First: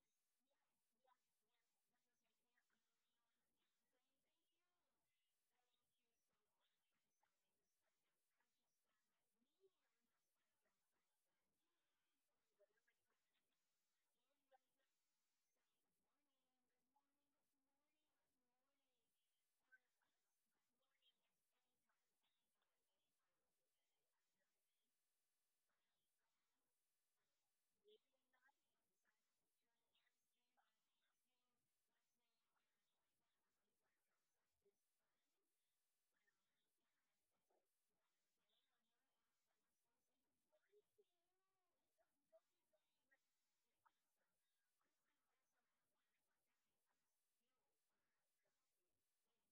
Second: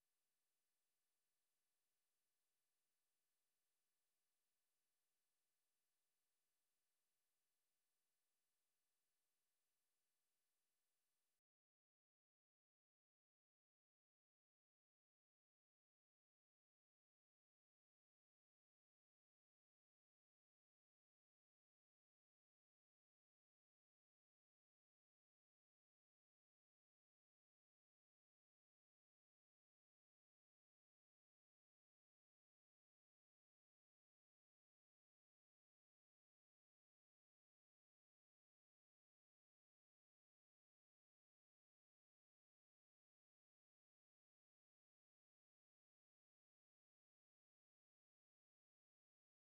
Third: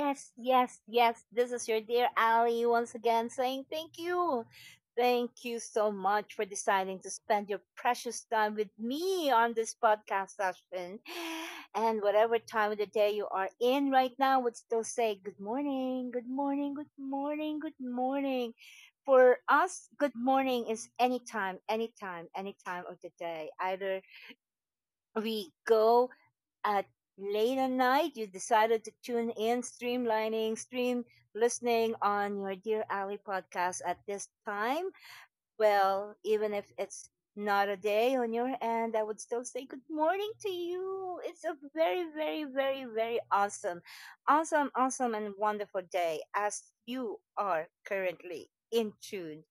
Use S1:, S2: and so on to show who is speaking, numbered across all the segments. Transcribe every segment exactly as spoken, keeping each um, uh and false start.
S1: yes, yes, yes. This is your dear Ali once again saying thank you. Thank you so much for deciding to spend your precious time with me on this podcast session. And whatever time of the day you are in right now, would still say good morning, good morning, good morning, good morning. For us, good morning is anytime, anytime, any time of the day. Either we go at late at night you decided to tune in, streamlining stream listening on your dear Ally podcast at this time, well, even if it's not a day on your end, I would still say good morning to you. It's a very, very, very, very awesome, awesome awesome and wonderful day as you are currently in tune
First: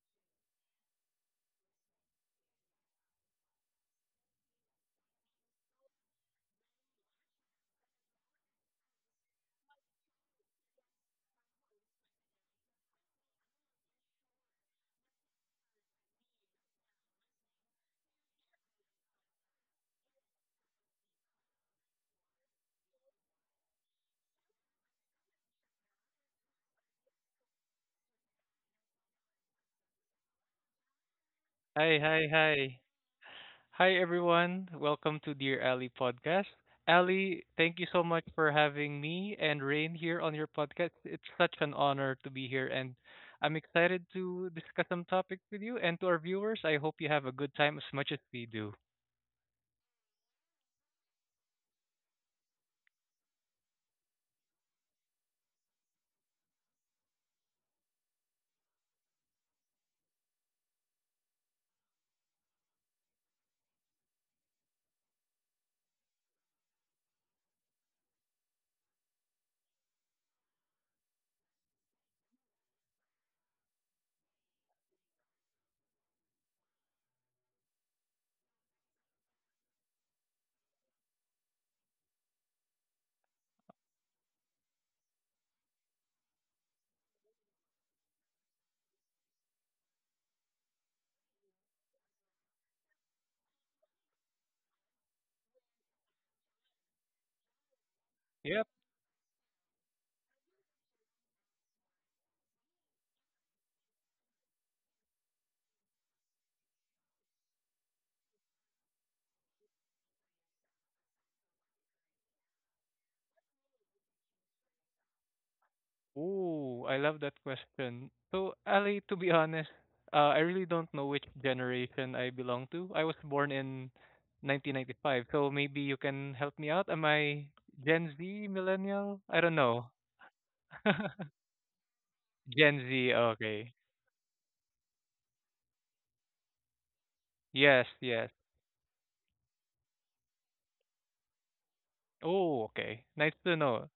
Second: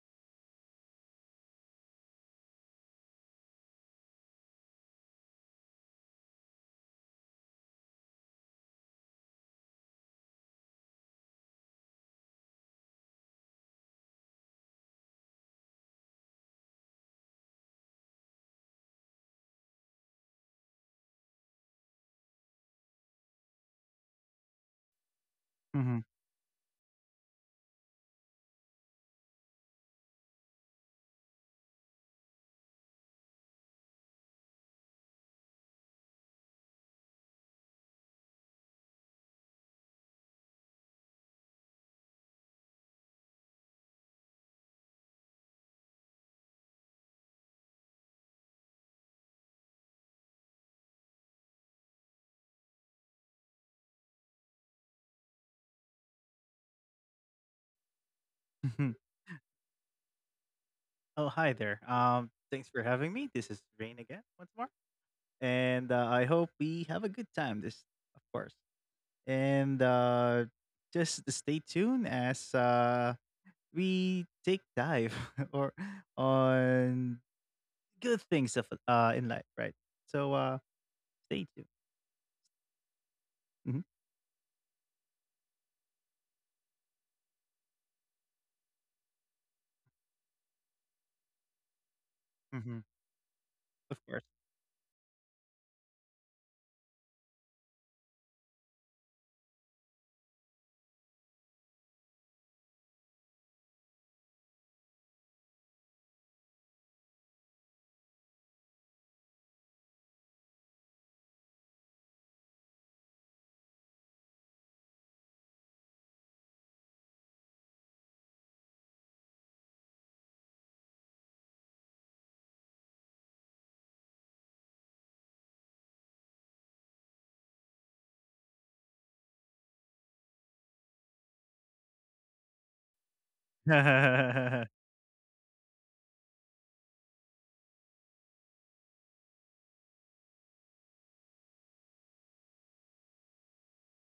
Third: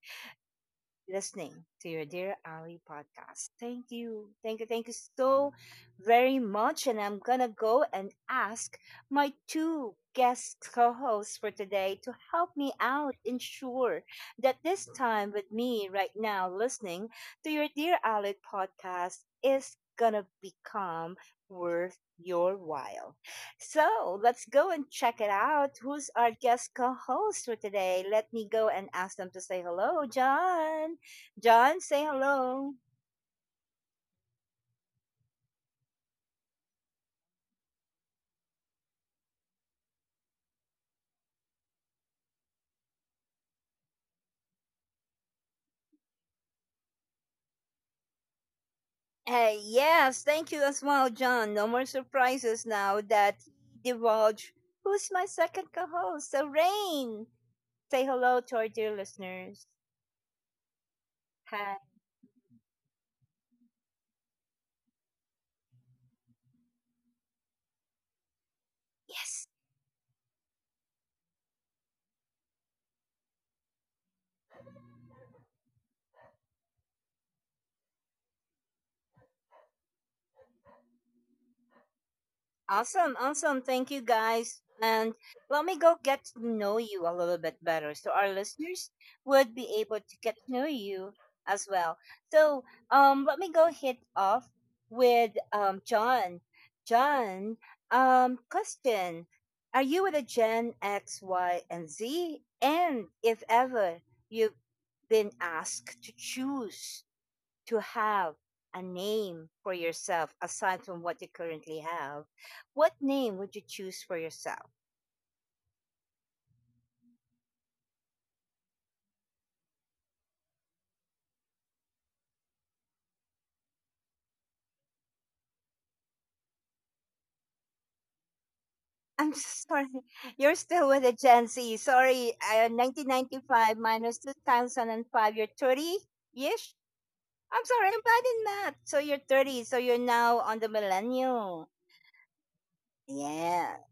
S1: listening to your Dear Ali podcast. Thank you. Thank you. Thank you so very much. And I'm going to go and ask my two guest co hosts for today to help me out, ensure that this time with me right now, listening to your Dear Ali podcast, is going to become worth your while. So let's go and check it out.
S2: Mhm.
S1: Who's our guest co host for today? Let me go and ask them to say hello. John. John,
S3: Hi,
S1: say
S3: hi, hi.
S1: hello.
S3: Hi, everyone. Welcome to Dear Ali podcast. Ali, thank you so much for having me and Rain here on your podcast. It's such an honor to be here, and I'm excited to discuss some topics with you and to our viewers. I hope you have a good time as much as we do.
S1: Hey, yes, thank you as well, John. No more surprises now that he divulged who's my second co-host, so Rain. Say hello to our dear listeners.
S2: oh, hi there.
S1: Hi.
S2: Um, thanks for having me. This is Rain again, once more. And uh, I hope we have a good time, this, of course.
S1: Yes.
S2: And uh, Just stay tuned as uh, we take dive or on good things of, uh, in life, right? So uh, stay tuned.
S1: Awesome, awesome.
S2: Mhm.
S1: Thank you guys. And let me go get to know you a little bit better so our listeners would be able to get to know you as well. So,
S2: Mhm.
S1: um let me go
S2: Of
S1: hit
S2: course.
S1: off with um John. John, um
S3: Yeah.
S1: question. Are you with a Gen X, Y, and Z? And if ever you've been asked to choose to have a name for yourself aside from what you currently have, what name would you choose for yourself?
S3: Oh, I love that question. So, Ali, to be honest, uh, I really don't know which generation I belong to. I was born in nineteen ninety-five, so maybe you can help me out. Am I Gen Z, millennial?
S1: I'm
S3: I don't know.
S1: sorry, you're still with a Gen Z. Sorry, uh,
S3: Gen Z, okay.
S1: nineteen ninety-five minus
S2: mm.
S1: two thousand five, you're thirty ish. I'm
S3: Yes,
S1: sorry, I'm bad
S3: yes.
S1: in math. So you're thirty, so you're now on the millennial.
S3: Oh, okay. Nice to
S1: Yeah.
S3: know.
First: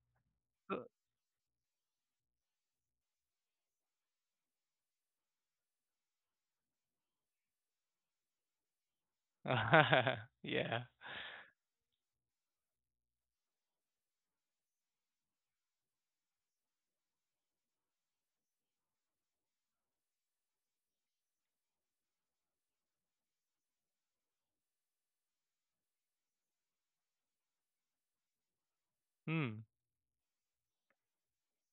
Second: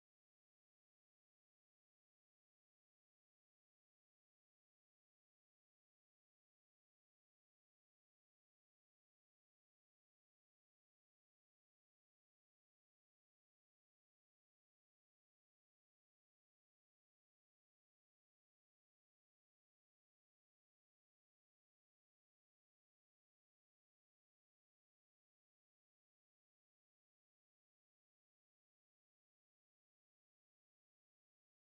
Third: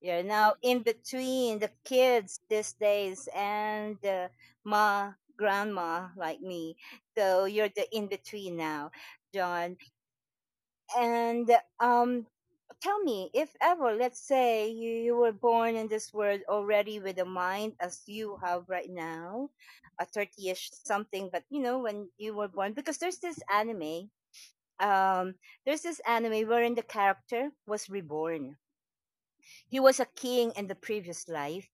S1: You're now
S3: So-
S1: in between the kids these days and the ma grandma like me. So you're the in between now, John.
S3: yeah.
S1: And um, tell me, if ever, let's say you, you were born in this world already with a mind as you have right now, a thirty-ish something, but you know, when you were born, because there's this anime. Um, there's this anime wherein the character was reborn.
S3: Hmm.
S1: He was a king in the previous life,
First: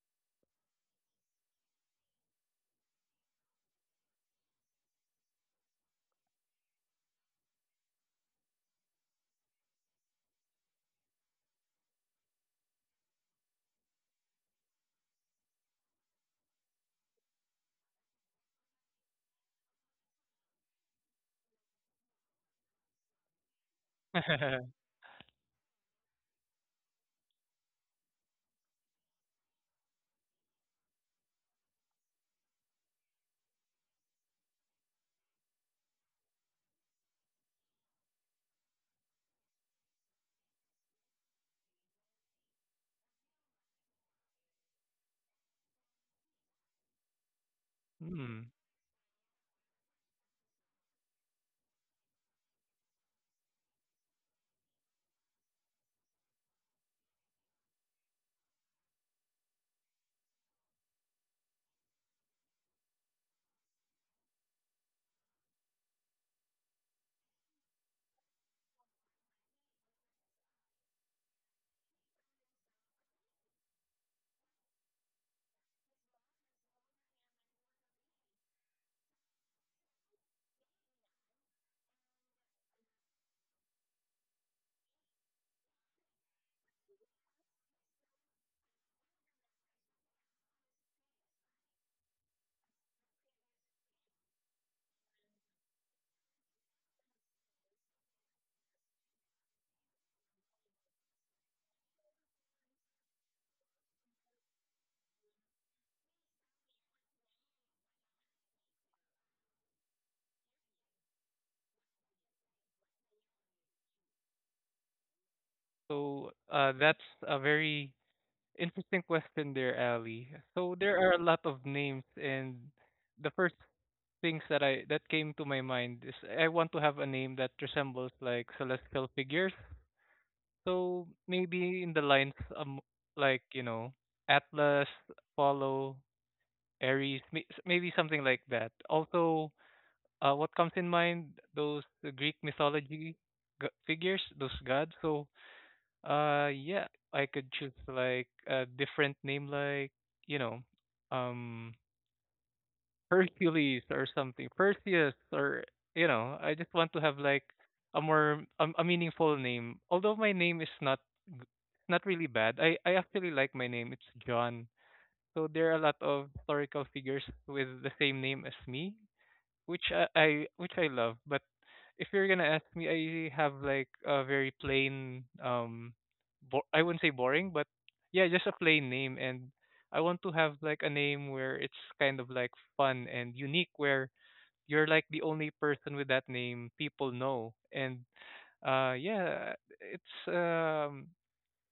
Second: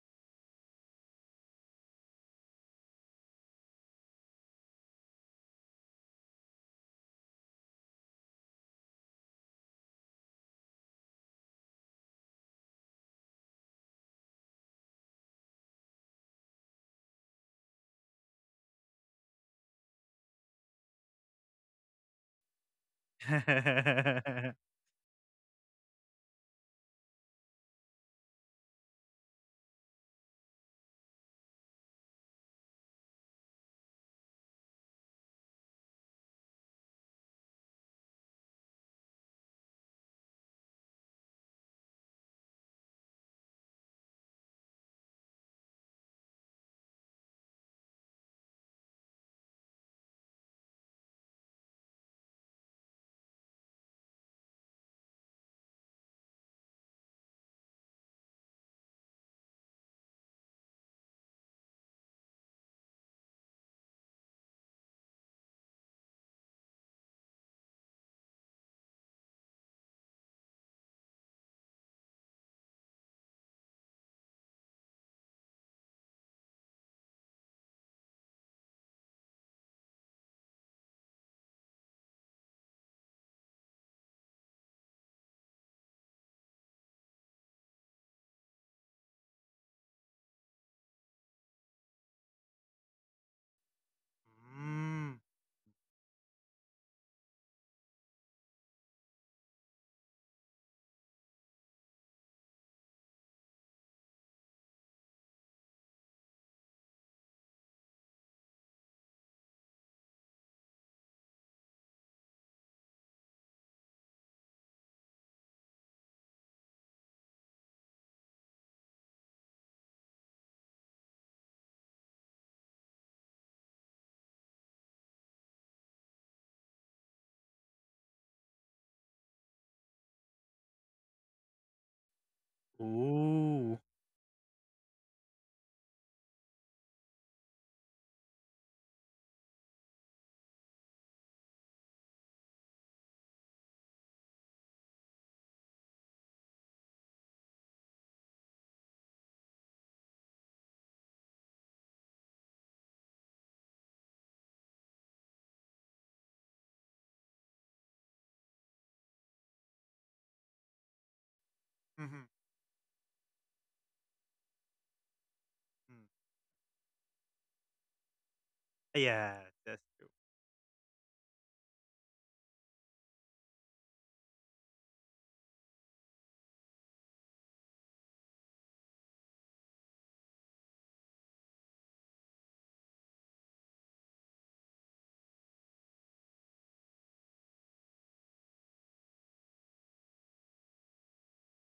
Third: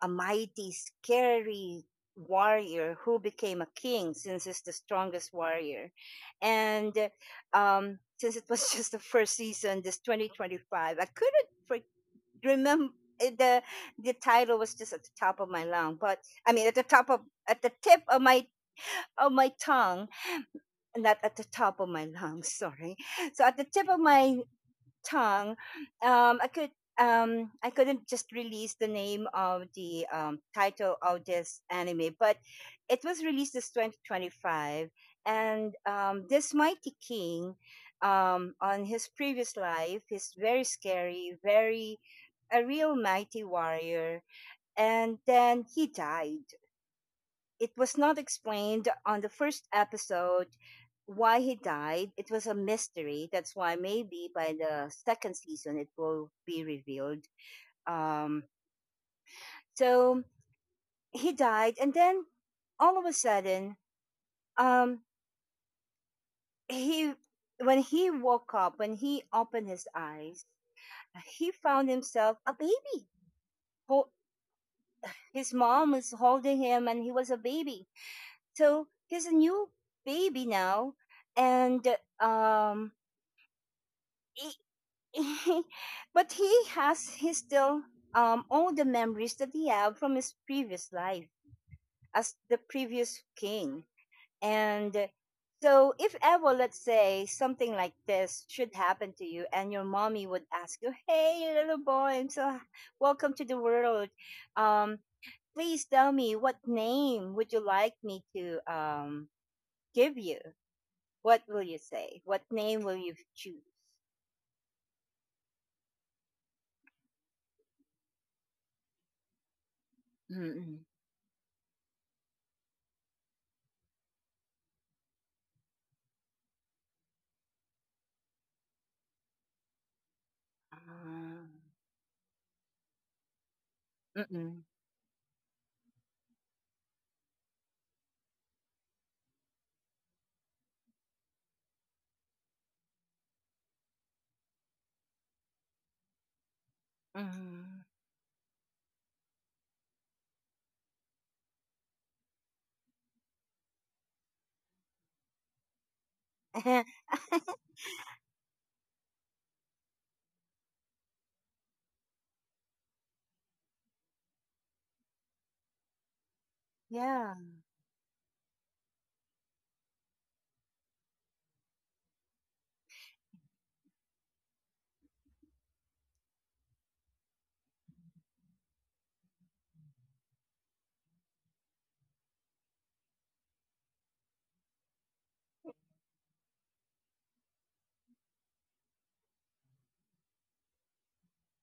S1: a mighty, scary warrior who became a king since he's the strongest warrior. And um, since it was just the first season, this twenty twenty-five, I couldn't for- remember, the the title was just at the top of my lung but I mean at the top of at the tip of my of my tongue, not at the top of my lungs. Sorry, so at the tip of my tongue, um, I could um, I couldn't just release the name of the um, title of this anime, but it was released this twenty twenty-five. And um, this mighty king, um, on his previous life, is very scary, very a real mighty warrior, and then he died. It was not
S3: hmm.
S1: explained on the first episode why he died. It was a mystery. That's why maybe by the second season it will be revealed. Um, so he died, and then all of a sudden, um, he when he woke up, when he opened his eyes, he found himself a baby. Ho- His mom was holding him, and he was a baby. So he's a new baby now, and um, he, but he has he still, um, all the memories that he had from his previous life as the previous king. And
S2: Mm.
S1: so, if ever, let's say something like this should happen to you, and your mommy would ask you, hey little boy, I'm so, welcome to the world, um, please tell me, what name would you like me to, um, give you? What will you say? What name will you choose?
S3: So, uh, that's a very interesting question there, Ali. So
S1: Mm-mm.
S3: there are a lot of names, and the first things that I that came to my mind is I want to have a name that resembles like celestial figures. So
S1: Ah.
S3: maybe in the lines um like you
S2: Ooh.
S3: know
S1: Mm-mm.
S3: Atlas, Apollo, Aries, may- s- maybe something like that. Also, uh, what comes in mind those uh, Greek mythology g- figures, those gods. So uh, yeah, I could choose
S1: Mhm.
S3: like a different name, like you know, um, Hercules or something, Perseus, or you know, I just want to have like a more a, a meaningful name. Although my name is not g- it's not
S2: Mhm. Mm.
S3: really bad, I I actually like my name. It's John. So there are a lot of historical figures
S1: Yeah.
S3: with the same name as me
S2: Yeah, that's
S3: which I,
S2: true.
S3: I which I love. But if you're gonna ask me, I have like a very plain um, bo- I wouldn't say boring, but yeah, just a plain name, and I want to have like a name where it's kind of like fun and unique, where you're like the only person with that name people know, and uh, yeah, it's um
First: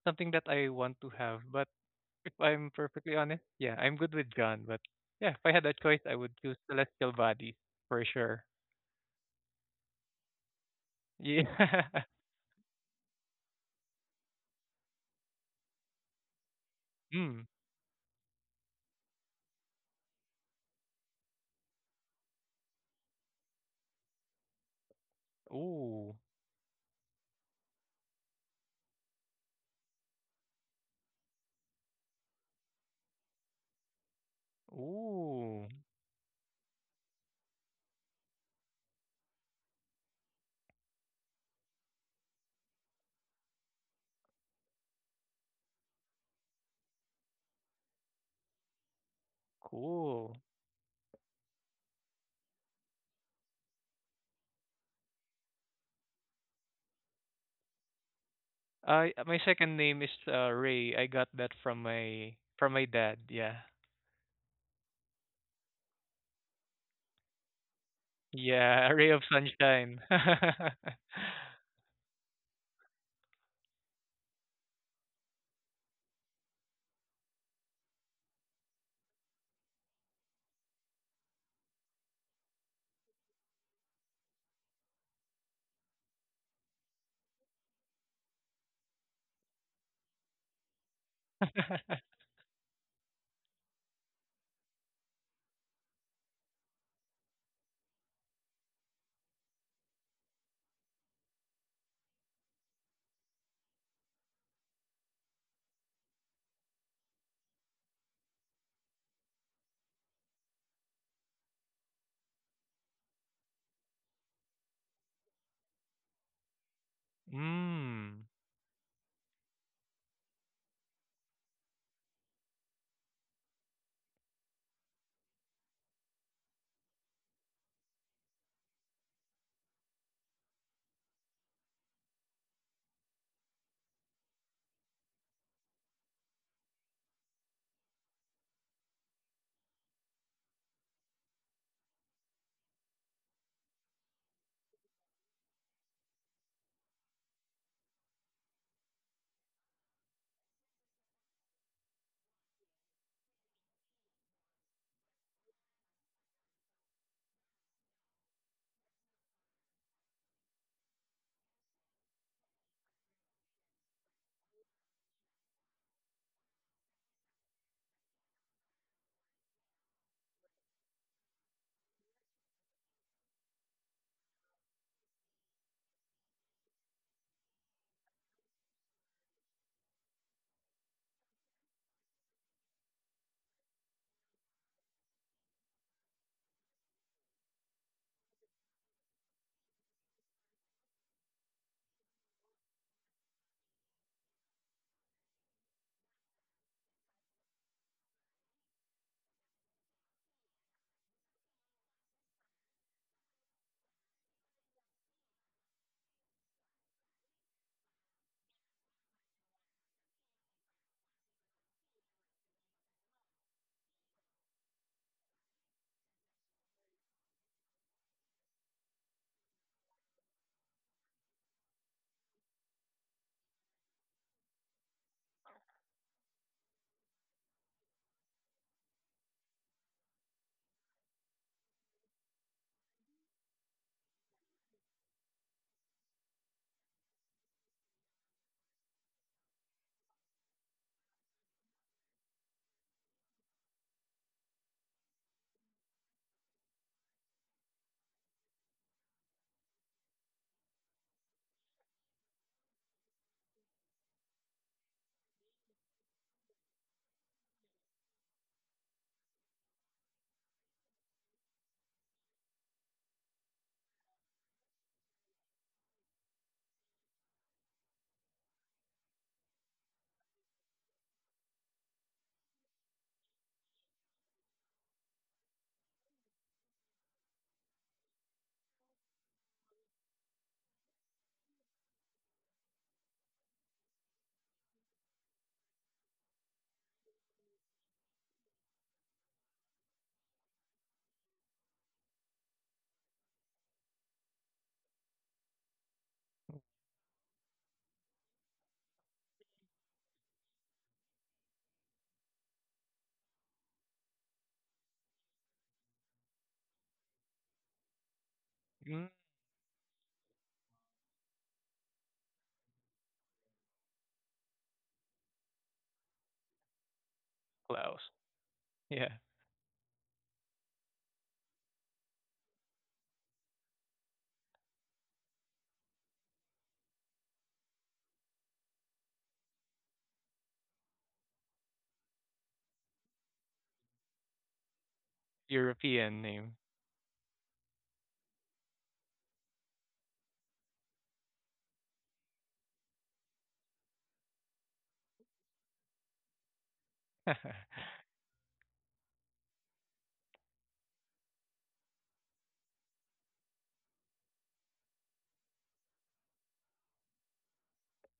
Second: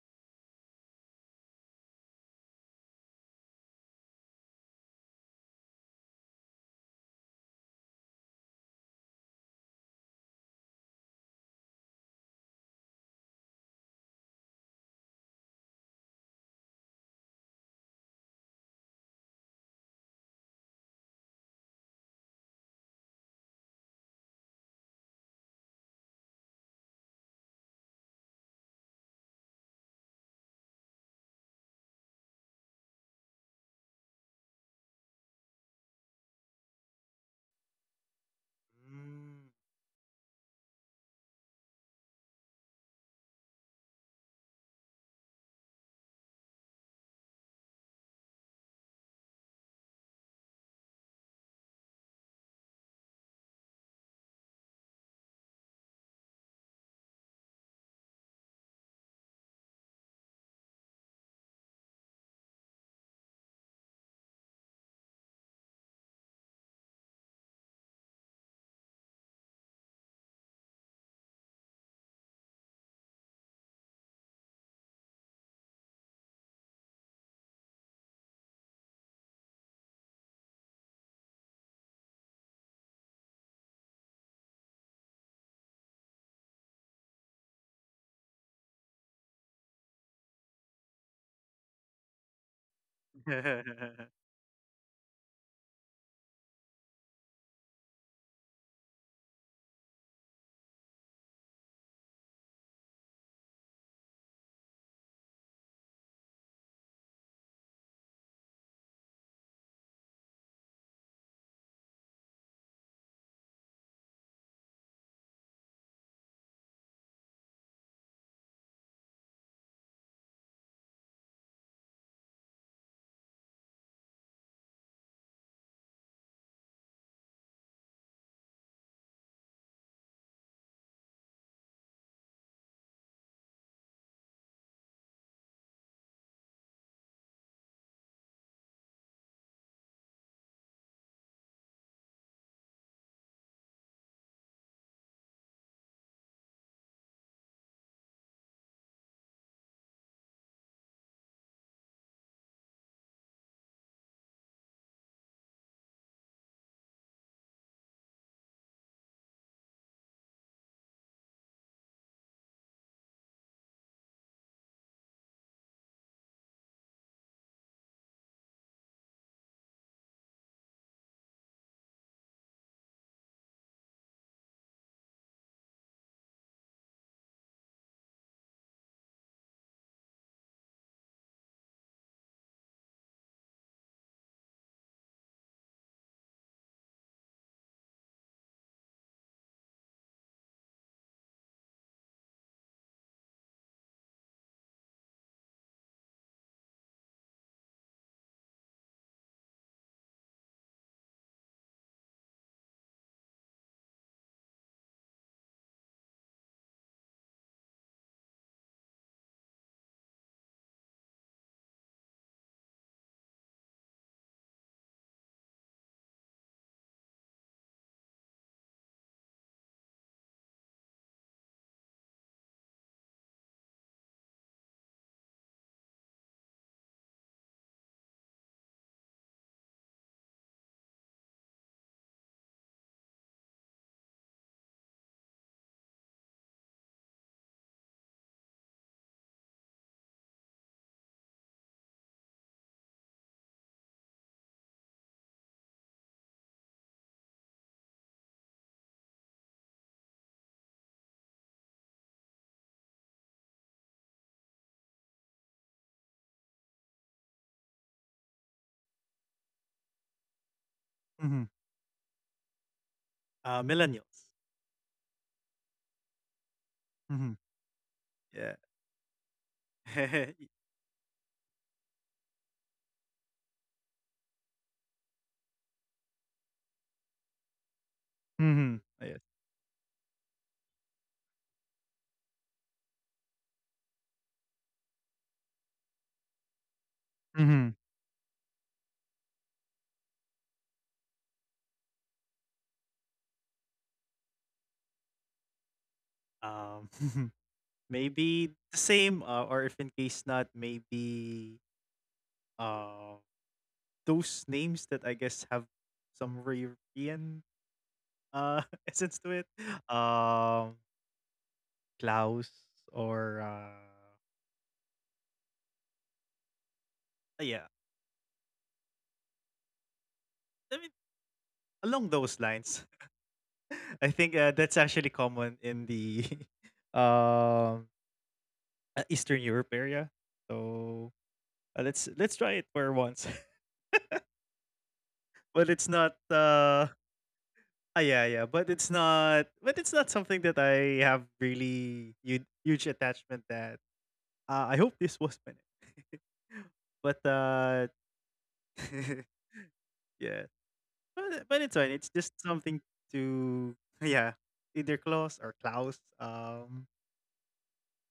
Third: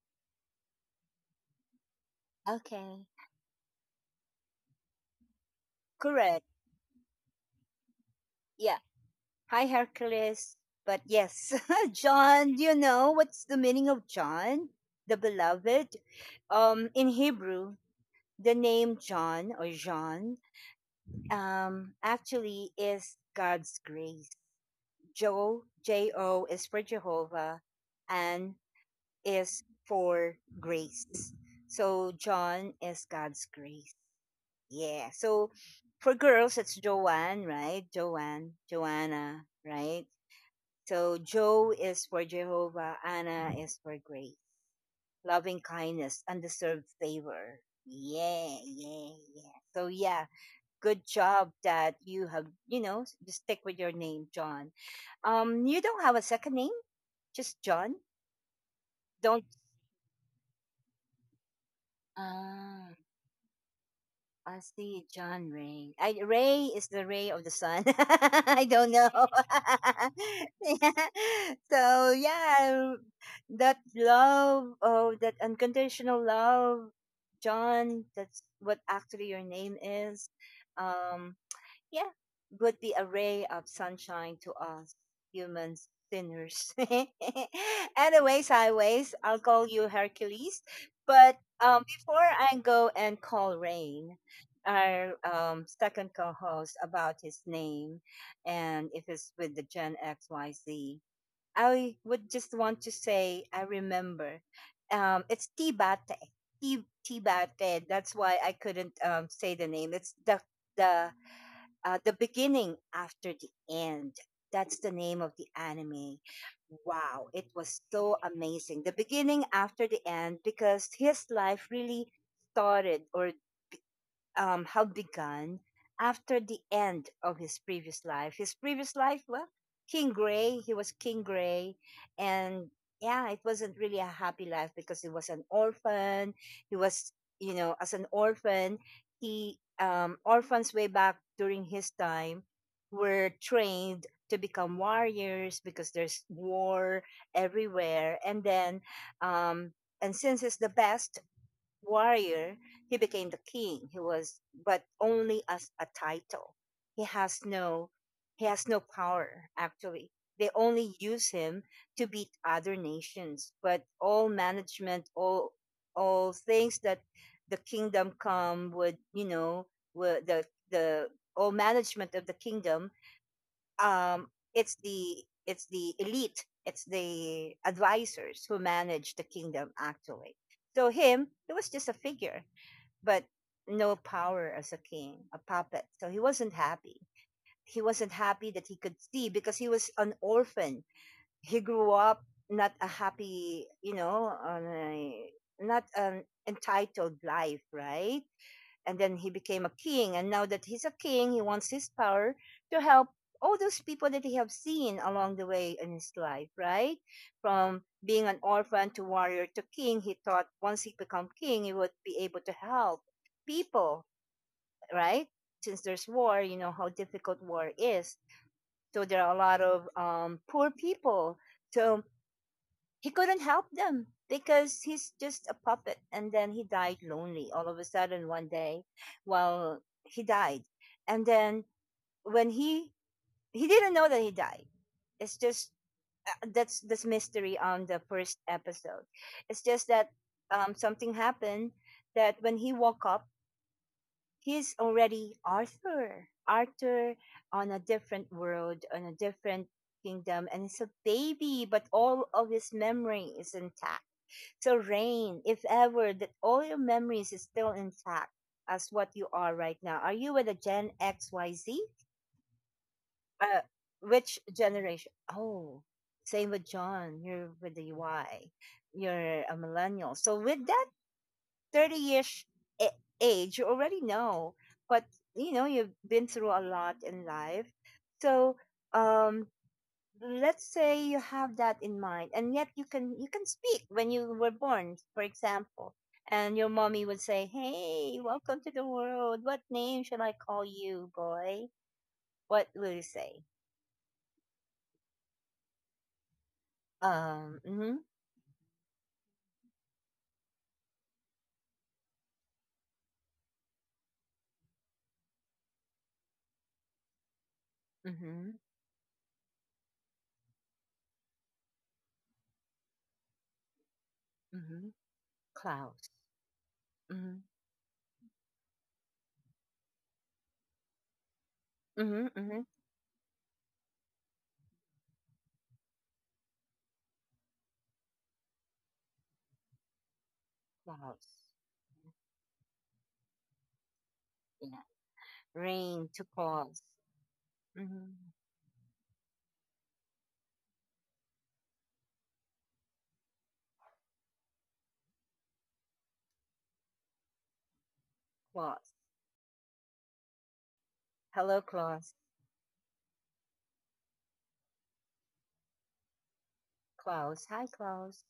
S3: something that I want to have. But if I'm
S1: Okay.
S3: perfectly honest, yeah, I'm good with John, but yeah, if I had a choice, I would
S1: Correct.
S3: choose Celestial Bodies for sure.
S1: Yeah. Hi, Hercules. But yes,
S3: Yeah.
S1: John, do you know what's the meaning of John, the beloved? Um, in
S3: Mm.
S1: Hebrew, the name John, or John, um, actually is God's grace. Jo, J
S3: Ooh.
S1: O, is for Jehovah, and is for grace. So John is God's grace. Yeah. So
S3: Ooh.
S1: for girls, it's Joanne, right? Joanne, Joanna,
S2: Mm.
S1: right? So Joe is for Jehovah, Anna is for grace, loving kindness, undeserved favor. Yeah, yeah, yeah. So yeah,
S3: Cool.
S1: good job that you have, you know, just stick with your name, John. Um, you don't have a second name, just John.
S3: Uh,
S1: Don't.
S3: my second name is uh, Ray. I got that from my from
S1: Ah.
S3: my dad. Yeah.
S1: I see John Ray. I, Ray is the ray of the sun. I don't
S3: Yeah.
S1: know.
S3: Ray of sunshine.
S1: Yeah. So yeah, that love, oh, that unconditional love, John. That's what actually your name is. Um, yeah, would the array of sunshine to us humans, sinners. Anyways, highways, I'll call you Hercules. But um, before I go and call Rain, our um, second co host, about his name and if it's with the Gen X Y Z, I would just want to say, I remember, um, it's Tibate. Ti- Tibate. That's why I couldn't, um, say the name. It's the the uh, the beginning after the end. That's the name of the anime. Wow, it was so
S3: mm.
S1: amazing. The beginning after the end, because his life really started, or um, had begun after the end of his previous life. His previous life, well, King Gray, he was King Gray. And yeah, it wasn't really a happy life because he was an orphan. He was, you know, as an orphan, he, um, orphans way back during his time were trained to become warriors because there's war everywhere. And then, um, and since he's the best warrior, he became the king. He was, but only as a title. He has no, he has no power. Actually, they only use him to beat other nations. But all management, all all things that the kingdom come would, you know, would the the all management of the kingdom, um, it's the it's the elite, it's the advisors who manage the kingdom actually. So him, he was just a figure, but no power as a king, a puppet. So he wasn't happy. He wasn't happy that he could see because he was an orphan. He grew up not a happy, you know, on a, not an entitled life, right? And then he became a king, and now that he's a king he wants his power to help all those people that he have seen along the way in his life, right, from being an orphan to warrior to king. He thought once he become king he would be able to help people, right? Since there's war, you know how difficult war is, so there are a lot of um, poor people, so he couldn't help them because he's just a puppet. And then he died lonely all of a sudden one day. Well, he died, and then when he he didn't know that he died. It's just, uh, that's this mystery on the first episode. It's just that, um, something happened that when he woke up he's already Arthur. Arthur on a different world, on a different kingdom, and it's a baby, but all of his memory is intact. So, Rain, if ever that all your memories is still intact as what you are right now, are you with a Gen
S2: Mhm.
S1: X Y Z? Uh,
S2: Uh, millennials.
S1: which generation? Oh, same with John.
S2: Mhm.
S1: You're with the Y.
S2: Yeah.
S1: You're a millennial. So, with that thirty ish age, you already know. But you know, you've been through a lot in life. So,
S2: Mhm. Ayun.
S1: um, let's say you have that in mind, and yet you can you can speak when you were born, for example, and your mommy would say,
S2: Mhm.
S1: hey, welcome to the world, what name shall I call you, boy? What will you say?
S2: Um, Mhm.
S1: Um, mm-hmm.
S2: Maybe the same, uh, or if in case not, maybe uh, those names that I guess have some European
S1: Mm-hmm.
S2: uh,
S3: mm.
S2: essence to it. Um, Klaus or uh,
S1: Mm-hmm. Clouds. Mm-hmm.
S2: yeah,
S3: Klaus. Yeah.
S2: I mean along
S1: Mm-hmm.
S2: those
S1: Mm-hmm.
S2: lines. I think uh, that's actually common in the um uh, Eastern Europe area. So
S1: Clouds.
S2: uh, let's let's try it for once.
S1: Yeah,
S2: but it's
S1: rain
S2: not
S1: to
S3: European name.
S1: Claus.
S2: uh Ah,
S1: Mm-hmm.
S2: yeah yeah. But it's not but it's not something that I have really huge, huge attachment. That uh, I hope this was meant. but uh
S1: Claus.
S2: yeah,
S1: Hello,
S2: but but it's
S1: Claus.
S2: fine. It's just something to yeah, either Klaus or Klaus. Um,
S1: Klaus. Hi, Klaus.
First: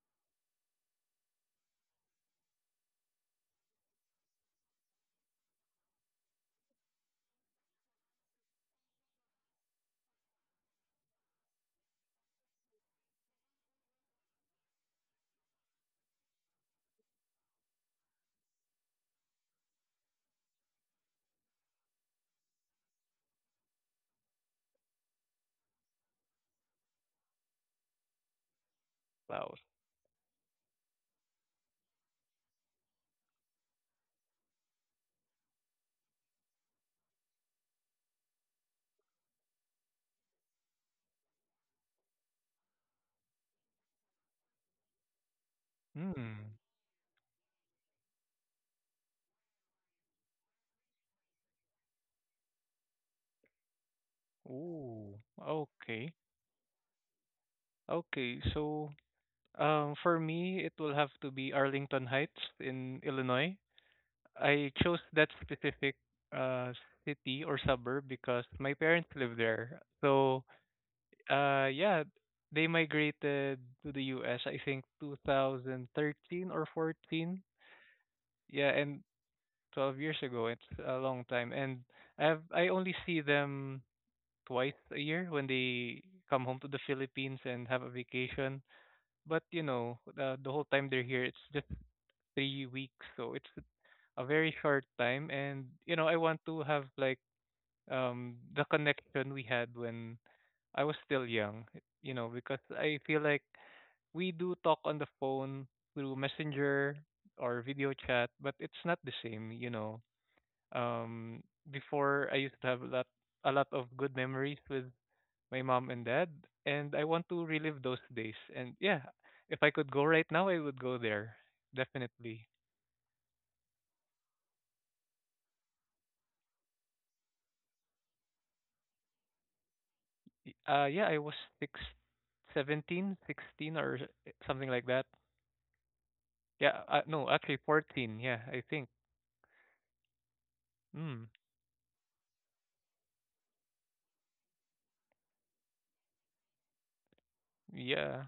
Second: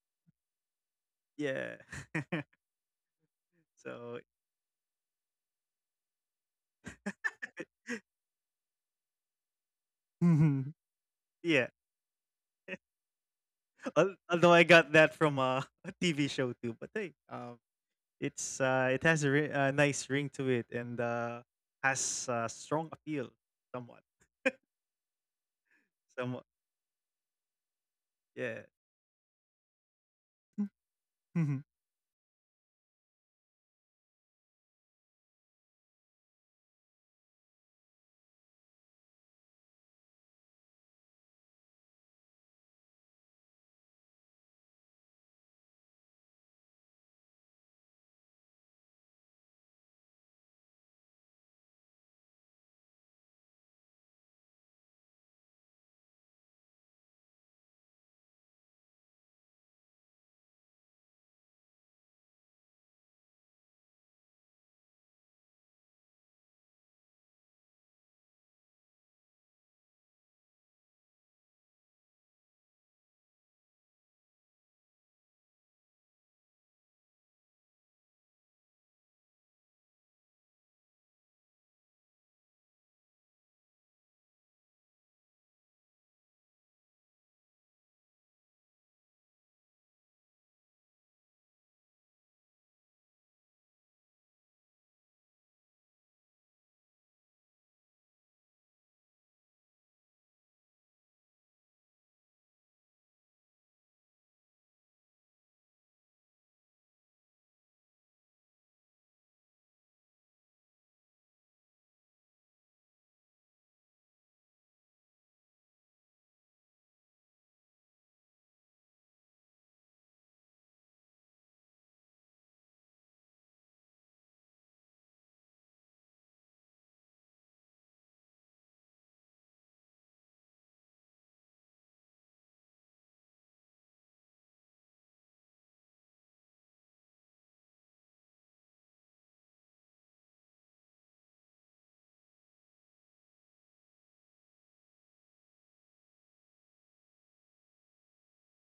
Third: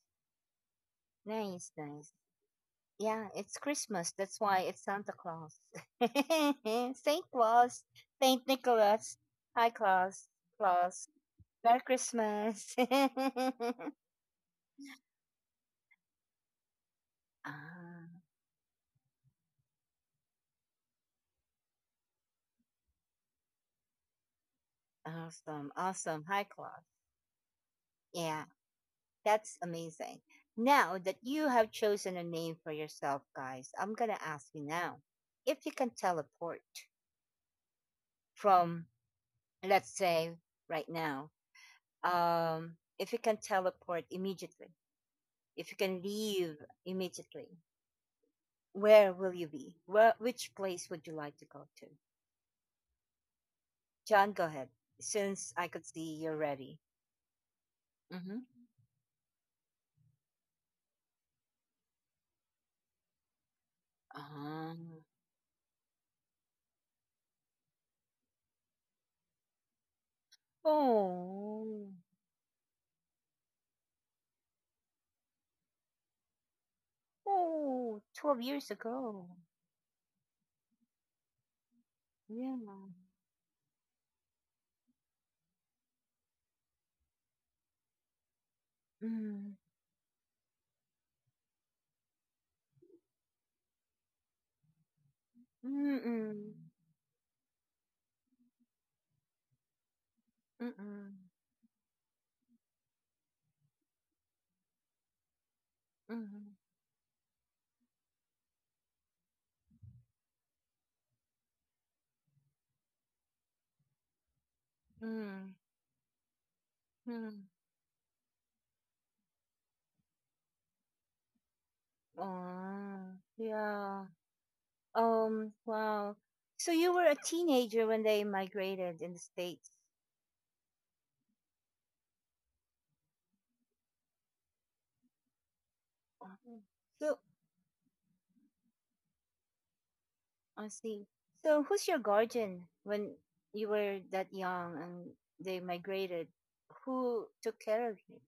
S1: Nice,
S2: yeah.
S1: nice. Yeah, it's
S2: so
S1: Christmas. That's why it's Santa Claus. Saint Claus, Saint Nicholas. Hi, Claus. Claus.
S2: yeah,
S1: Merry Christmas. Ah,
S2: Al- although I got that from uh, a T V show too, but hey, um, it's uh, it has a, ri- a nice ring to it and uh, has uh, strong appeal, somewhat,
S1: awesome. Awesome. Hi,
S2: somewhat,
S1: Claus. Yeah,
S2: yeah.
S1: that's
S3: Klaus.
S1: amazing. Now that you have chosen a name for yourself, guys, I'm going to ask you now, if you can teleport from, let's say, right now, um, if you can teleport immediately if you can
S3: Hmm.
S1: leave immediately, where will you be? Where, which place would you like to go to? John, go ahead.
S3: Ooh.
S1: Since I could
S3: Okay.
S1: see you're ready.
S3: Okay.
S1: Mm-hmm.
S3: So, um, for me, it will have to be Arlington Heights in Illinois. I
S1: Um,
S3: chose that specific uh city or suburb because my parents live there. So
S1: oh,
S3: uh yeah, they migrated to the U S I think two thousand thirteen or fourteen.
S1: oh, 12
S3: Yeah,
S1: years
S3: and
S1: ago.
S3: twelve years ago. It's a long time and I've
S1: Yeah.
S3: I only see them twice a year when they come home to the Philippines and have a vacation. But
S1: Mm,
S3: you know, the, the whole time they're here it's just three weeks, so it's a very short time and you know I
S1: mm-mm,
S3: want to have like um the connection we had when I was
S1: mm-mm,
S3: still young, you know, because I feel like we do talk on the phone through
S1: mm,
S3: Messenger or video chat, but it's not the same, you know. Um Before I used to have a lot a lot of good memories with
S1: mm,
S3: my mom and dad and I want to
S1: mm.
S3: relive those days. And yeah, if I could go right now, I would go there. Definitely.
S1: Oh, yeah. Um, wow. So you were a teenager when they migrated in the States.
S3: Y- Uh yeah, I was six, seventeen, sixteen, or something like that. Yeah, uh,
S1: So
S3: no, actually fourteen, yeah, I think.
S1: I see.
S3: Mm,
S1: So, who's your guardian when you were that young and they migrated? Who took care of you?
S3: yeah.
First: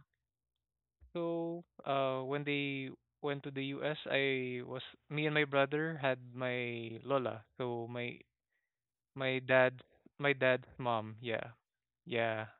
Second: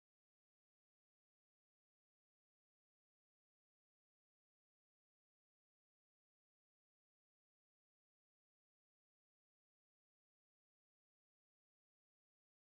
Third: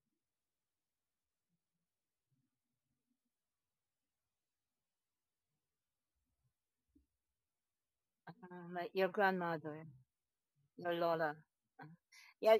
S3: So, uh, when they went to the U S, I was me and my brother had my lola. So my
S1: Uh, like your
S3: my dad,
S1: grandmother,
S3: my dad's
S1: your
S3: mom,
S1: Lola.
S3: yeah.
S1: Uh,
S3: Yeah.
S1: yeah.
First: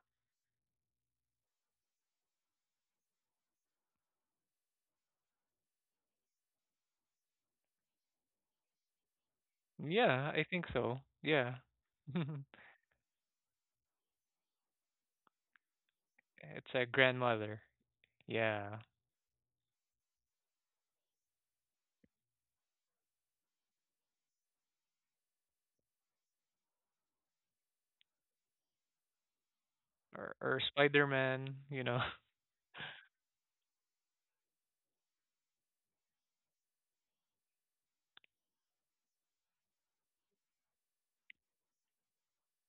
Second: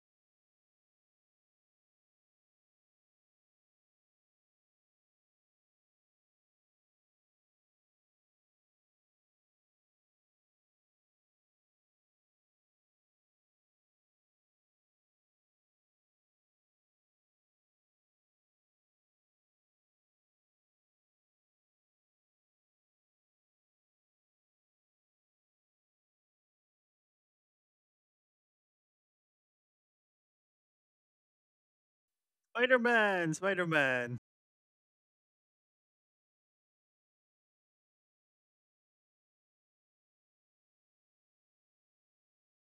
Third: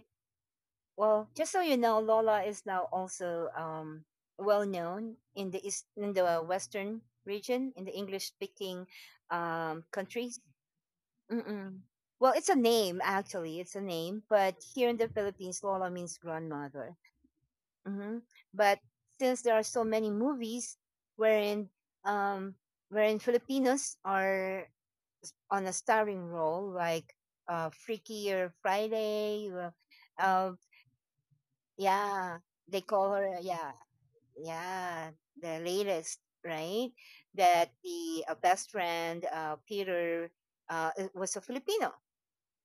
S1: Well, just so you know, Lola is now also um, well known in the east, in the Western region, in the English-speaking um,
S3: Yeah, I
S1: countries.
S3: think so. Yeah.
S1: Mm-mm. Well, it's a name actually. It's a name, but here in the Philippines, Lola means
S3: It's a
S1: grandmother.
S3: grandmother.
S1: Hmm.
S3: Yeah.
S1: But since there are so many movies wherein um, wherein Filipinos are s- on a starring role, like uh, Freaky or Friday, or,
S3: Or or
S1: uh,
S3: Spider-Man, you know.
S1: yeah,
S2: Spider
S1: they call
S2: Man,
S1: her, uh,
S2: Spider
S1: yeah,
S2: Man.
S1: yeah, the latest, right? That the uh, best friend uh, Peter uh, i- was a Filipino,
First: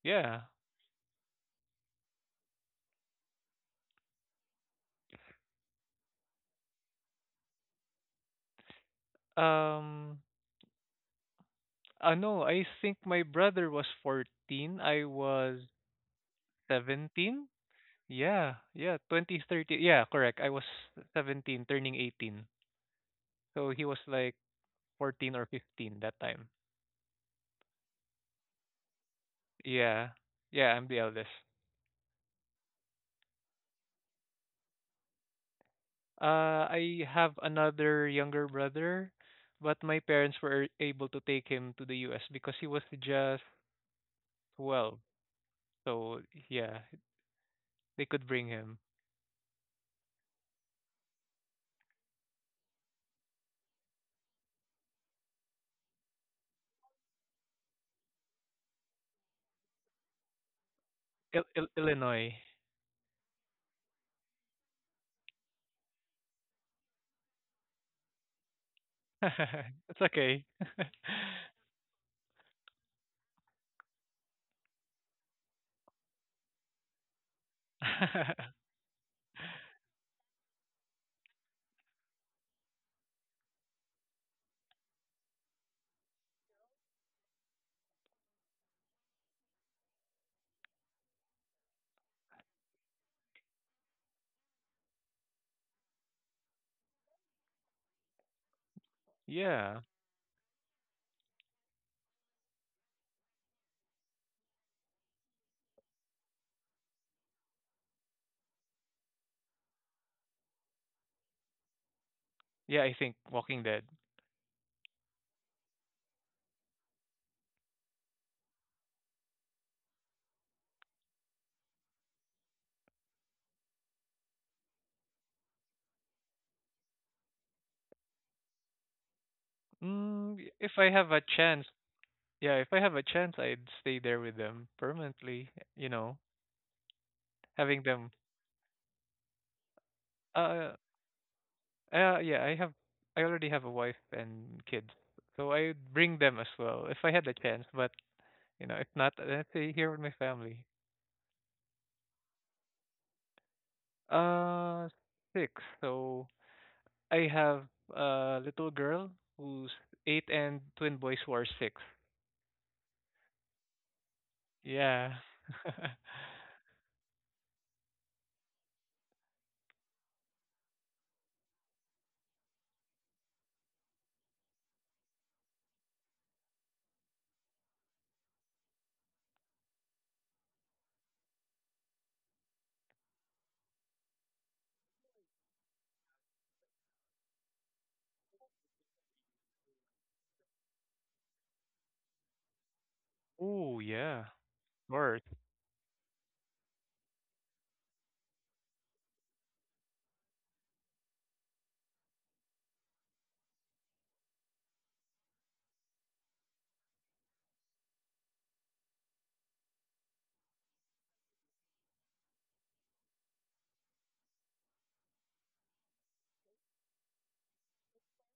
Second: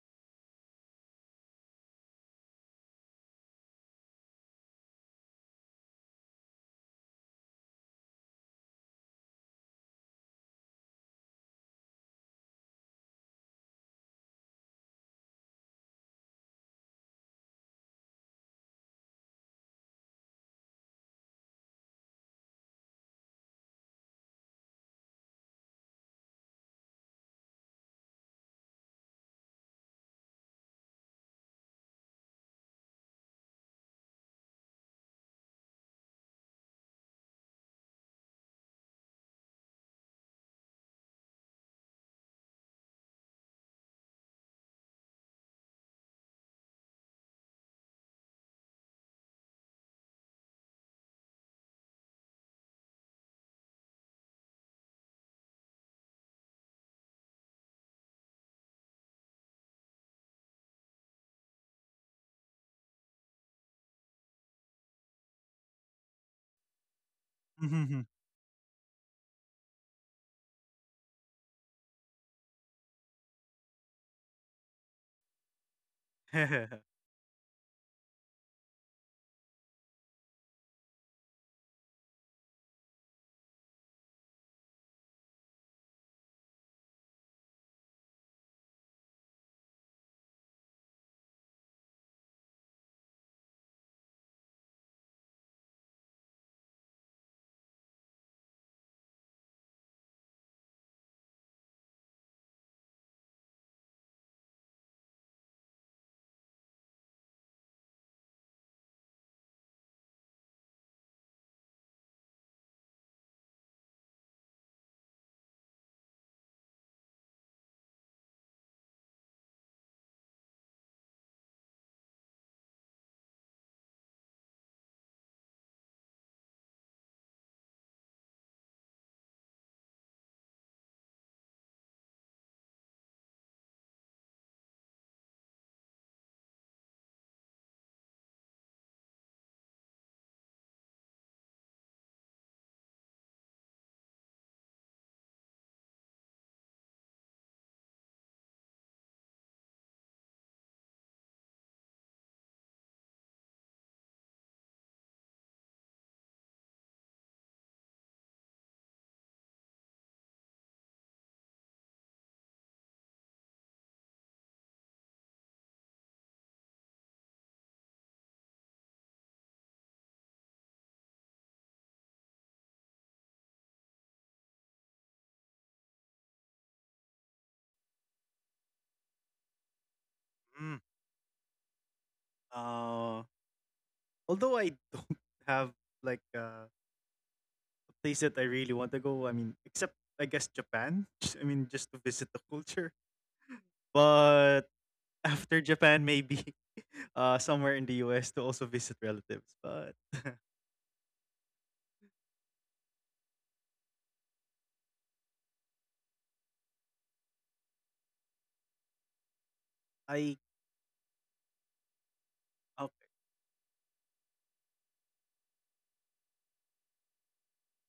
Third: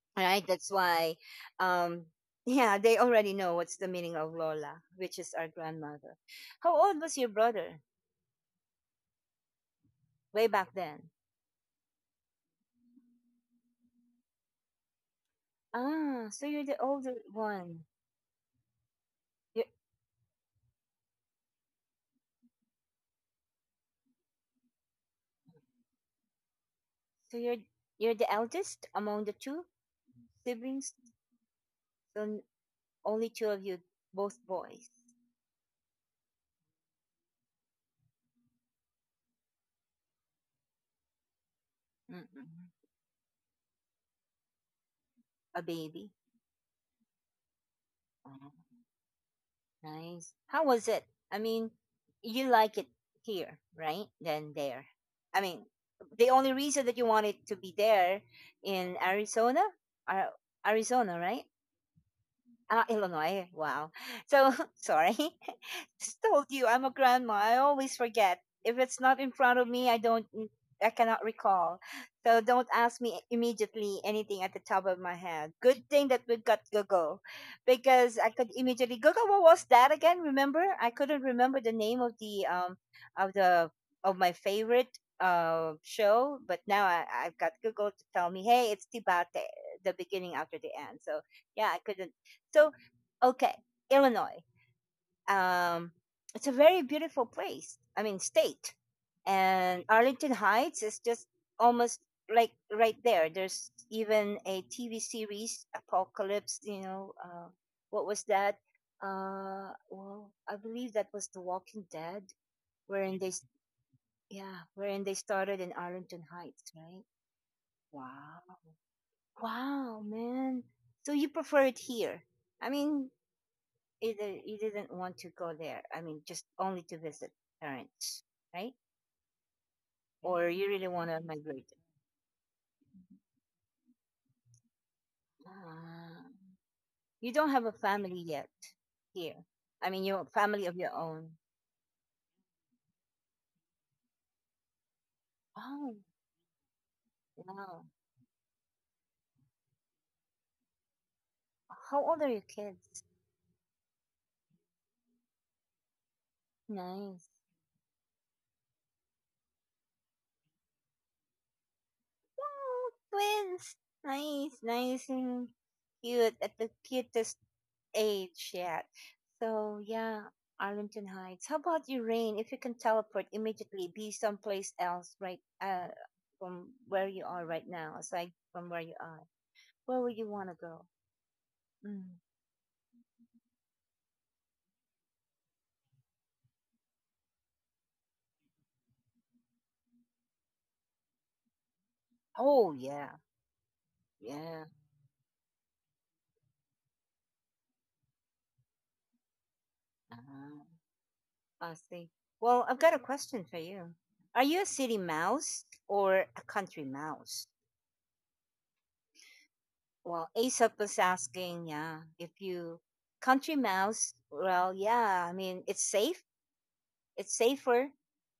S3: Yeah.
S1: right? That's why, um, yeah, they already know what's the meaning of Lola, which is our grandmother. How old was your brother
S3: Um,
S1: way back then?
S3: uh, no, I think my brother was fourteen, I was
S1: Ah, so you're the older
S3: seventeen.
S1: one.
S3: Yeah, yeah, twenty
S1: You're,
S3: thirty. Yeah, correct. I was seventeen, turning eighteen. So he was like fourteen or fifteen that time.
S1: so you're you're the eldest among the two
S3: Yeah, yeah, I'm
S1: siblings.
S3: the eldest.
S1: So n- Only two of you, both boys.
S3: Uh, I have another younger brother, but my parents were able to take him to the U S because
S1: Mm-mm.
S3: he was just twelve.
S1: A baby.
S3: So yeah, they could
S1: Oh.
S3: bring him.
S1: Nice. How was it? I mean, you like it here, right? Than there. I mean, the only reason that you wanted to be there in Arizona, Ar- Arizona, right?
S3: Il Il Illinois.
S1: Uh, Illinois. Wow. So sorry, just told you I'm a grandma. I always
S2: mm.
S1: forget. If it's not in front of me, I
S3: It's
S1: don't, mm,
S3: okay.
S1: I cannot recall. So don't ask me immediately anything at the top of my head. Good thing that we've got Google, because I could immediately Google what was that again? Remember? I couldn't remember the name of the um of the of my favorite uh show, but now I, I've got Google to tell me, hey, it's Tibate, the beginning after the end. So yeah, I couldn't, so okay. Illinois, um, it's a very beautiful place. I mean, state. And
S3: Yeah.
S1: Arlington Heights is just almost like right there. There's even a T V series, Apocalypse. You know, uh, what was that? Uh, well, I believe that was The Walking Dead,
S3: Yeah, I
S1: wherein
S3: think
S1: they, s-
S3: Walking Dead.
S1: yeah, wherein they started in Arlington Heights, right? Wow, wow, man. So you prefer it here? I mean, either you didn't want to go there. I mean, just only to visit parents, right? Or
S3: Mm,
S1: mm, you
S3: if
S1: really
S3: I
S1: want
S3: have
S1: to
S3: a
S1: migrate.
S3: chance, yeah, if I have a chance, I'd stay there with them permanently, you know,
S1: Ah, you don't have a
S3: having them
S1: family yet here. I mean, your family of
S3: uh
S1: your own.
S3: uh yeah, I have I already have a wife and kids. So I'd
S1: Oh,
S3: bring them as well if I had a chance,
S1: wow.
S3: but you know, if not, then I'd stay here with my family.
S1: How old are your kids?
S3: Uh, six. So
S1: Nice.
S3: I have a little girl who's eight and twin boys who are six.
S1: Wow, twins. Nice, nice
S3: Yeah.
S1: and cute. At the cutest age yet. So yeah, Arlington Heights. How about you, Rain? If you can teleport immediately, be someplace else, right? Uh, from where you are right now, aside from where you are, where would you want to go? Mm.
S2: uh, Although I don't have like uh, a place that I really want to go. I mean, except I guess Japan. I mean, just to
S1: Oh
S2: visit the
S1: yeah,
S2: culture.
S3: Oh yeah. Of
S1: yeah.
S2: But
S3: course.
S2: after Japan, maybe uh, somewhere in the U S to also visit relatives. But
S1: Uh-huh. I see. Well, I've got a question for you. Are you a city mouse or a country mouse? Well, Aesop
S2: I
S1: was asking, yeah, if you country
S2: okay.
S1: mouse, well, yeah, I mean, it's safe it's safer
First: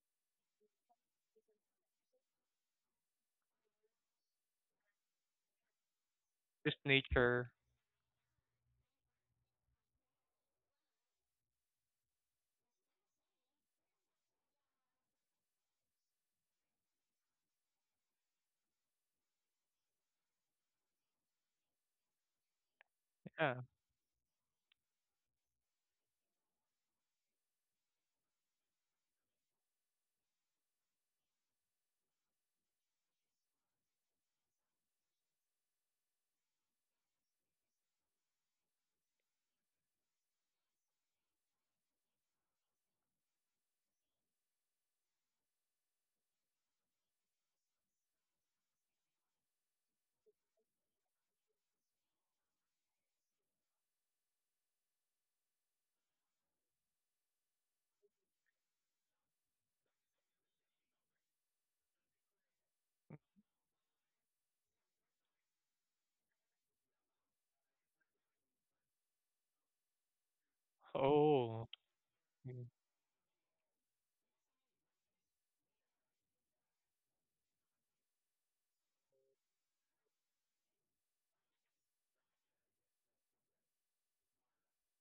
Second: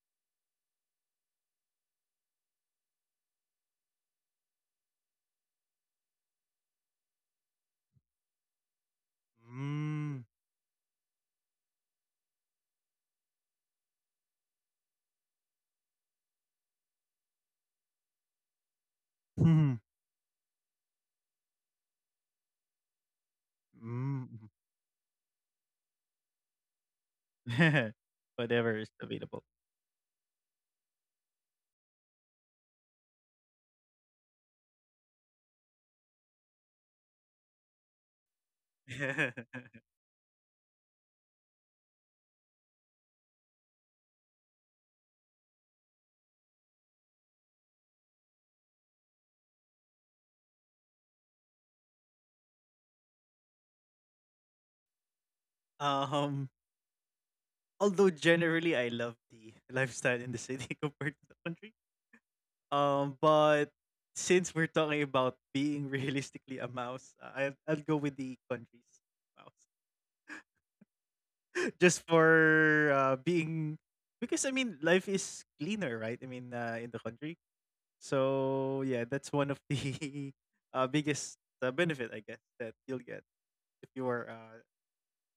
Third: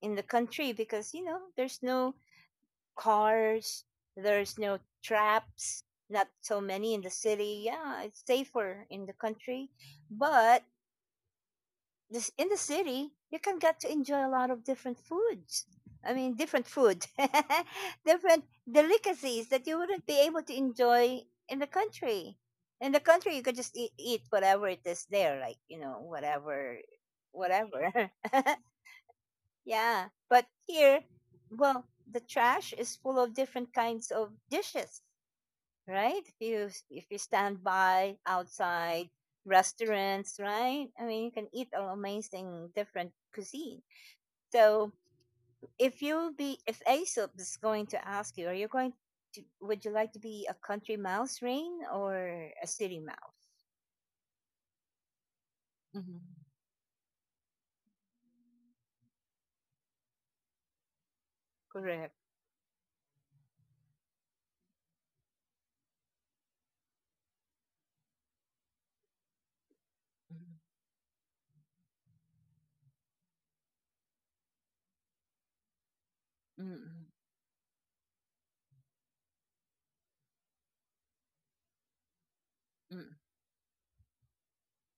S1: in the country, because you know there's no cars, there's no traps, not so
S3: Just
S1: many in the
S3: nature.
S1: city, yeah, it's safer in the country.
S2: Mm.
S1: But this in the city, you can get to enjoy a lot of different foods, I mean different food, different delicacies that
S2: Mm.
S1: you wouldn't be able to enjoy in the country. In the country you
S3: Yeah.
S1: could just eat, eat
S2: Mm.
S1: whatever it is there, like you know, whatever whatever
S2: Whatever is available.
S1: Yeah, but here, well, the trash is full of different kinds of dishes, right? If you if you stand by outside restaurants, right? I mean, you can eat all amazing different cuisine. So, if you be if Aesop is going to ask you, are you going to would you like to be a country mouse, Rain, or a city mouse? Hmm.
S2: um, Although generally I love the lifestyle in the city compared to the country.
S1: Correct.
S2: Um, but since we're talking about being realistically a mouse, I I'll go with the countries mouse.
S1: Mm-hmm.
S2: Just
S3: Oh.
S2: for
S3: mm.
S2: uh, being because I mean life is cleaner, right? I mean uh, in the
S1: Mm, mm,
S2: country. So yeah, that's one of the uh, biggest uh, benefit I guess that you'll get
S1: mm.
S2: if you are uh,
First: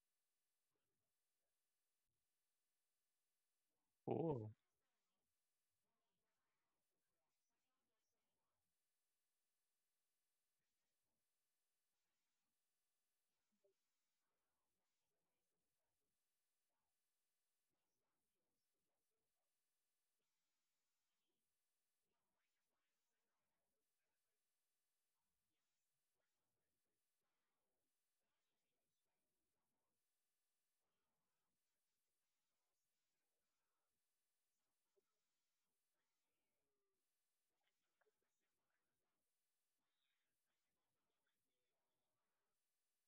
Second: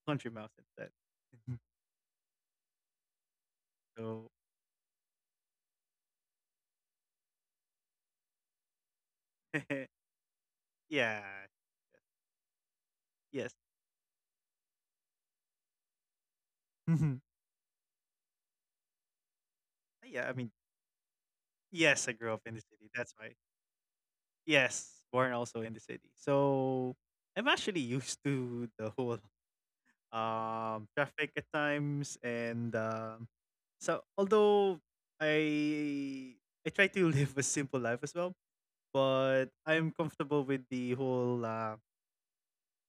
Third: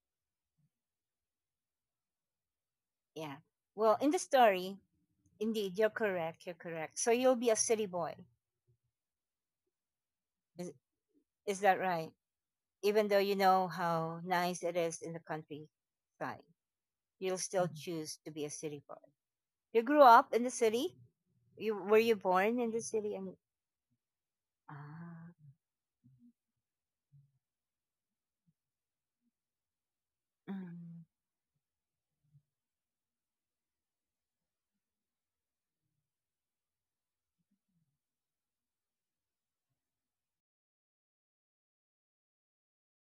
S2: country mouse instead.
S1: Yeah. Well, in the
S2: so
S3: Oh.
S1: story, indeed, you're correct. You're correct. So you'll be a city boy. Is,
S2: yeah,
S1: is that right? Even though you
S2: yes,
S1: know how nice it is in the countryside, you'll still, mhm, choose to be a city boy. You grew up
S2: yeah.
S1: in
S2: I
S1: the
S2: mean
S1: city. You were you
S2: yes, I grew
S1: born
S2: up in
S1: in
S2: the
S1: the
S2: city.
S1: city?
S2: That's
S1: And
S2: why. Yes,
S1: ah,
S2: born also in the city. So I'm actually used to the whole
S1: mm,
S2: um, traffic at times, and um, so although I I try to live a simple life as well, but I'm comfortable with the whole uh,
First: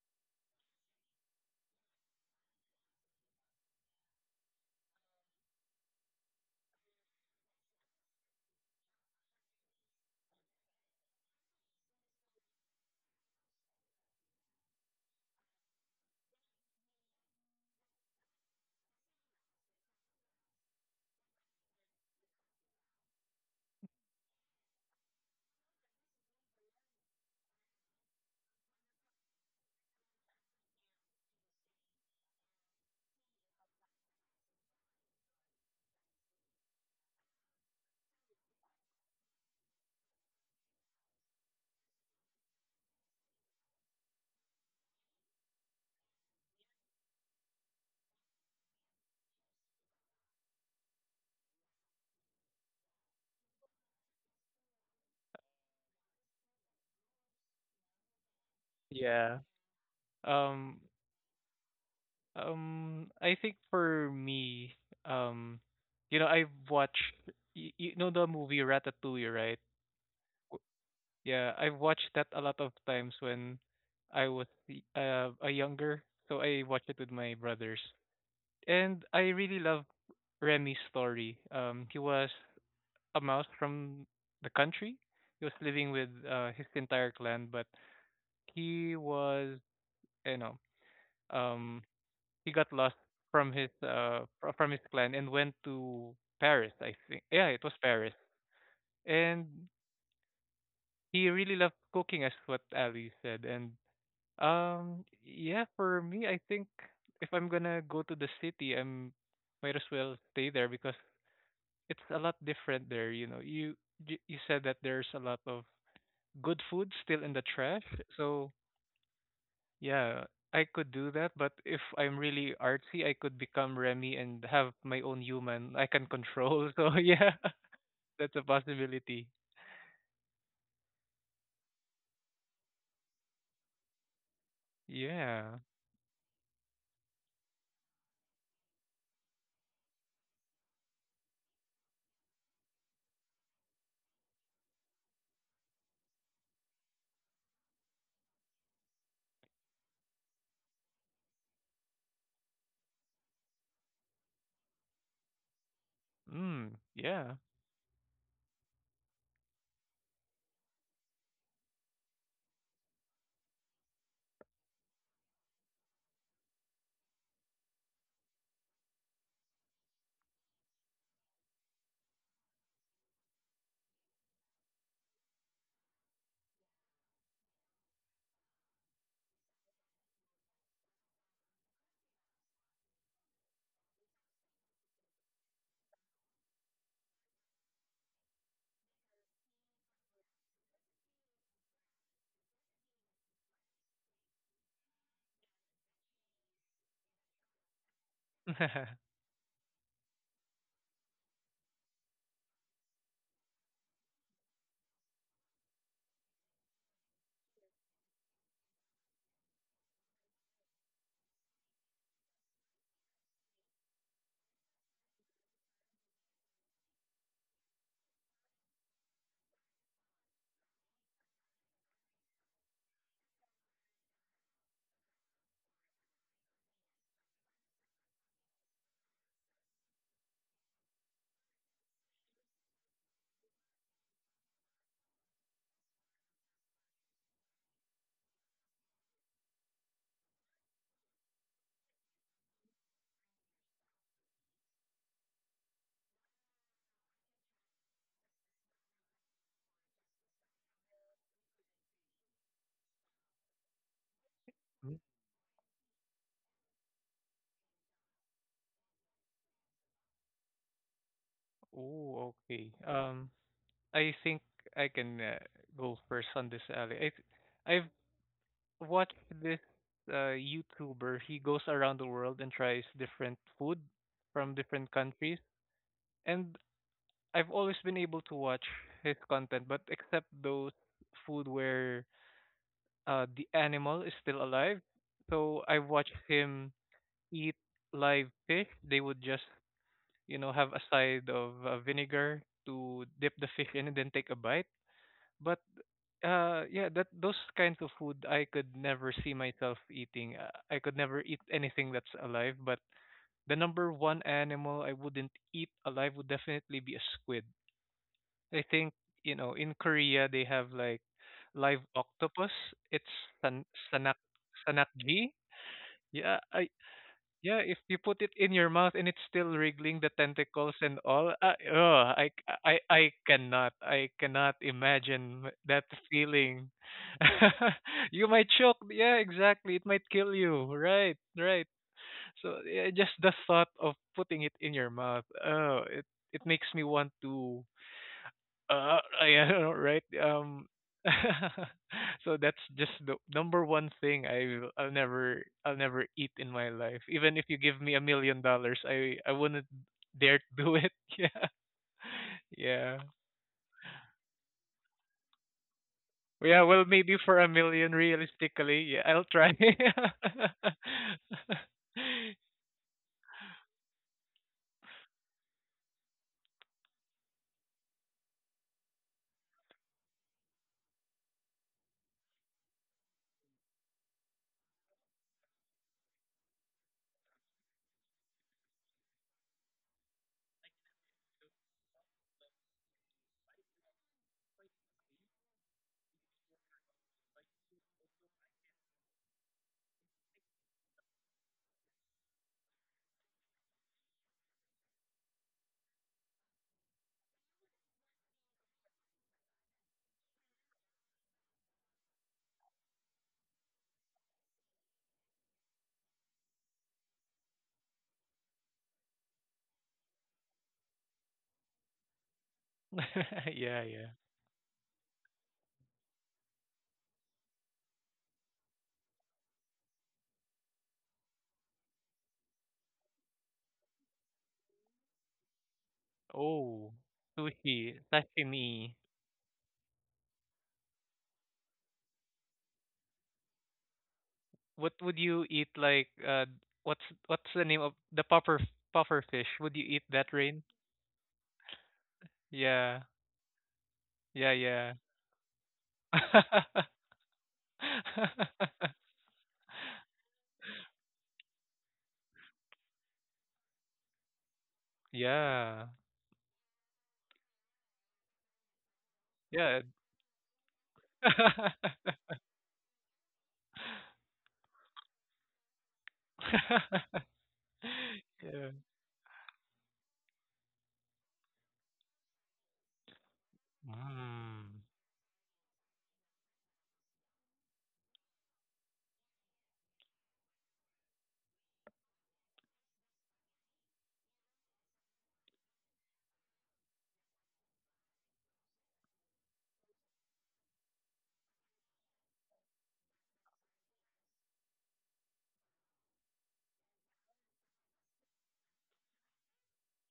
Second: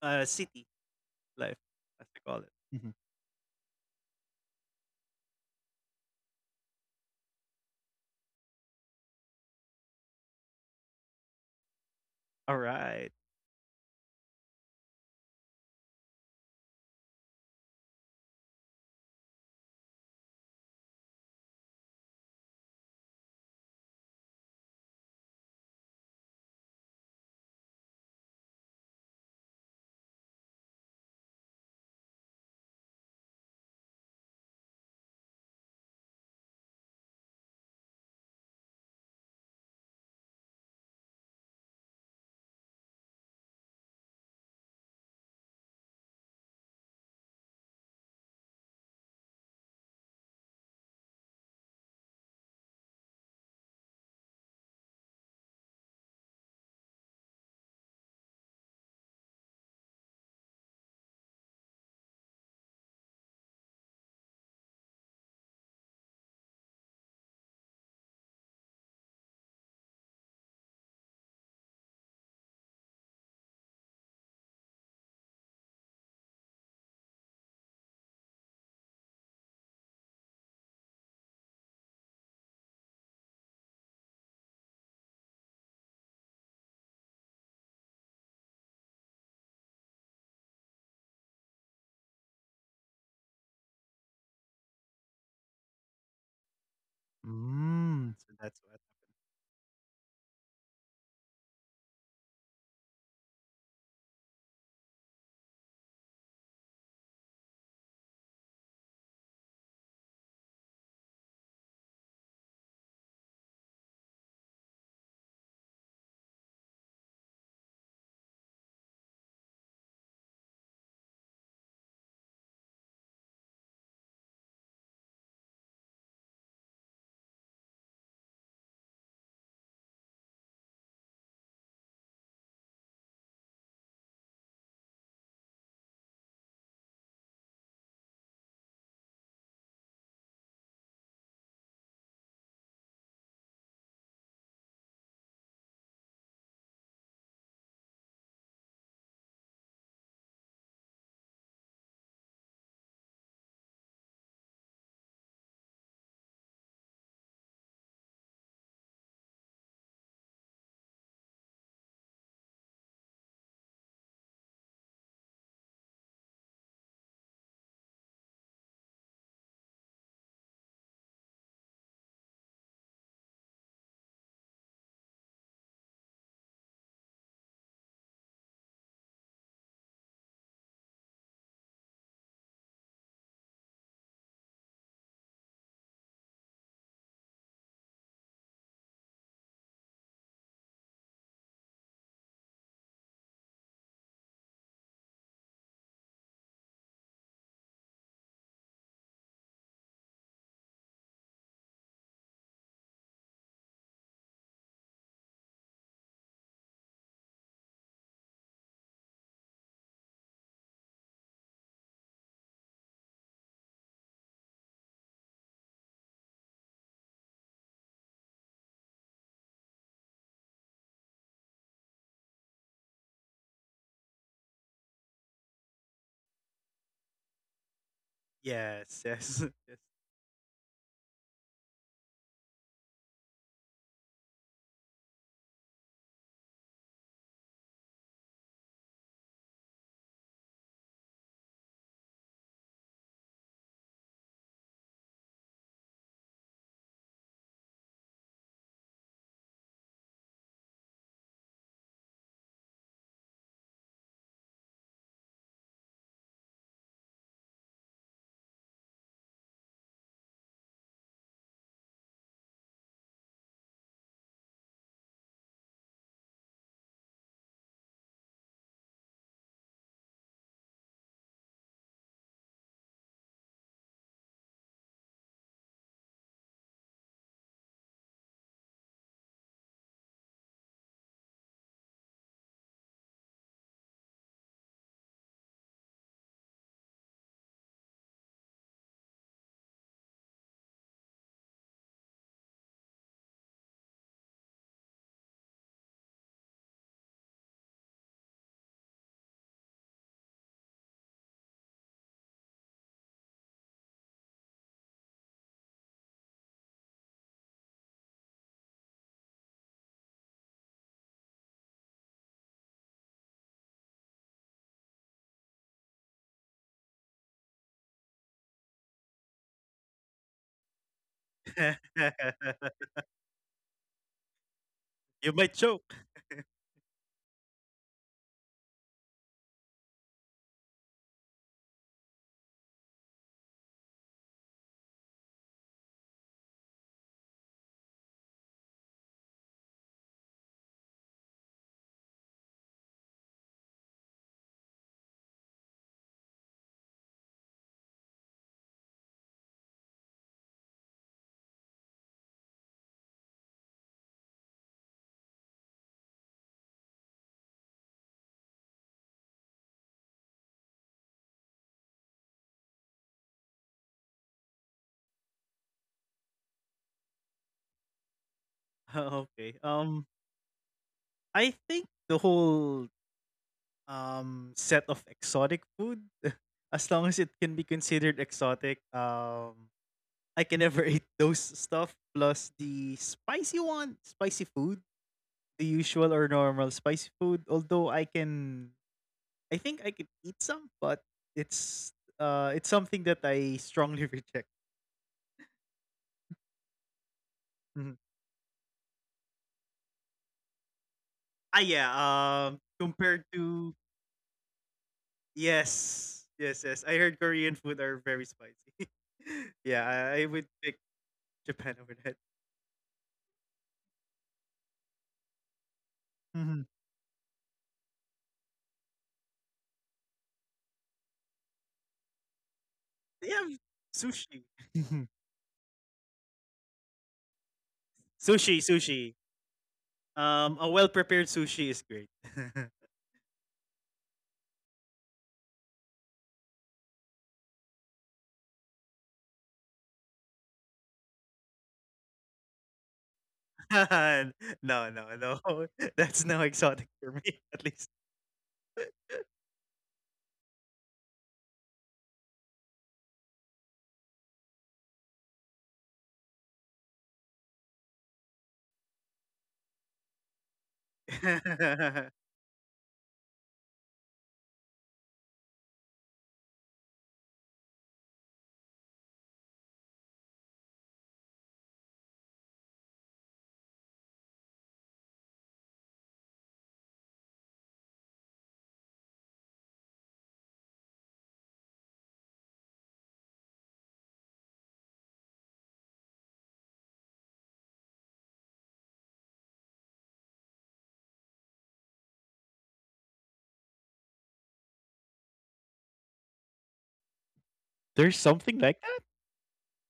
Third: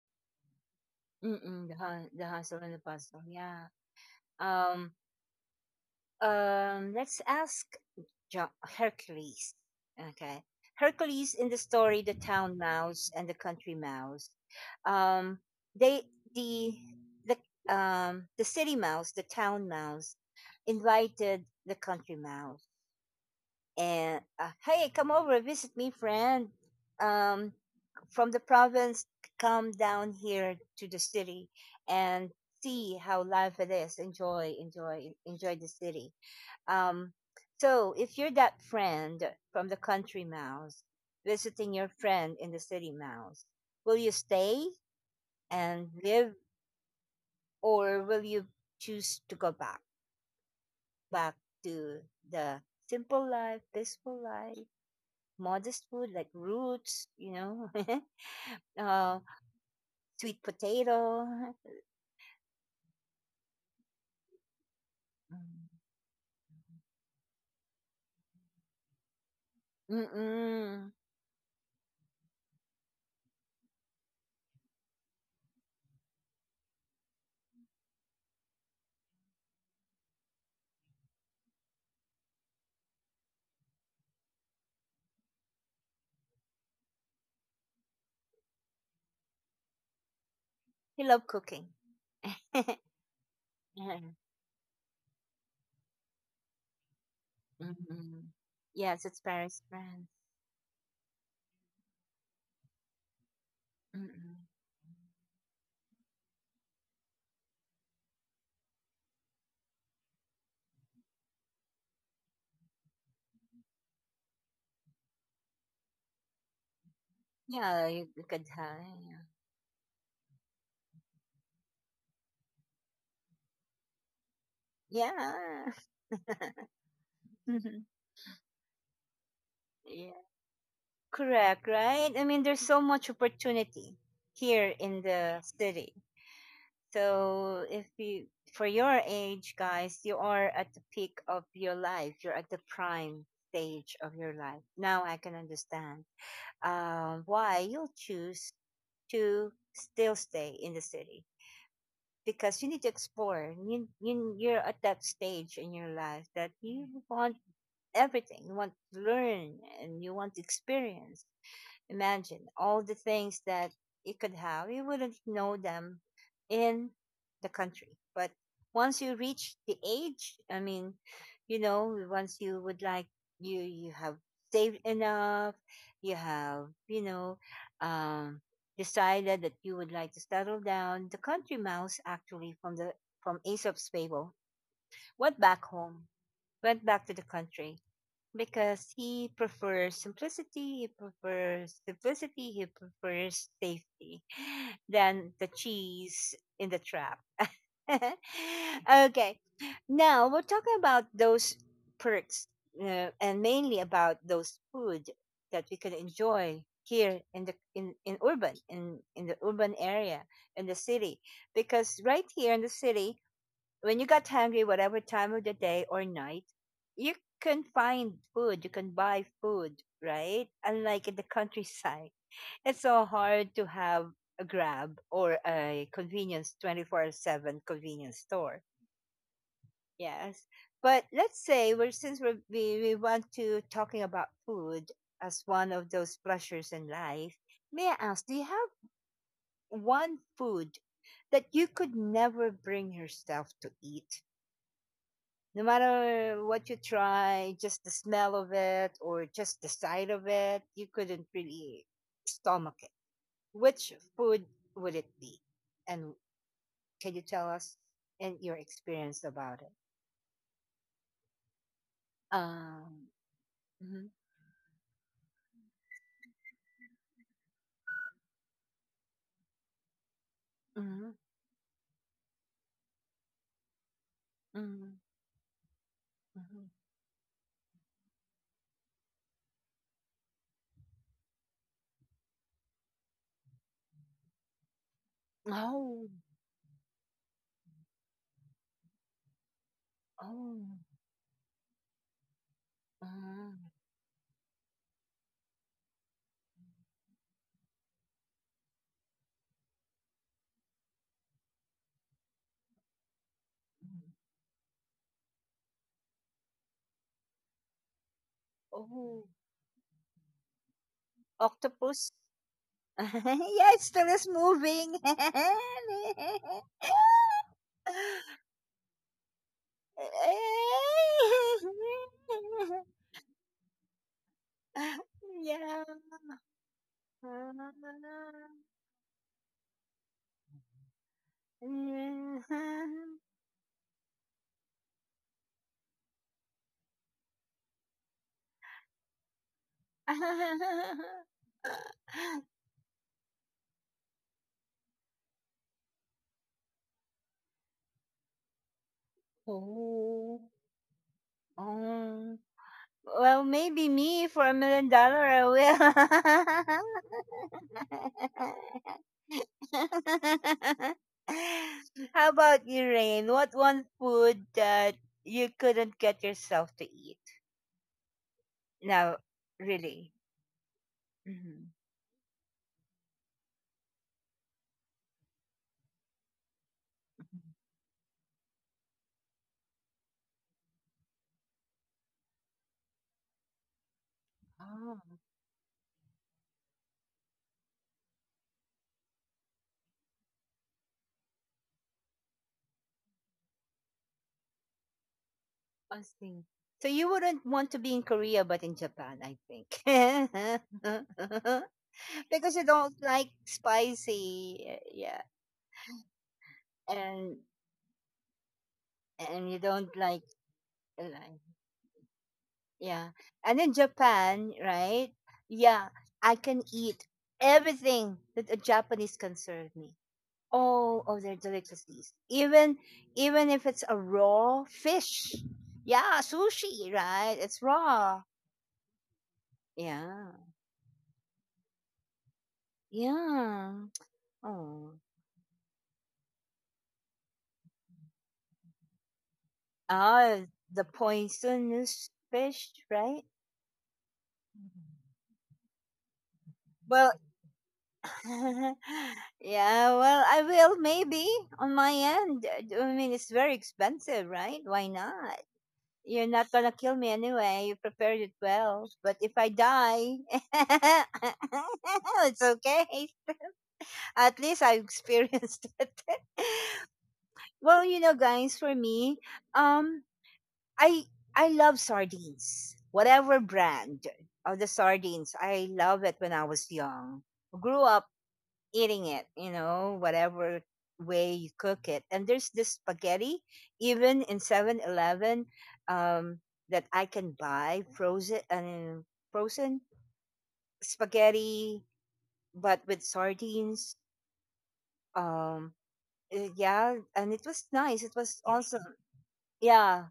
S2: uh city
S1: mm,
S2: life,
S1: mm, the
S2: as
S1: hu-
S2: they
S1: the
S2: call it.
S1: hustle and the
S2: Mhm.
S1: bustle. Yeah. Um, um, let's ask Jo- Hercules. Okay. Hercules in the story, the
S2: All
S1: town
S2: right.
S1: mouse and the country mouse. Um, they the the um the city mouse, the town mouse, invited the country mouse, and uh, hey, come over, visit me, friend. Um, from the province, come down here to the city and see how life it is. Enjoy, enjoy, enjoy the city. Um, so if you're that friend from the country mouse visiting your friend in the city mouse, will you stay and live, or will you choose to go back, back to the simple life, peaceful life, modest food like roots, you know, uh,
S3: Yeah.
S1: sweet
S3: Um
S1: potato.
S3: um I think for me, um you know, I've watched you, you know the movie Ratatouille, right? W-
S1: Mm-mm.
S3: Yeah, I've watched that a lot of times when I was y- uh, a younger. So I watched it with my brothers. And I really love Remy's story. Um he was a mouse from the country. He was living with uh, his entire clan, but he was, you know,
S1: He loved cooking.
S3: um. he got lost from his
S1: Mm-mm.
S3: uh fr- from his clan and went to Paris, I think. Yeah, it was
S2: Mm,
S3: Paris.
S2: so that's what.
S1: Yes, it's
S3: And
S1: Paris, France.
S3: he really loved cooking as what Ali said. And
S1: Mm-mm.
S3: um yeah, for me I think if I'm gonna go to the city I'm might as well stay there because it's a lot different there, you know. You you you said that there's a lot of good food still in the
S1: Yeah,
S3: trash.
S1: you, you could
S3: So
S1: have. Yeah.
S3: yeah, I could do that, but if I'm really artsy, I could become Remy and have my own human I can control. So yeah,
S1: Yeah.
S3: that's a possibility.
S1: yeah. Correct, right? I mean, there's so much opportunity here in the
S3: Yeah.
S1: city. So if you, for your age, guys, you are at the peak of your life. You're at the prime stage of your life. Now I can understand um, why you'll choose to still stay in the city, because you need to explore. You, you, you're at that stage in your life that
S3: Mm,
S1: you want
S3: yeah.
S1: everything. You want to learn and you want to experience. Imagine all the things that you could have. You wouldn't know them in the country. But once you reach the age, I mean, you know, once you would like, you you have saved enough, you have, you know, um decided that you would like to settle down. The country mouse actually from the from Aesop's fable went back home, went back to the country because he prefers simplicity, he prefers simplicity, he prefers safety, than the cheese in the trap. Okay, now we're talking about those perks, uh, and mainly about those food that we can enjoy here in the in, in urban in in the urban area in the city, because right here in the city, when you got hungry, whatever time of the day or night, you can find food, you can buy food, right? Unlike in the countryside, it's so hard to have a grab or a convenience twenty-four seven convenience store.
S2: Yes, yes, yes.
S1: Yes. But let's say we're, since we're, we, we want to talking about food as one of those pleasures in life, may I ask, do you have one food that you could never bring yourself to eat? No matter what you try, just the smell of it or just the sight of it, you couldn't really stomach it. Which food would
S3: Mm.
S1: it be? And can you tell us, and your experience about it?
S3: Oh, okay.
S1: Um.
S3: Um,
S1: Mm-hmm,
S3: I think I can uh, go first on this, Ali. I, th- I've watched this uh,
S1: mm-hmm,
S3: YouTuber. He goes around the world and tries different food from different
S1: mm-hmm,
S3: countries. And
S1: mm-hmm.
S3: I've always been able to watch his content, but except those food where uh, the animal is still alive. So I've
S1: Oh.
S3: watched him eat live fish. They would just, you know,
S1: Oh.
S3: have a side of uh, vinegar to dip the fish
S1: Mm.
S3: in and then take a bite. But uh, yeah, that those kinds of food I could never see myself eating. Uh, I could never eat anything that's alive. But the number one animal I wouldn't eat alive would definitely be a squid. I think
S1: Oh.
S3: you know in Korea they have like live
S1: Octopus.
S3: octopus. It's
S1: Yeah,
S3: san
S1: it still
S3: sanak
S1: is moving.
S3: sanakgi. Yeah, I yeah. If you put it in your mouth and it's still wriggling the tentacles and all, uh, ugh, I I I cannot I cannot
S2: You might
S3: imagine m-
S2: choke.
S3: that
S1: Yeah.
S3: feeling. You might choke. Yeah, exactly. It might kill you. Right, right. So yeah, just the thought of putting it in your mouth. Oh, it it makes me want to uh, yeah, I know, right? Um, so that's just the number one thing I I'll never I'll never eat in my life. Even if you give me a million dollars, I I wouldn't dare
S1: Oh,
S3: to do it.
S1: um,
S3: Yeah,
S1: well, maybe me for a million dollar, I will.
S3: yeah, yeah. Well, maybe for a million, realistically, yeah, I'll try.
S1: How about you, Rain? What one food that you couldn't get yourself to eat? Now,
S2: Okay. Um,
S1: really.
S2: I think
S1: Hmm.
S2: the whole um set of exotic food as long as it can be considered exotic um I can never eat those stuff plus the spicy one, spicy food, the usual or normal spicy food, although I can, I think I could eat some, but it's uh it's something that I strongly reject.
S1: I see. So you wouldn't want to be in
S2: Mhm.
S1: Korea, but in Japan, I think.
S2: ah yeah
S1: Because you
S2: um
S1: don't like
S2: Compared to
S1: spicy, uh, yeah,
S2: yes, yes, yes, I heard
S1: and
S2: Korean food are very spicy.
S1: and you don't like,
S2: Yeah, i, I would pick
S1: like
S2: Japan over
S1: yeah, and in
S3: Yeah, yeah.
S1: Japan, right? Yeah, I can
S2: that.
S1: eat everything that a Japanese can serve me. All of their delicacies, even even
S2: They
S1: if
S2: have
S1: it's a raw
S2: sushi.
S1: fish, yeah, sushi,
S3: Oh,
S1: right? It's
S3: sushi,
S1: raw,
S2: Sushi,
S3: sashimi.
S2: sushi.
S1: yeah,
S2: Um, a well-prepared sushi is great.
S1: yeah. Oh.
S3: What would you eat like uh what's what's the name of the puffer puffer fish? Would you eat that
S1: Ah,
S3: rain?
S1: the poisonous fish,
S3: Yeah.
S1: right?
S3: Yeah, yeah.
S2: No, no, no. That's no
S1: Well,
S2: exotic for me, at least.
S1: yeah, well, I will maybe on my end. I mean, it's very expensive, right? Why not?
S3: Yeah.
S1: You're not gonna kill me anyway. You prepared it well. But if I
S3: Yeah.
S1: die, it's okay. At least I experienced it. Well, you know, guys,
S3: Yeah.
S1: for me, um, I I love sardines. Whatever brand of the
S3: Mm.
S1: sardines, I love it when I was young. Grew up eating it, you know, whatever way you cook it. And there's this spaghetti, even in Seven Eleven, um, that I can buy frozen and frozen spaghetti, but with sardines. Um, uh, yeah, and it was nice. It
S2: There's
S1: was
S2: something
S1: awesome.
S2: like that?
S1: Yeah.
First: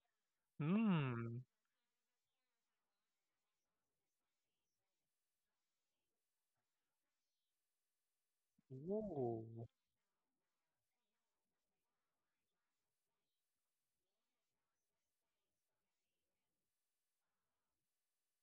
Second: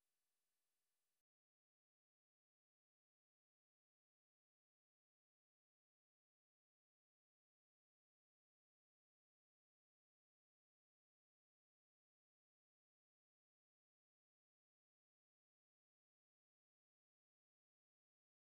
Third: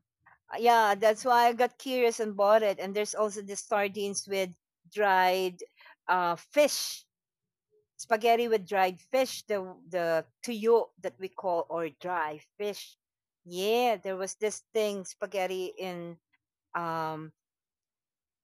S1: Uh, yeah, that's
S3: Mm.
S1: why I got curious and bought it. And there's also the sardines with dried uh, fish, spaghetti with dried fish, the
S3: Ooh.
S1: the tuyo that we call, or dry fish. Yeah, there was this thing spaghetti in um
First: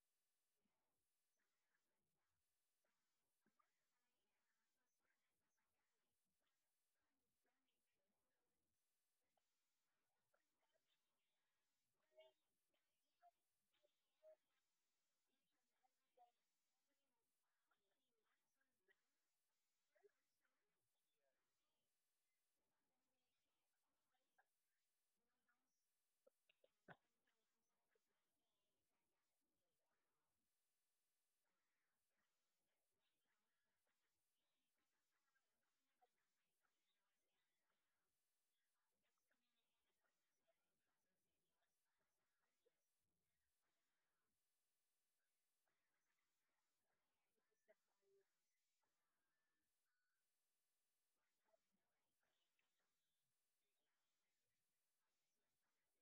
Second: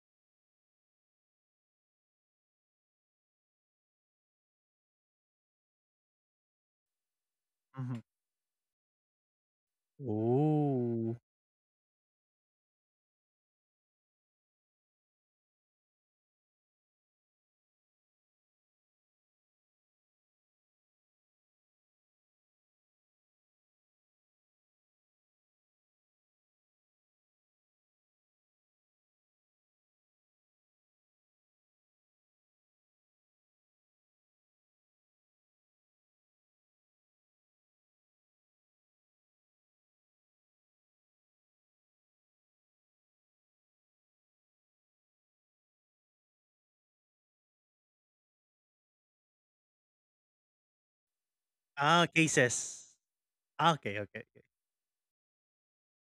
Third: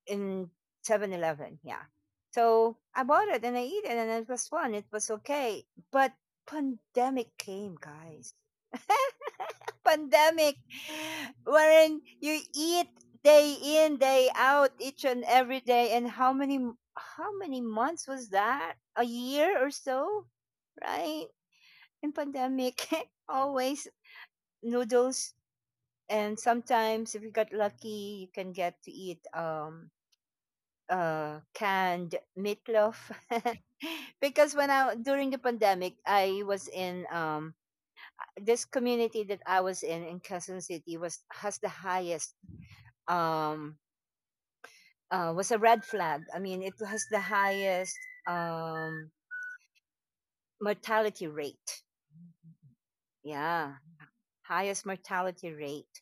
S1: in Seven Eleven. Yeah, so I bought it and I eat it, and it was fun. It was okay, but pandemic came,
S2: Mhm.
S1: guys. Pandemic,
S2: Oh.
S1: wherein you eat day in day out each and every day, and how many, how many months was that, a year or so, right, in pandemic, always noodles, and sometimes if you got lucky you can get to eat um uh canned meatloaf because when I during the pandemic I was in um this community that I was in in Quezon City was has the highest um, uh, was a red flag. I mean, it has the highest um, mortality rate.
S2: Ah, cases. Ah,
S1: Yeah,
S2: okay, okay.
S1: highest mortality rate,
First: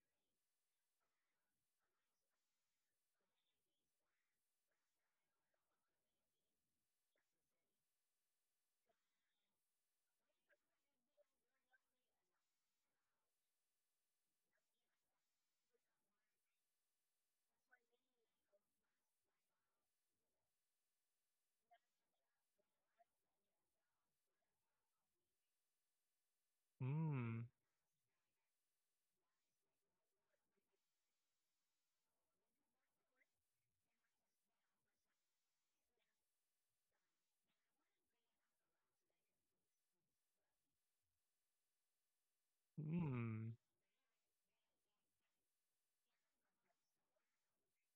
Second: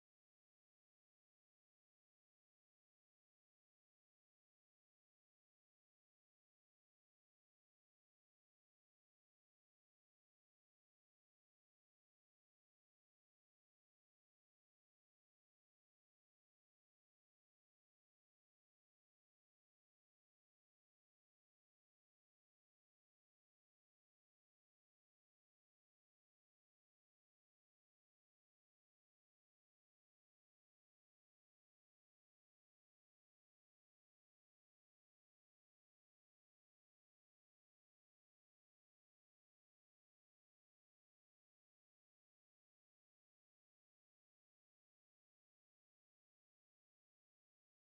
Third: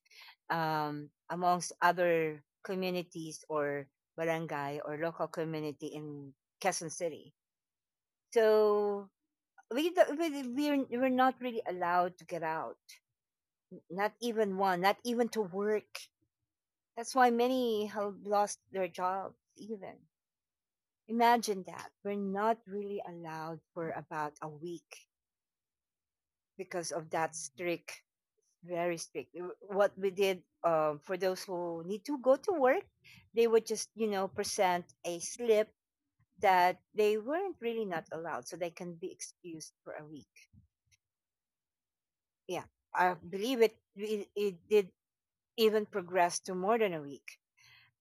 S1: um, amongst other communities or barangay or local community in Quezon City. So we do- we we're, we're not really allowed to get out. Not even one. Not even to work. That's why many have lost their jobs. Even Imagine that. We're not really allowed for about a week because of that
S3: Mm.
S1: strict, very strict. W- What we did, um, for those who need to go to work, they would just, you know, present a slip that they weren't really not allowed, so they can be excused for a week. Yeah. I
S3: Mm.
S1: believe it, it, it did even progress to more than a week.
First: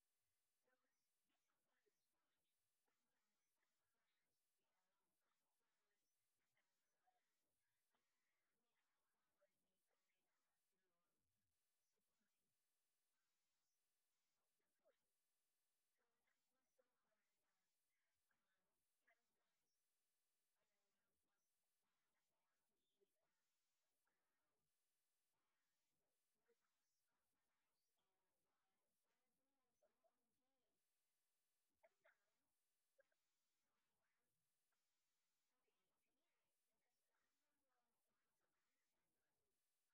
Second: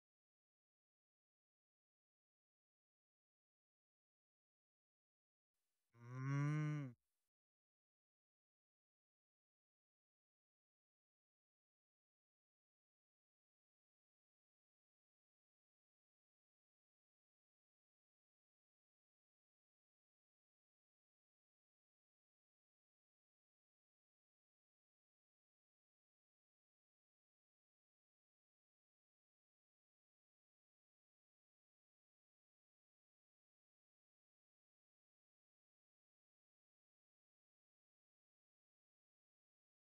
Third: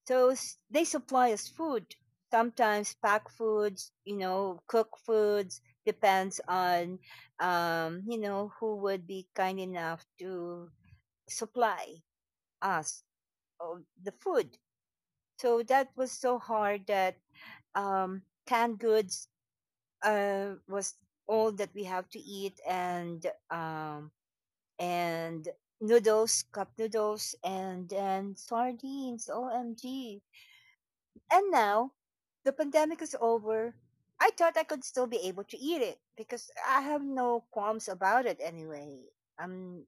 S1: So s- they supply us food, sometimes pack foods, you know, cook foods, depends
S2: Mm,
S1: on, um, you know, who would be kind enough to supply us of the food. So that was so hard that, um, canned goods, uh, was all that we have to eat, and, um, and noodles, cup noodles, and then sardines. O M G. And now the pandemic is over. I thought I could still be able to eat it because I have no qualms about it anyway. Um,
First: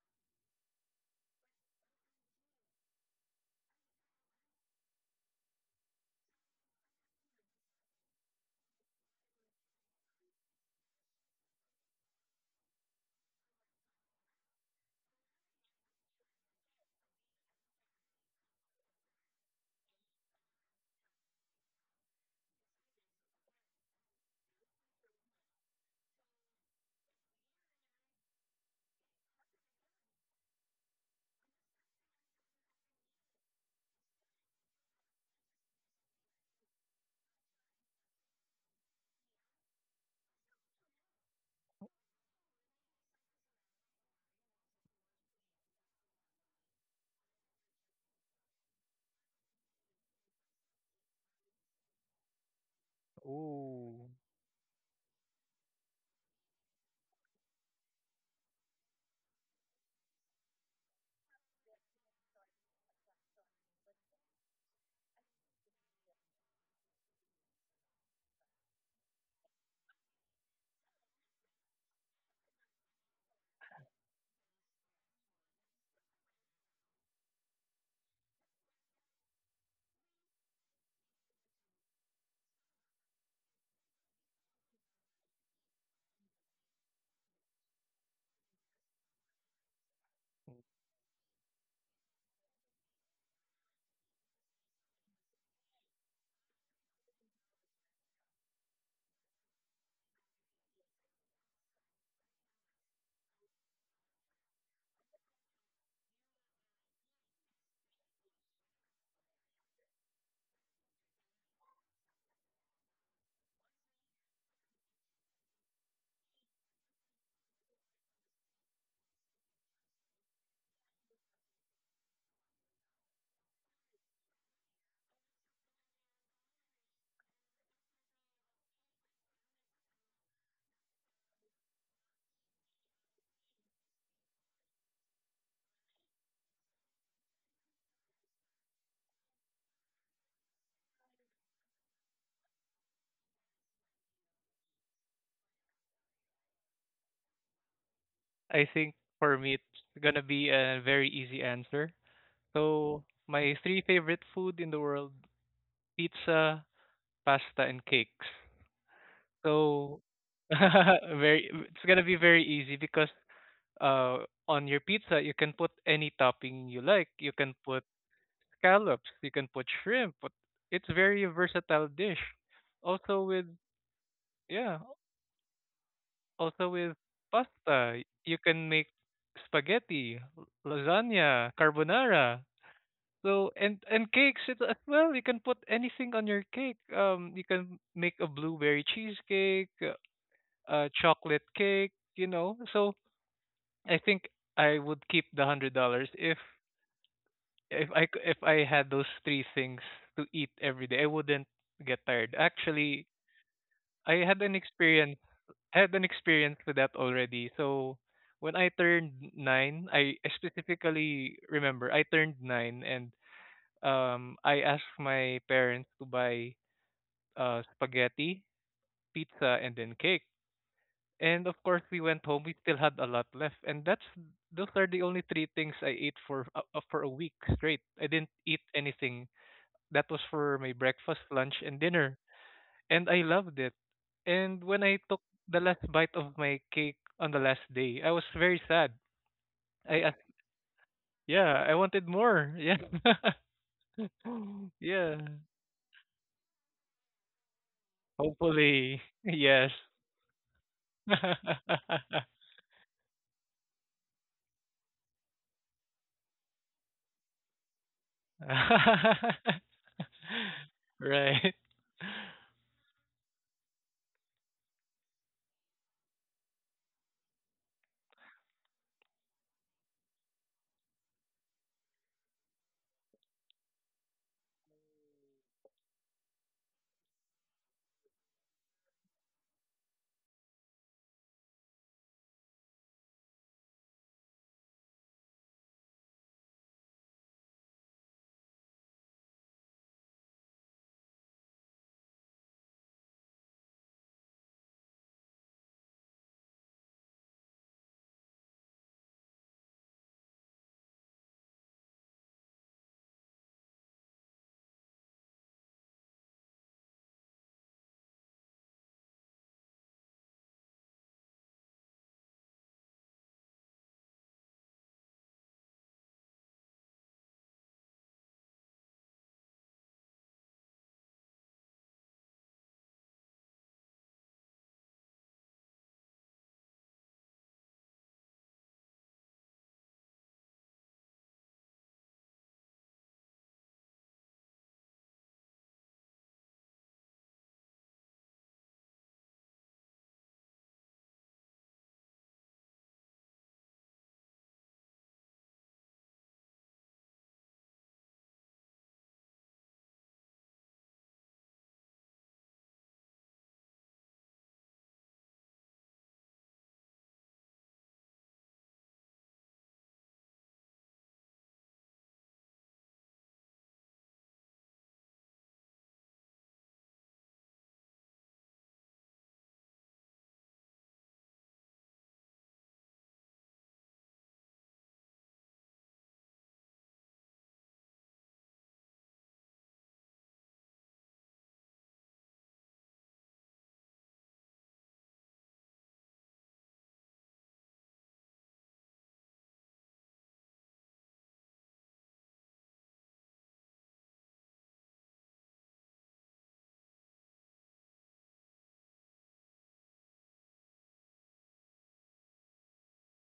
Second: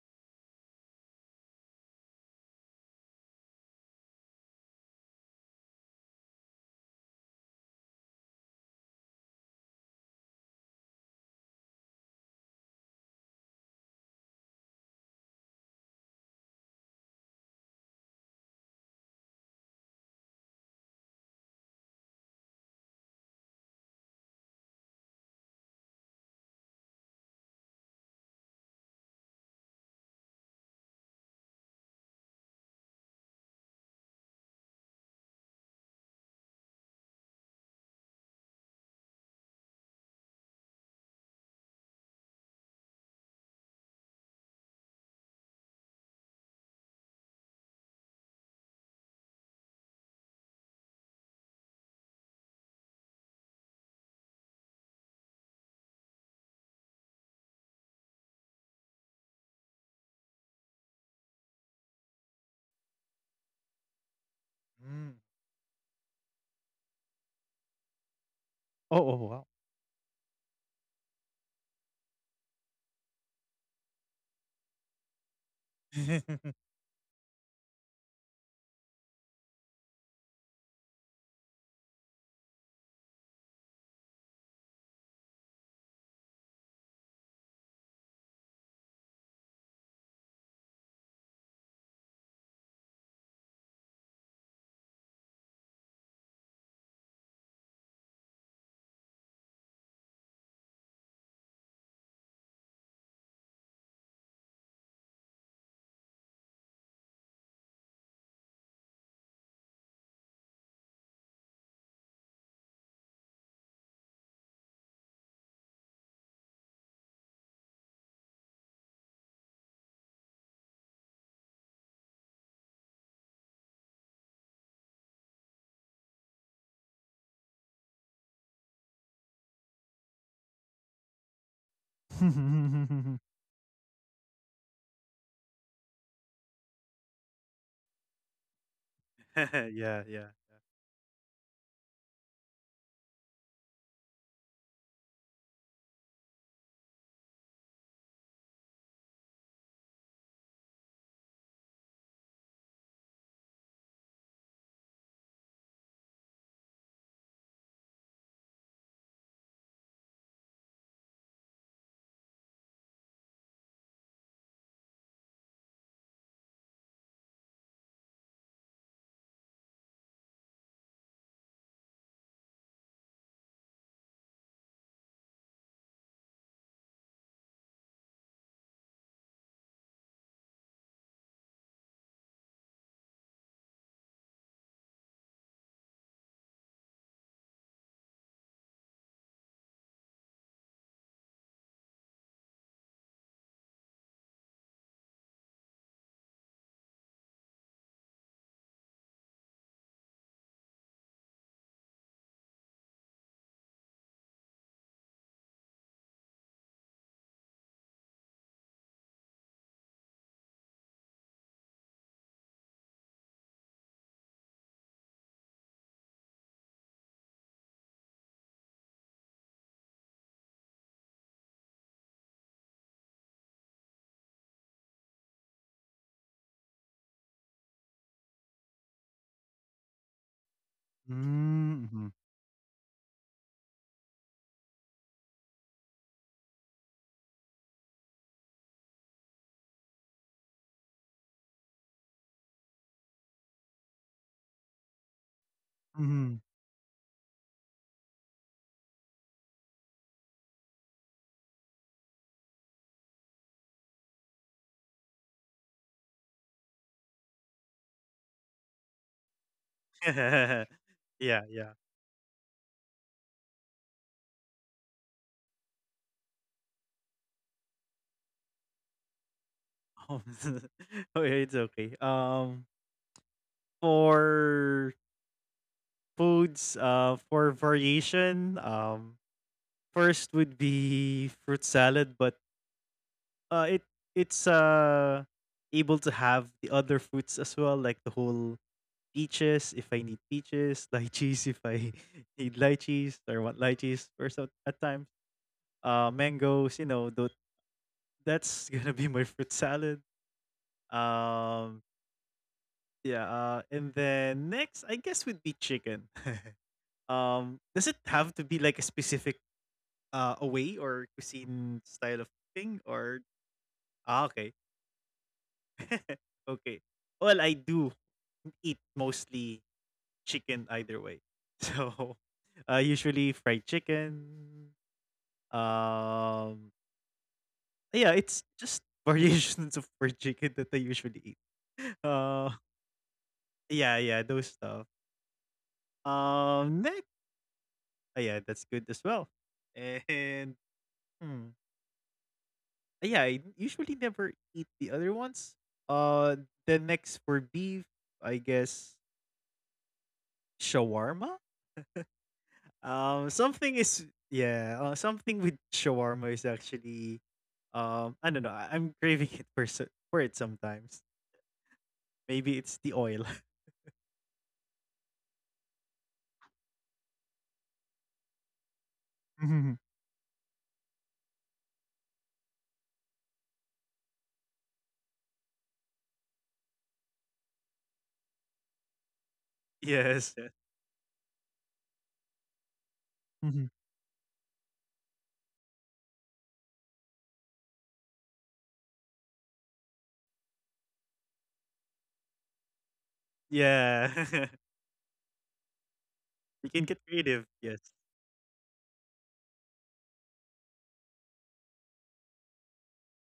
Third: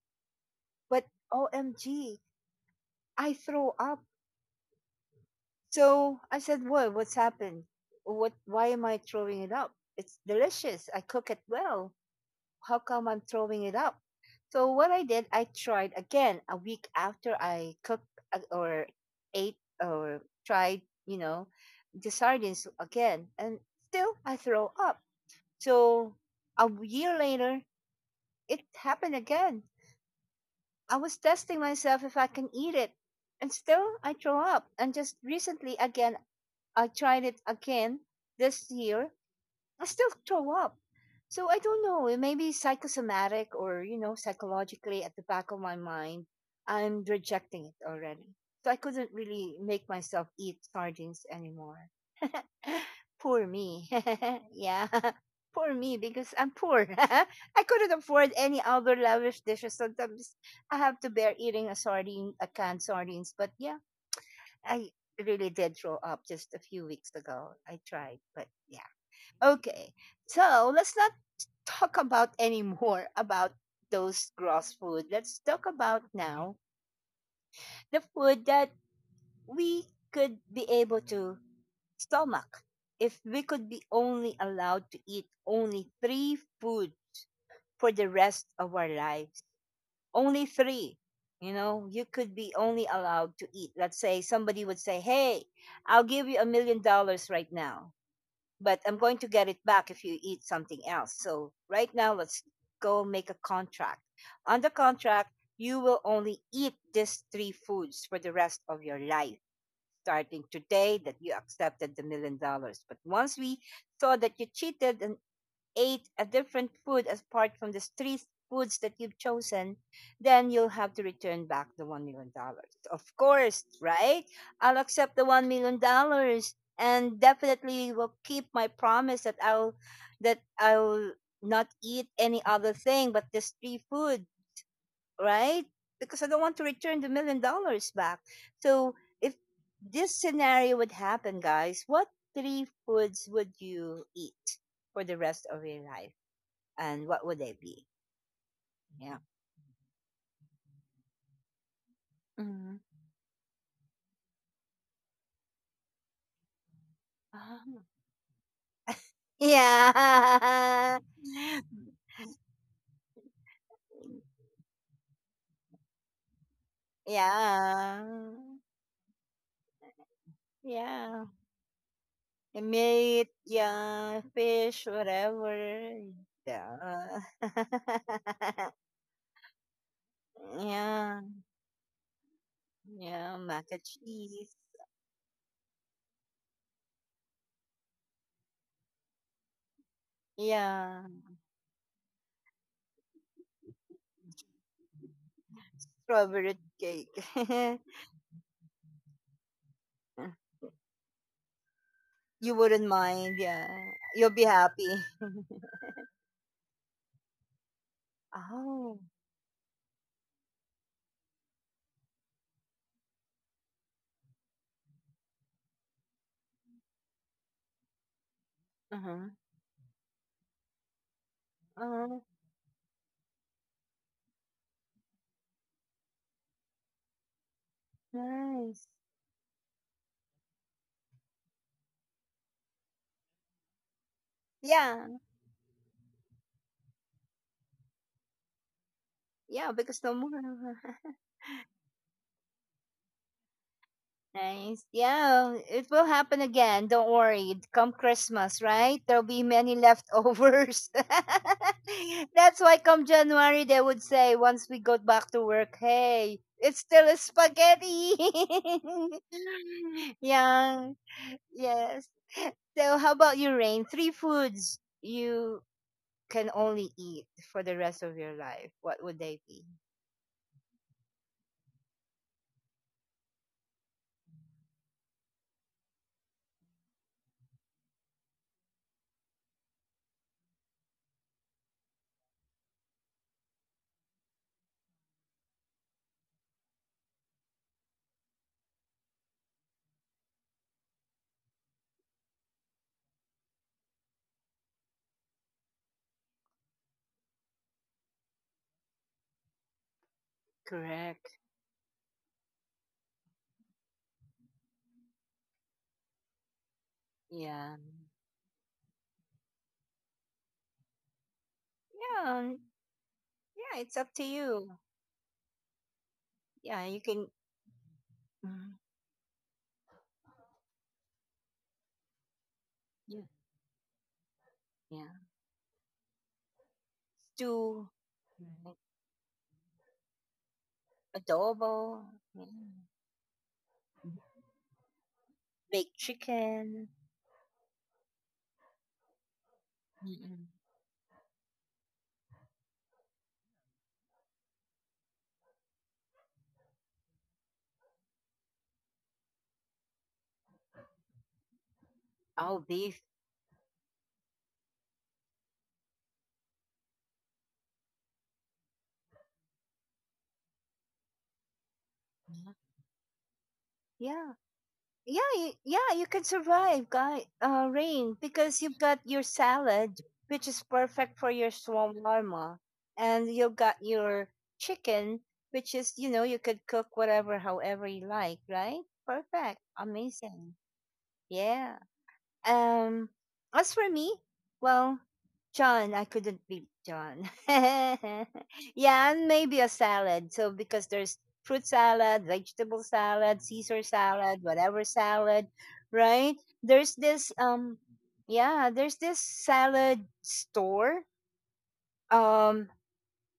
S1: but O M G, I throw up. So I said, "What? What's happened? What? Why am I throwing it up? It's delicious. I cook it well. How come I'm throwing it up?" So what I did, I tried again a week after I cooked, uh, or ate or tried, you know, the sardines again, and still I throw up. So a year later, it happened again. I was testing myself if I can eat it, and still I throw up. And just recently, again, I tried it again this year, I still throw up. So I don't know. It may be psychosomatic or, you know, psychologically at the back of my mind, I'm rejecting it already. So I couldn't really make myself eat sardines anymore. Poor me.
S3: Ooh.
S1: Yeah. Poor me because I'm poor. I couldn't afford any other lavish dishes. so Sometimes I have to bear eating a sardine, a canned sardines. But yeah, I
S2: mm.
S1: really did throw up just a few weeks ago. I tried, but yeah.
S2: Oh, oh, wow.
S1: Okay. So let's not talk about anymore about those gross food. Let's talk about now the food that we could be able to stomach. If we could be only allowed to eat only three food for the rest of our lives, only three, you know, you could be only allowed to eat. Let's say somebody would say, "Hey, I'll give you a million dollars right now, but I'm going to get it back if you eat something else." So right now, let's go make a contract. On the contract, you will only eat these three foods for the rest of your life, starting today that you accepted the million dollars. But once we saw that you cheated and ate a different food apart from the three foods that you've chosen, then you'll have to return back the one million dollars. Dollars. Of course, right? I'll accept the $1 million dollars and definitely will keep my promise that I'll that I'll not eat any other thing
S2: Mhm.
S1: but this three food, right? Because I don't want to return the million dollars back. So if
S2: Yeah,
S1: this
S2: yeah.
S1: scenario would happen, guys, what three foods would you eat for the rest of your life, and what would they be?
S3: I think
S1: Yeah.
S3: for me it's gonna be a very easy answer.
S1: Mm-hmm.
S3: So my three favorite food in the world, pizza, pasta
S1: Oh.
S3: and cakes. So
S1: Yeah.
S3: very it's gonna be very easy because uh on your pizza you can put any topping you like. You can put
S1: Yeah.
S3: scallops, you can put shrimp, but it's
S1: Yeah.
S3: very versatile dish. Also
S1: Meat,
S3: with
S1: yeah,
S3: Yeah,
S1: fish, whatever.
S3: also with
S1: Yeah.
S3: pasta. You can make spaghetti, l-
S1: yeah.
S3: lasagna, carbonara.
S1: Yeah.
S3: So
S1: Mac and
S3: and and cakes
S1: cheese.
S3: it as well. You can put anything on your cake. Um, you can make a blueberry cheesecake. Uh,
S1: Yeah.
S3: chocolate cake, you know. So I think I would keep the hundred dollars if
S1: Strawberry cake.
S3: if I c- if I had those three things to eat every day, I wouldn't get tired.
S1: You wouldn't
S3: Actually,
S1: mind, yeah.
S3: I
S1: You'll
S3: had
S1: be
S3: an
S1: happy.
S3: experience I had an experience with that already. So when I
S1: Oh.
S3: turned nine, I I specifically remember I turned nine and um I asked my parents to buy uh spaghetti,
S1: Uh-huh.
S3: pizza, and then cake. And of course, we
S1: Oh,
S3: went home. We still had a lot left, and that's those are the only three things I ate for uh, uh, for a week straight. I didn't eat
S1: nice.
S3: anything. That was for my breakfast, lunch, and dinner,
S2: Mhm.
S3: and I loved it. And when I
S1: Yeah.
S3: took the last bite of my cake on the last day, I was very sad.
S1: Yeah, because
S3: I
S1: no
S3: asked,
S1: more.
S3: yeah, I wanted more. Yeah,
S1: Nice.
S3: yeah.
S1: Yeah, it will happen
S2: Mhm.
S1: again. Don't worry. Come Christmas, right?
S3: Hopefully,
S1: There'll be
S3: yes.
S1: many leftovers. That's why come January they would say once we go back to work, hey, it's still a spaghetti. Yeah.
S2: Yeah,
S3: right.
S2: yeah.
S1: Yes. So how about you, Rain? Three foods you can only eat for the rest of your life. What would they be?
S2: Oh, okay, it's okay. Um, for foods, uh, for variation, um, first would be fruit salad, but uh, it it's uh able to have the other fruits as well, like the whole peaches if I need peaches, lychees if I need lychees or want lychees or so at times. Uh, mangoes, you know, tho- that's gonna be my fruit salad.
S1: Correct.
S2: Um, yeah. Uh, and then next, I guess would be chicken. Um,
S1: Yeah.
S2: does it have to be like a specific uh away or cuisine style of
S1: Yeah.
S2: thing or
S1: Yeah, it's up to
S2: ah okay,
S1: you. Yeah,
S2: okay.
S1: you can.
S2: Well, I do
S1: Mm,
S2: eat mostly chicken either way, so uh,
S1: yeah,
S2: usually fried chicken.
S1: yeah.
S2: Um,
S1: Stew,
S2: yeah, it's
S1: right.
S2: just variations of fried chicken that I usually eat.
S1: Adobo,
S2: Uh,
S1: yeah.
S2: yeah,
S1: Mhm.
S2: yeah, those stuff.
S1: Baked chicken,
S2: Um, next, oh, yeah, that's good as well.
S1: mm.
S2: And hmm, yeah, I usually never eat the other ones. Uh, the next for beef, I guess shawarma.
S1: All beef.
S2: Um, something is Yeah, uh, something with shawarma is actually um, I don't know. I- I'm craving it for so- for it sometimes. Maybe it's the oil.
S1: Yeah, yeah, yeah. y- yeah. You can survive, guy. Uh, rain, because you've got your salad, which is perfect for your shawarma, and you've got your chicken, which is, you know, you could cook whatever, however you like. Right? Perfect.
S2: Yes.
S1: Amazing. Yeah. Um,
S2: Mhm.
S1: as for me, well, John, I couldn't beat John. Yeah, and maybe a salad. So because there's fruit salad, vegetable salad, Caesar salad,
S2: Yeah.
S1: whatever salad, right?
S2: You can
S1: There's
S2: get
S1: this,
S2: creative,
S1: um,
S2: yes.
S1: yeah, there's this salad store. Um,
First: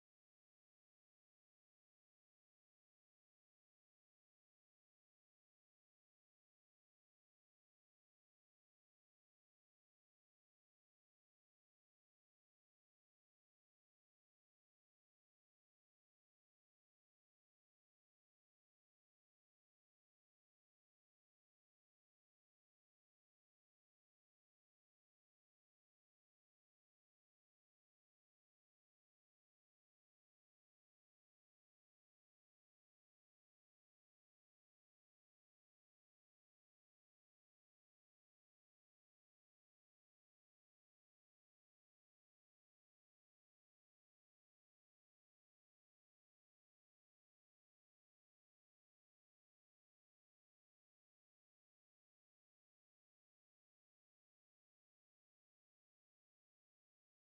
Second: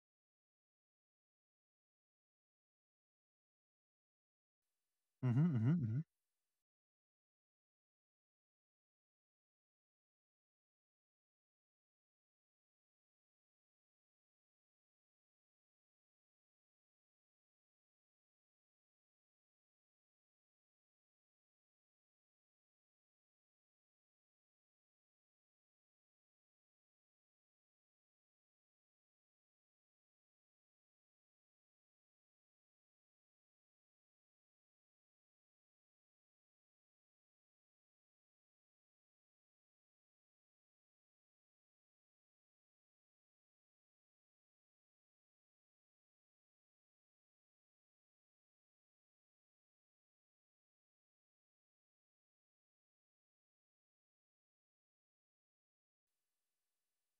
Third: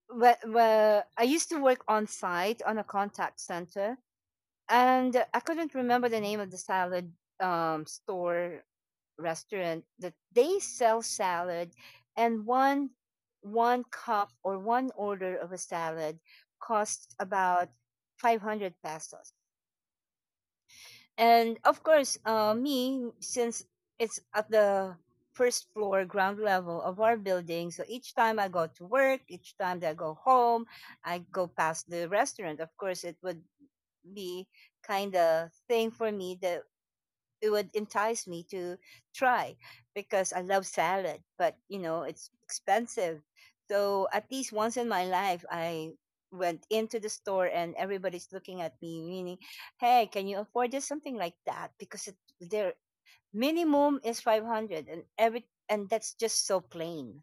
S1: where, where I used to work on site on a contact center, and I
S2: Mhm,
S1: couldn't
S2: mhm, mhm.
S1: remember the name of the salad, um, store, restaurant, that they sell salad. And one one cup or one order of a salad costs about five hundred pesos. And of course, uh, me, since it's at the first floor ground level of our building, so each time I go to work, each time that I go home, I go past the restaurant, of course it would be kind of thing for me that it would entice me to try, because I love salad, but you know, it's expensive. So at least once in my life, I went into the store and everybody's looking at me, meaning, "Hey, can you afford this?" Something like that, because it, their minimum is five hundred, and every, and that's just so plain.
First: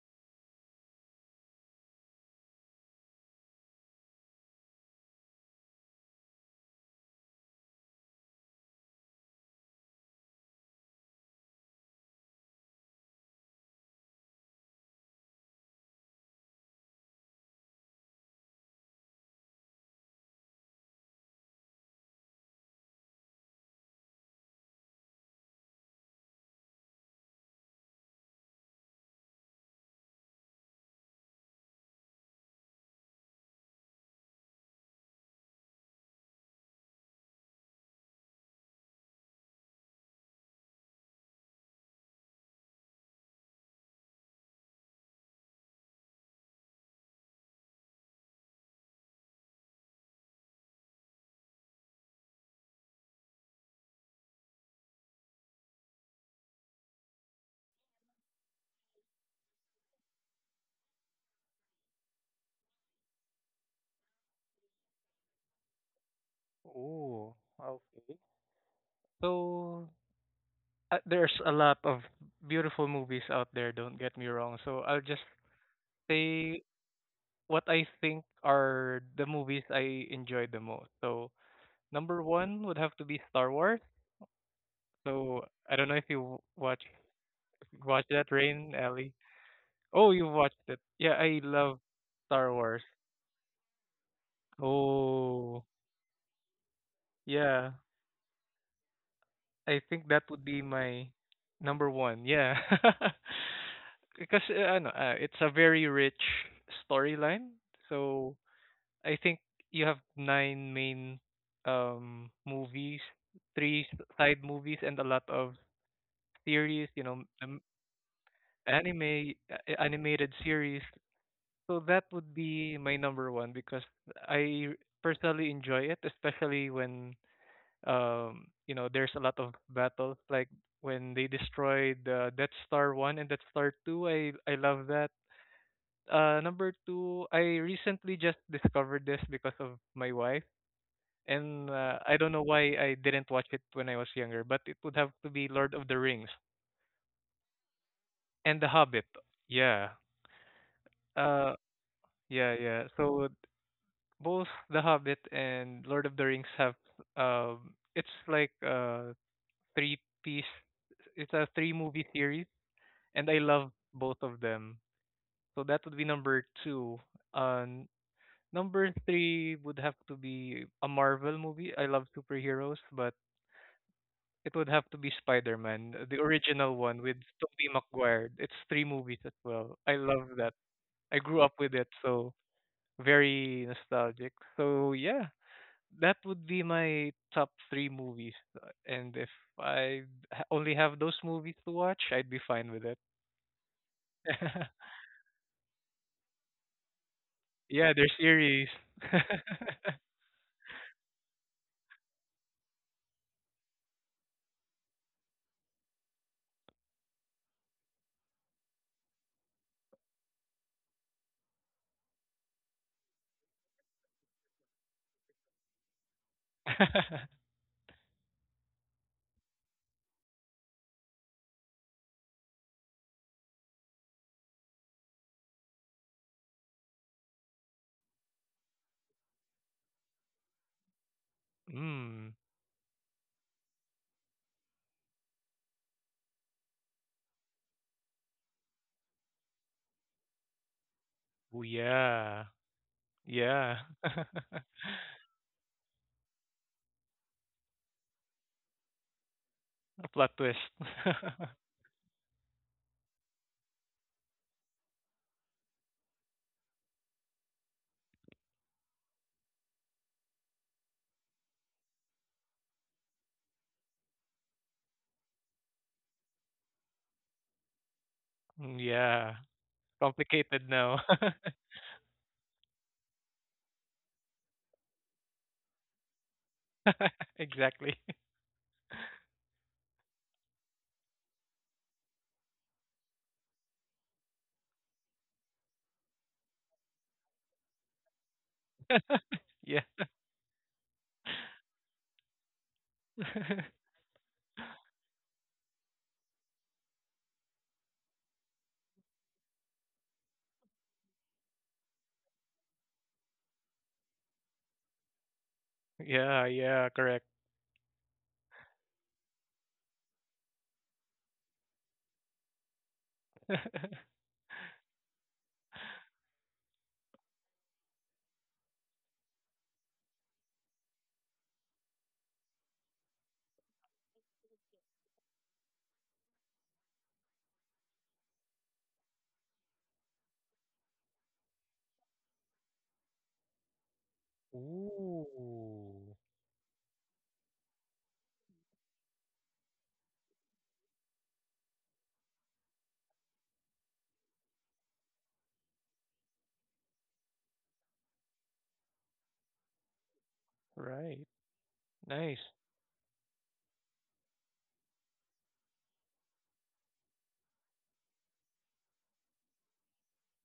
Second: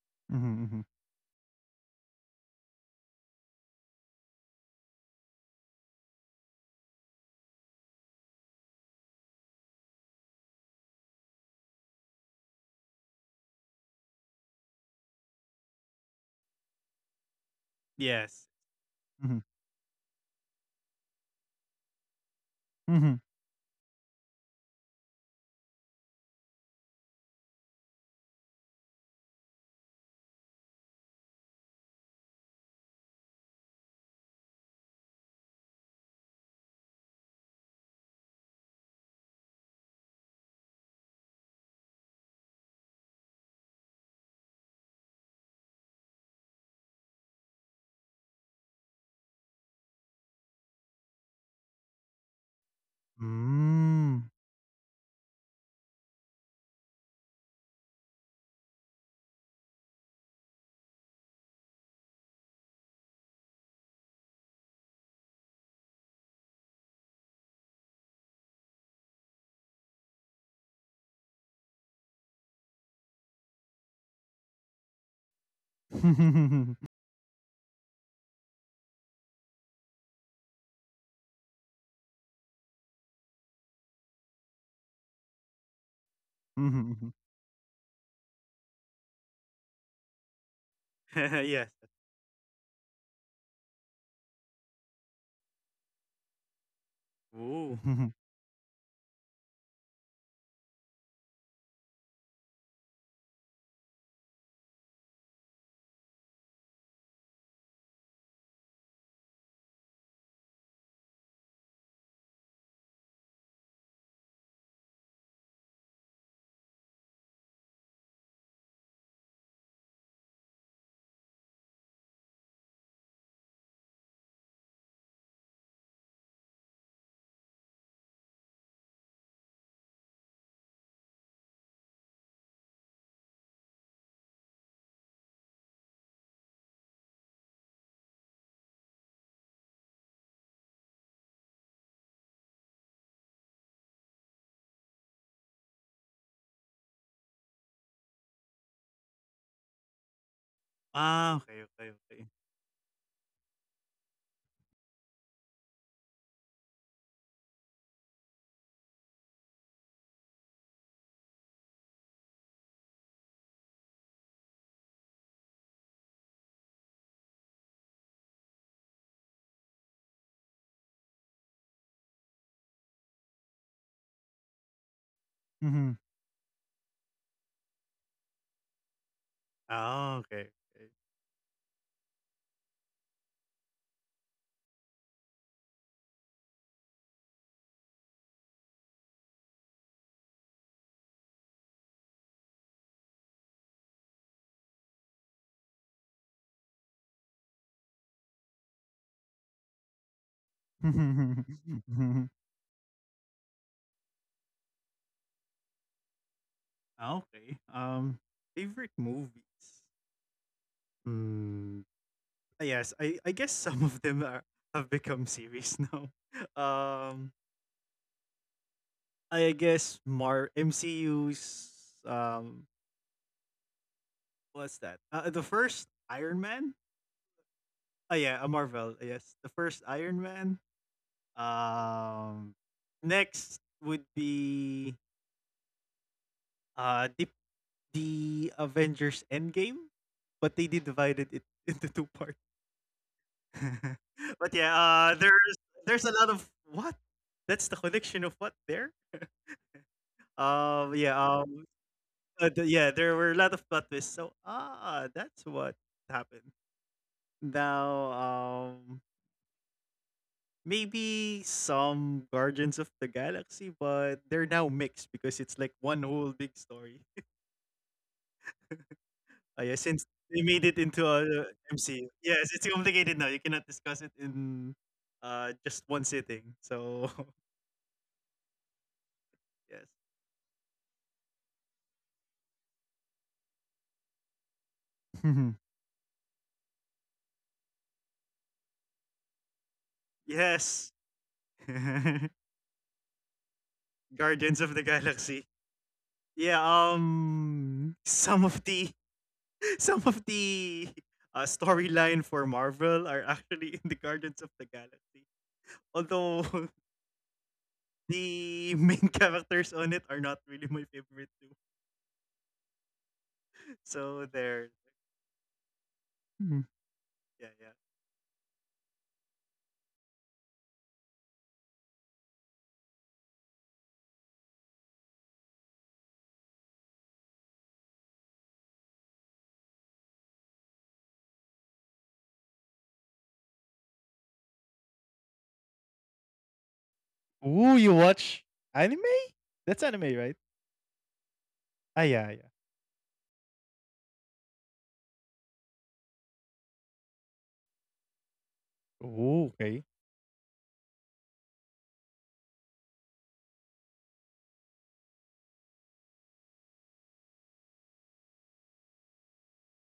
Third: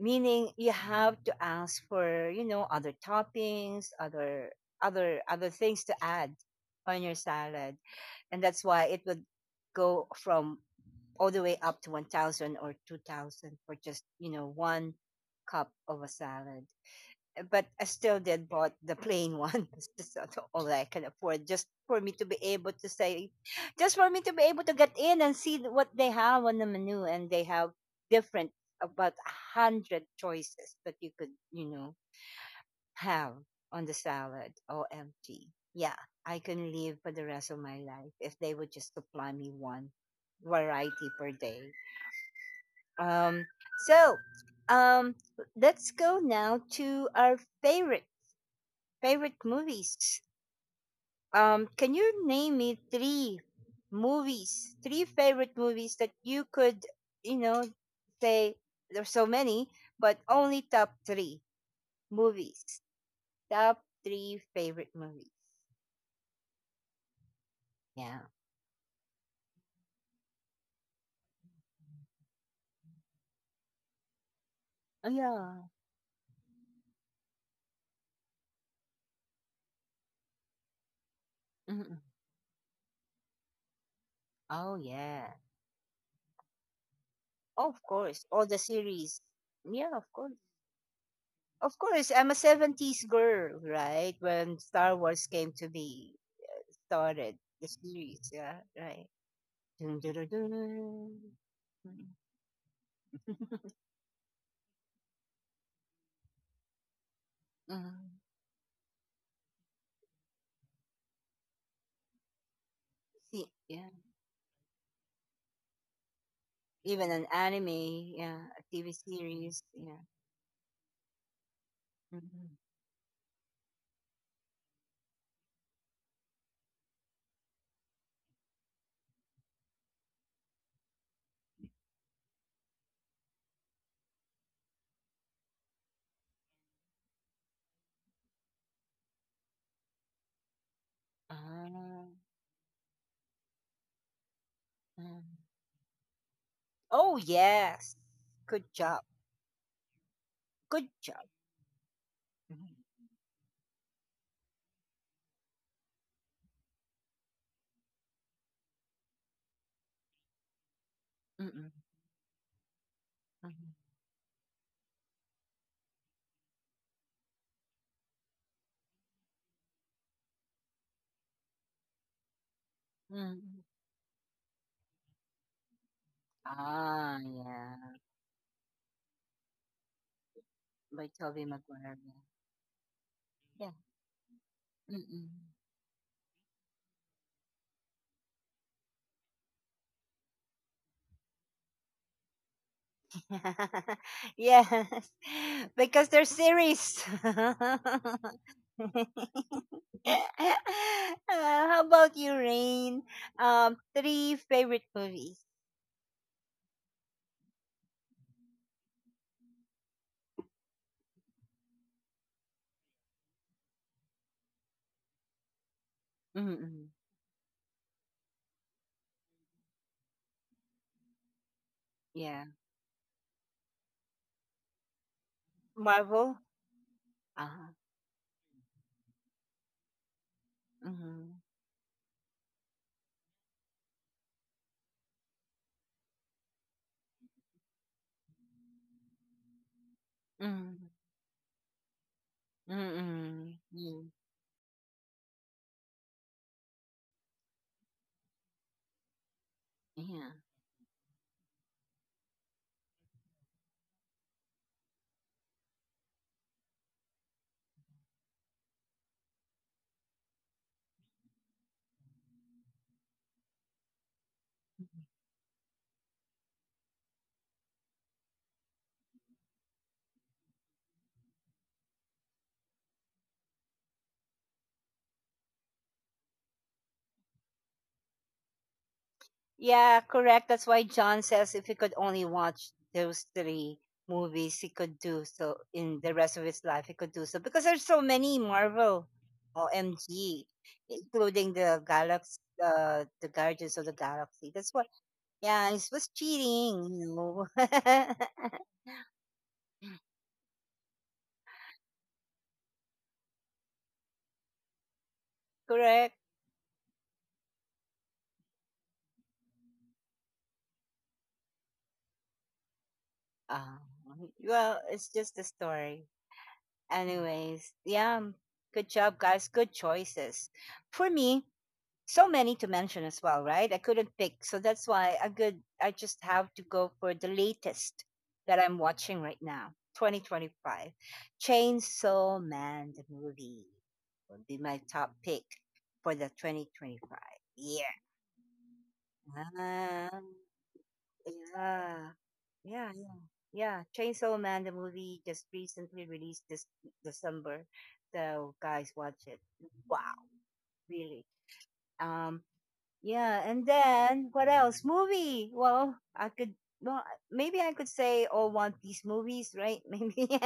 S1: Meaning
S2: Mhm,
S1: you
S2: mhm.
S1: have to ask for, you know, other toppings, other, other, other things to add on your salad, and that's why it would go from all the way up to one thousand or two thousand for just, you know, one cup of a salad. But I still did
S2: Yes.
S1: bought the plain
S2: Mhm,
S1: one. It's just all I can afford, just for me to be able to
S2: mhm.
S1: say, just for me to be able to get in and see what they have on the menu. And they have different about a hundred choices that you could, you know, have on the salad. O M G. Yeah, I can live for the rest of my life if they would just supply me one variety per day. Um, so, um, let's go now to our favorite favorite movies. Um, can you name me three
S2: Mm.
S1: movies, three favorite movies that you could, you know, say there's so many, but only top three movies, top three favorite movies.
S3: Oh, okay.
S1: Yeah.
S3: So uh, there's a lot of beautiful movies out there, don't get me wrong. So I'll
S1: Oh,
S3: just
S1: yeah.
S3: say
S2: Mhm,
S3: what I think are the movies I enjoyed the most. So
S1: Mm-mm.
S3: number one would have to be Star Wars.
S1: Oh, yeah.
S3: So I don't know if you w- watch
S2: mhm.
S1: Of
S3: watch
S1: course,
S3: that
S1: all the
S3: Rain, Ellie.
S1: series. Yeah, of
S3: Oh, you
S1: course.
S3: watched it. Yeah, I
S2: Yes.
S1: Of
S3: love
S1: course, I'm a
S3: Star Wars.
S1: seventies girl, right? When Star Wars came
S3: Oh,
S1: to be started, the
S3: yeah.
S2: Ooh.
S1: series, yeah, right.
S3: I
S1: Dun,
S3: think
S1: dun,
S3: that
S1: dun,
S3: would be my
S1: dun.
S3: number
S1: Mm,
S3: one. Yeah. Because uh, ano, uh, it's a very rich storyline.
S1: mm.
S3: So I think you have nine main um movies,
S1: See,
S3: three
S1: yeah.
S3: s- side movies and a lot of series, you
S1: Even
S3: know,
S1: an
S3: um,
S1: anime, yeah, a T V
S3: anime uh,
S1: series,
S3: a-
S1: yeah.
S3: animated series. So that would
S1: Mhm.
S3: be my number one because I personally enjoy it, especially when um you know there's a lot of battle like when they destroyed uh, Death Star one and Death Star two. I I love that. Uh, number two, I recently just discovered this because of my wife. And uh,
S1: Ah,
S3: I don't know why I didn't watch it when I was younger, but it would have to
S1: mm.
S3: be Lord of the Rings
S1: Oh, yes.
S3: and The
S1: Good
S3: Hobbit,
S1: job.
S3: yeah.
S1: Good
S2: Ah,
S1: job.
S3: Uh,
S2: okay, okay, okay.
S3: yeah
S1: Mhm.
S3: yeah so both The Hobbit and Lord of the Rings have, um it's like uh three piece, it's a three
S1: Mm-mm.
S3: movie series, and I love
S1: Mhm.
S3: both of them. So that would be number two. And number three would have to be a Marvel movie. I love superheroes, but
S1: Mm.
S3: it would have to be Spider
S2: Mhm.
S3: Man, the original one with
S1: Ah,
S3: Tobey
S1: yeah.
S3: Maguire. It's three movies as well. I
S2: Ah,
S3: love
S2: okay,
S3: that.
S2: okay.
S1: By
S3: I grew
S1: Toby
S3: up with it,
S1: Maguire.
S3: so very
S1: Yeah.
S3: nostalgic. So
S1: Yeah.
S3: yeah,
S1: Mm-mm.
S3: that would be my top three movies. Uh, And if I ha- only have those movies to watch, I'd be fine with it.
S1: Yes. Because they're series.
S3: Yeah, they're series.
S1: Uh, how about
S2: Mhm.
S1: you, Rain? Um, three favorite movies.
S2: Ah, okay. Um, favorite movies? Mm, ah, yes, I I guess some of them are have become series now.
S1: Mm-mm.
S2: Um I guess Mar M C U's
S1: Yeah.
S2: um what's that? Uh, the first
S1: Marvel.
S2: Iron Man?
S1: Uh-huh.
S2: Oh yeah, a Marvel, yes. The first Iron Man.
S1: Mm-hmm.
S3: Mm.
S2: Um, next would be uh the, the Avengers Endgame, but they did divided it
S3: Oh,
S2: into two parts.
S3: yeah.
S1: Mm-hmm.
S3: Yeah.
S1: Mm-hmm.
S2: But yeah, uh there's there's a lot of what? That's the connection of what there?
S3: A
S1: Yeah.
S3: plot twist.
S2: Um, yeah, um, uh, the- yeah, there were a lot of plot twists. So ah, that's what happened. Now, um, maybe some Guardians of the Galaxy, but they're now mixed because it's like one whole big story.
S3: Mm, yeah.
S2: Uh, yeah, since they made
S3: Complicated
S2: it
S3: now.
S2: into a M C U. Yes, it's complicated now. You cannot discuss it in uh just one sitting. So
S3: Exactly.
S2: yes,
S1: Yeah, correct. That's why John says if he could only watch those three movies, he could do
S2: Mhm.
S1: so in the rest of his life. He could do so because there's so many Marvel,
S3: Yeah.
S1: O M G,
S2: yes,
S1: including the Galaxy, uh, the Guardians of the Galaxy.
S2: Guardians
S1: That's
S2: of the
S1: what.
S2: Galaxy.
S1: Yeah, it was
S2: Yeah.
S1: cheating. You know.
S2: Um, some of the some of the uh, storyline for Marvel are actually in the Guardians of the Galaxy.
S1: Correct.
S3: Yeah,
S2: Although
S3: yeah, correct.
S2: the main characters on it are not really my favorite too.
S1: Um,
S2: So there.
S1: well, it's just a story.
S2: Hmm. Yeah, yeah.
S1: Anyways, yeah, good job, guys. Good choices. For me, so many to mention as well, right? I couldn't pick. So that's why I could I just have to go for the latest that I'm watching right now. twenty twenty-five. Chainsaw Man the movie would be my top pick for
S3: Ooh.
S1: the twenty twenty-five.
S2: Ooh,
S1: Yeah.
S2: you watch anime? That's
S1: Um,
S2: anime, right?
S1: yeah. Uh,
S2: Ah, yeah,
S1: Yeah,
S2: yeah.
S1: yeah. Yeah, Chainsaw Man the movie just recently released this December. So guys watch it.
S2: Ooh,
S1: Wow.
S2: okay.
S1: Really.
S3: Right. Nice.
S1: Um, yeah, and then what else? Movie. Well, I could. Well, maybe I could say all One Piece movies, right? Maybe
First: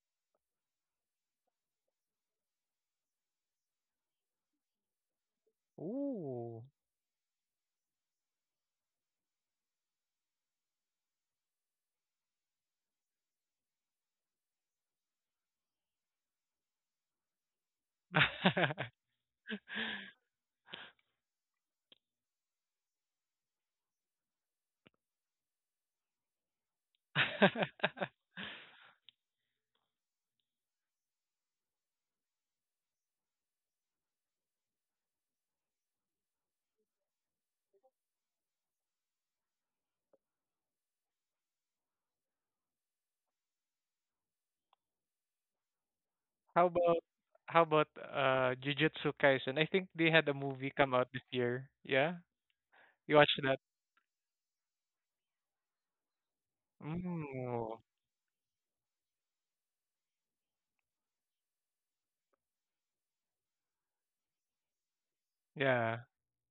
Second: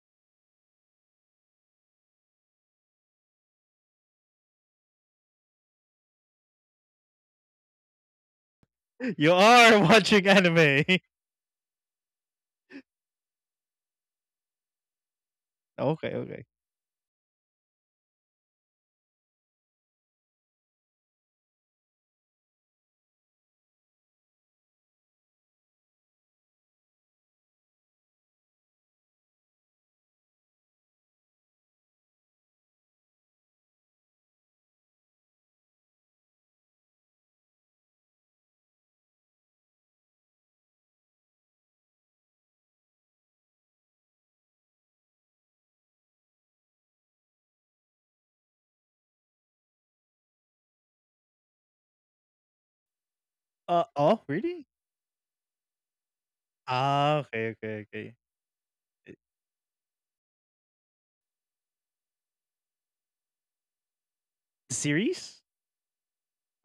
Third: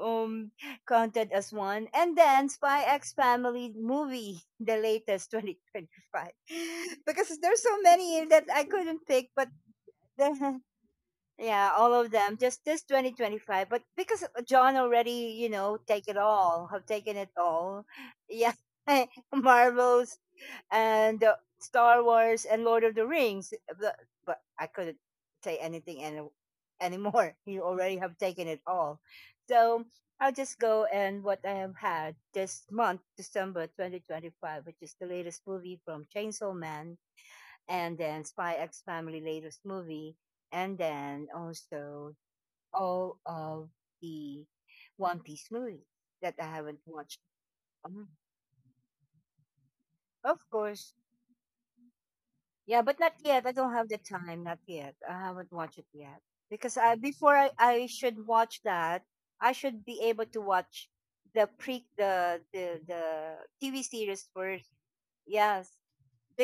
S1: um, counted as one. And then Spy X Family movie, the latest twenty twenty five,
S3: Ooh.
S1: because there's so many that I couldn't pick.
S2: You
S1: But
S2: are watching anime.
S1: the-
S2: Okay,
S1: yeah, all of them. Just this twenty twenty five. But because John already, you know, take it
S2: okay.
S1: all, have taken it all. Yeah, Marvel, and, uh, Star Wars and Lord of the Rings. Eh, But, but I couldn't say anything any, anymore. You already have taken it all. So I'll just go and what I have had this month, December twenty twenty-five, which is the latest movie from Chainsaw Man, and then Spy X Family latest movie, and then also all of the One Piece movie that I
S3: How
S1: haven't
S3: about
S1: watched.
S3: how about
S1: Um,
S3: uh, Jujutsu Kaisen? I think they had a
S1: Of
S3: movie come
S1: course,
S3: out this year. Yeah.
S1: yeah, but not
S3: You watch
S1: yet. I
S3: that?
S2: Uh,
S1: don't have the
S2: oh,
S1: time.
S2: really?
S1: Not yet. I haven't watched it yet because I
S2: Ah, okay,
S1: before I,
S2: okay,
S3: Mm,
S1: I
S2: okay.
S1: should watch
S2: Uh,
S1: that, I should be able to watch the pre the the the T V series first.
S2: series?
S1: Yes,
S3: yeah.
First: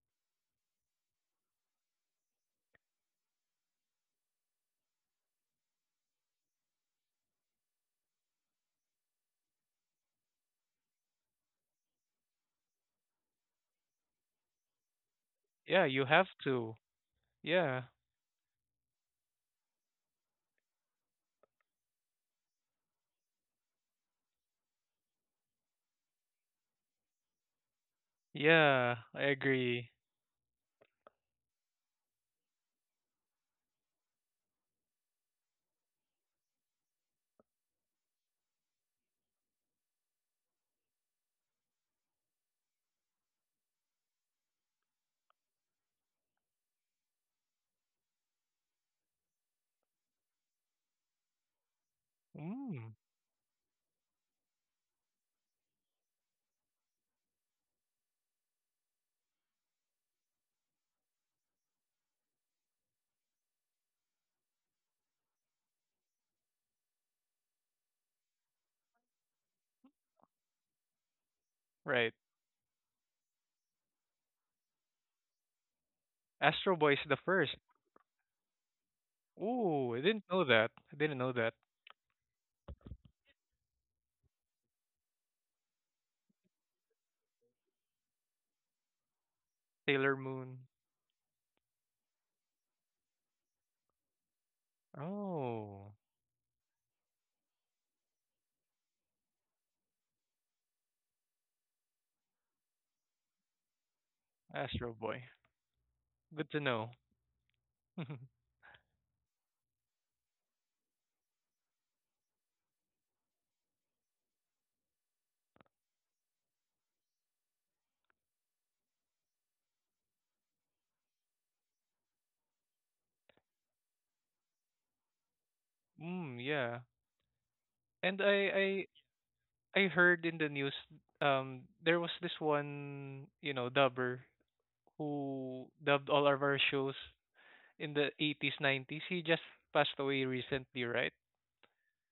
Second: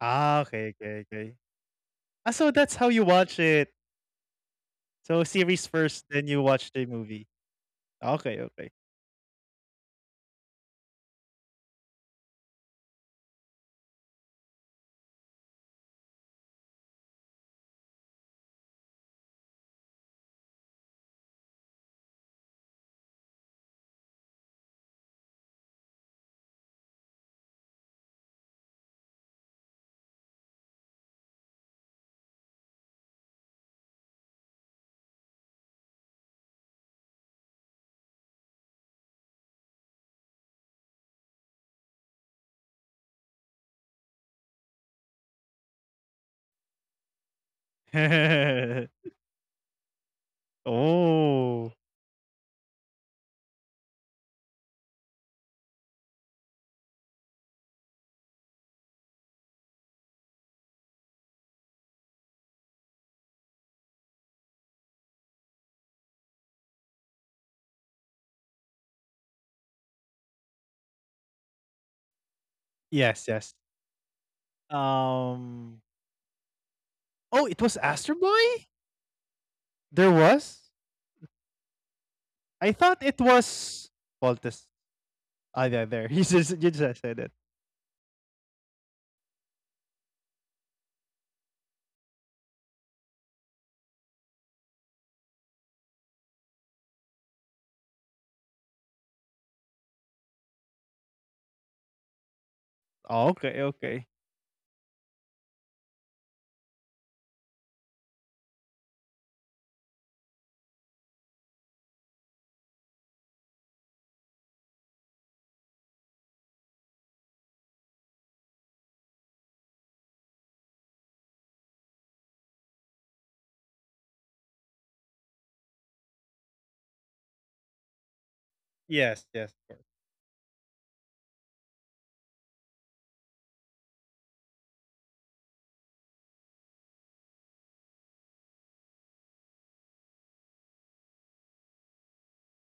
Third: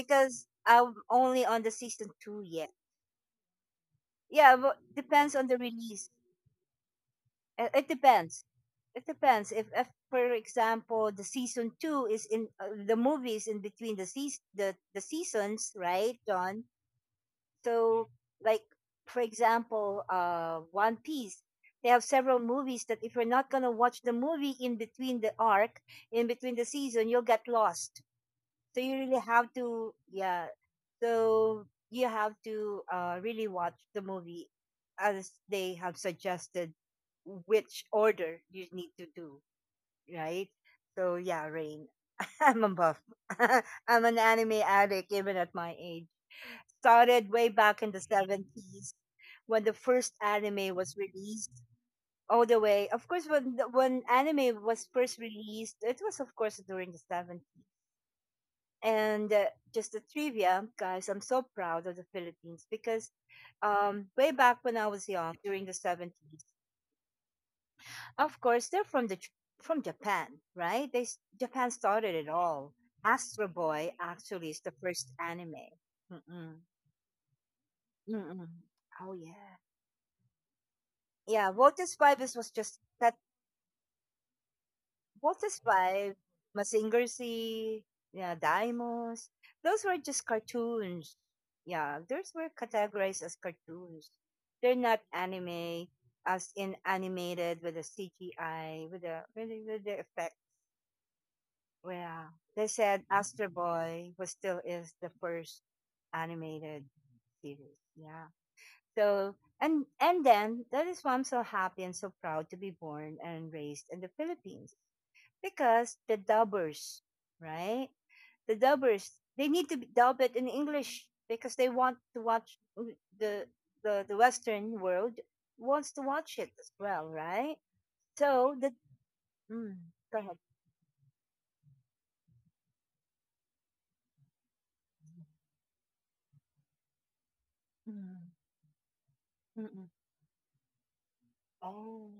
S2: Ah, okay,
S1: I'm
S2: okay, okay.
S1: only on the season
S2: Ah,
S1: two
S2: so
S1: yet.
S2: that's how you watch it.
S1: Yeah, but
S2: So
S1: depends on the
S2: series first,
S1: release.
S2: then you watch the movie.
S1: Uh, It
S2: Okay,
S1: depends.
S2: okay.
S1: It depends. If, if for example, the season two is in, uh, the movies in between the seas the, the seasons,
S3: Yeah, you
S1: right,
S3: have
S1: John?
S3: to. Yeah.
S1: So, like for example, uh, One Piece. They have several movies that if you're not gonna watch the movie in between the arc, in between the season, you'll get lost. So you
S3: Yeah,
S1: really
S3: I
S1: have to,
S3: agree.
S1: yeah. So you have to uh, really watch the movie as they have suggested which order you need to do, right? So yeah, Rain. I'm a buff. I'm an anime addict even at my age started way back in the seventies when the first anime was
S2: Oh,
S1: released. All the way,
S3: Mm,
S1: of course, when the- when anime was first released, it was of course during the seventies. And uh, just a trivia, guys, I'm so proud of the Philippines because um, way back when I was young, during the seventies, of course, they're from the J- from Japan, right? They s- Japan started
S3: right.
S1: it all.
S2: yes, yes.
S1: Astro Boy actually is the first
S2: Um.
S1: anime. Mm-mm.
S3: Astro Boy is
S2: Oh,
S3: the
S2: it was
S3: first.
S2: Astro Boy.
S1: Mm-mm. Oh yeah.
S2: There
S3: Ooh, I didn't
S2: was.
S3: know that. I didn't know
S1: Yeah,
S3: that.
S1: Voltes Five is
S2: I
S1: was
S2: thought
S1: just
S2: it
S1: that
S2: was Voltes. Ah, there,
S1: Voltes
S2: there. You
S1: Five,
S2: just you just said it.
S1: Mazinger Z, yeah, Daimos. Those were
S3: Sailor
S1: just
S3: Moon.
S1: cartoons. Yeah, those were categorized as cartoons. They're not anime,
S3: Oh,
S1: as in animated with the C G I, with the with the, with the effect. Yeah, they
S2: Oh,
S1: said
S2: okay,
S1: Astro
S2: okay.
S1: Boy was still is
S3: Astro
S1: the
S3: Boy.
S1: first
S3: Good to
S1: animated
S3: know.
S1: series. Yeah. So and and then that is why I'm so happy and so proud to be born and raised in the Philippines because the dubbers, right? The dubbers they need to be- dub it in English because they want to watch mm, the the the Western world wants to watch
S3: Mm,
S1: it as
S3: yeah.
S1: well, right?
S3: And I
S1: So the
S2: Yes, yes, of course.
S1: mm,
S3: I I
S1: Go
S3: heard
S1: ahead.
S3: in the news um there was this one, you know, dubber who dubbed all of our shows in the
S1: Mm,
S3: eighties, nineties. He just
S1: mm-mm.
S3: passed away recently, right?
S1: Oh,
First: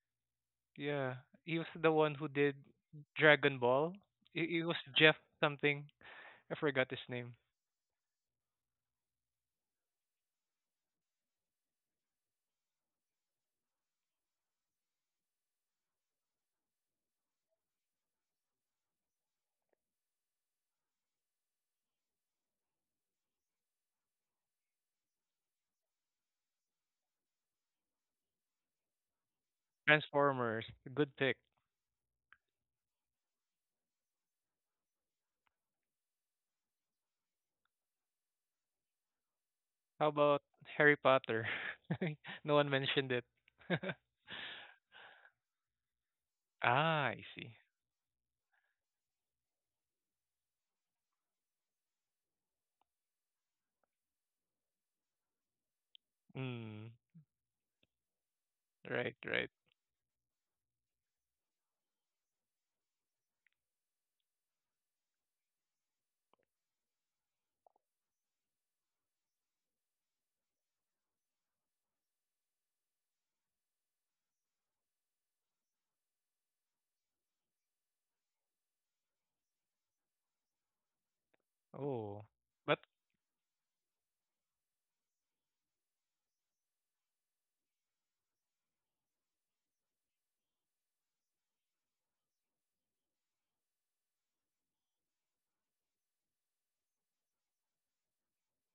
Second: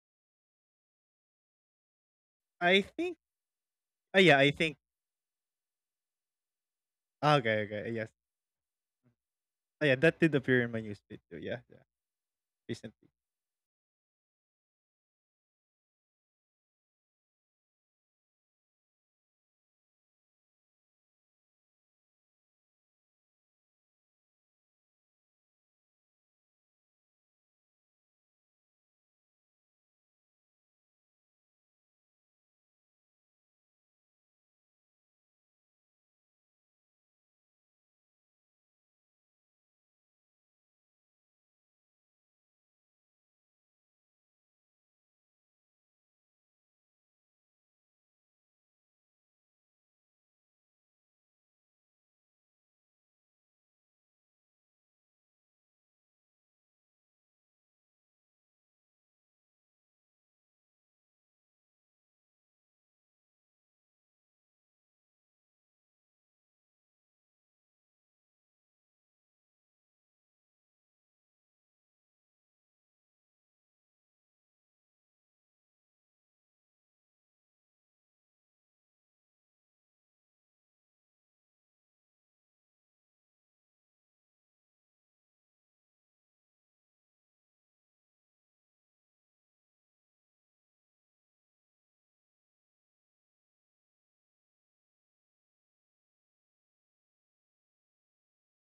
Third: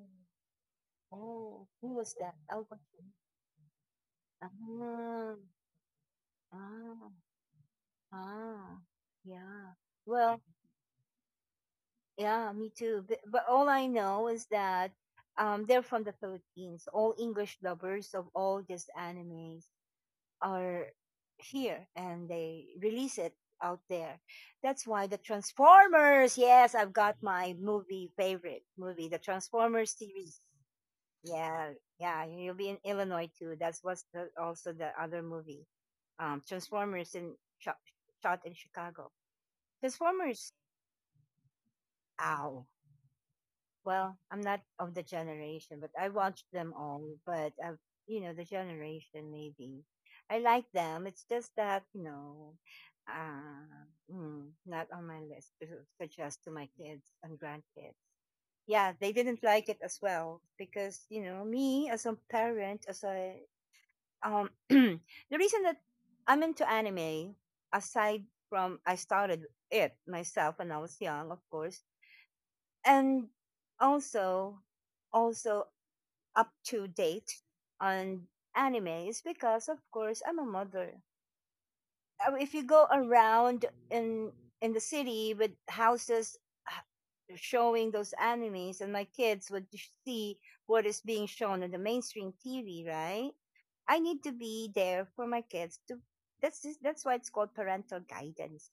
S3: Yeah. He was
S1: oh, who
S3: the one
S1: was
S3: who
S1: that?
S3: did
S1: Al
S2: I
S1: Pacino.
S2: think.
S3: Dragon Ball.
S2: Ah, yeah,
S3: It,
S2: I
S3: it was
S2: think.
S3: Jeff
S1: Ah,
S3: something. I forgot his
S1: ah,
S3: name.
S2: Ah, okay, okay. Yes.
S1: ah, yeah.
S2: Ah, yeah, that
S1: Well,
S2: did appear in my newsfeed too. Yeah, yeah.
S1: yeah, me too. But,
S2: Recently.
S1: but all I know is that um, they're from the Philippines. All English lovers of all these animes are here and they release it out there. That's why the Transformers, yes, I've got my movie favorite movie, the Transformers series.
S3: Transformers. Good pick.
S1: Yeah, yeah, you'll be in Illinois too. That's what's the, also the other movie. Um, Transformers in shot, shot in Chicago.
S3: How about
S1: Transformers,
S3: Harry Potter? No
S1: ow.
S3: one mentioned it.
S1: Well, I'm not of the generation, but I watched them all.
S3: Ah, I
S1: But
S3: see.
S1: I've, you know, the generation maybe. I like them. It's just that you know, uh, mm, not on my list to suggest to my
S3: Mm,
S1: kids and grandkids. Yeah, they
S3: right,
S1: didn't
S3: right.
S1: like it as well because you know me as a parent, as a um, the reason that I'm into anime, aside from I started it myself when I was young, of course, and also also up to date on anime is because of course I'm a mother.
S3: Oh,
S1: Uh, If you
S3: but
S1: go around in in the city with houses h- showing those animes and my kids would sh- see what is being shown on the mainstream T V, right? I need to be there for my kids to that's just, that's why it's called parental guidance,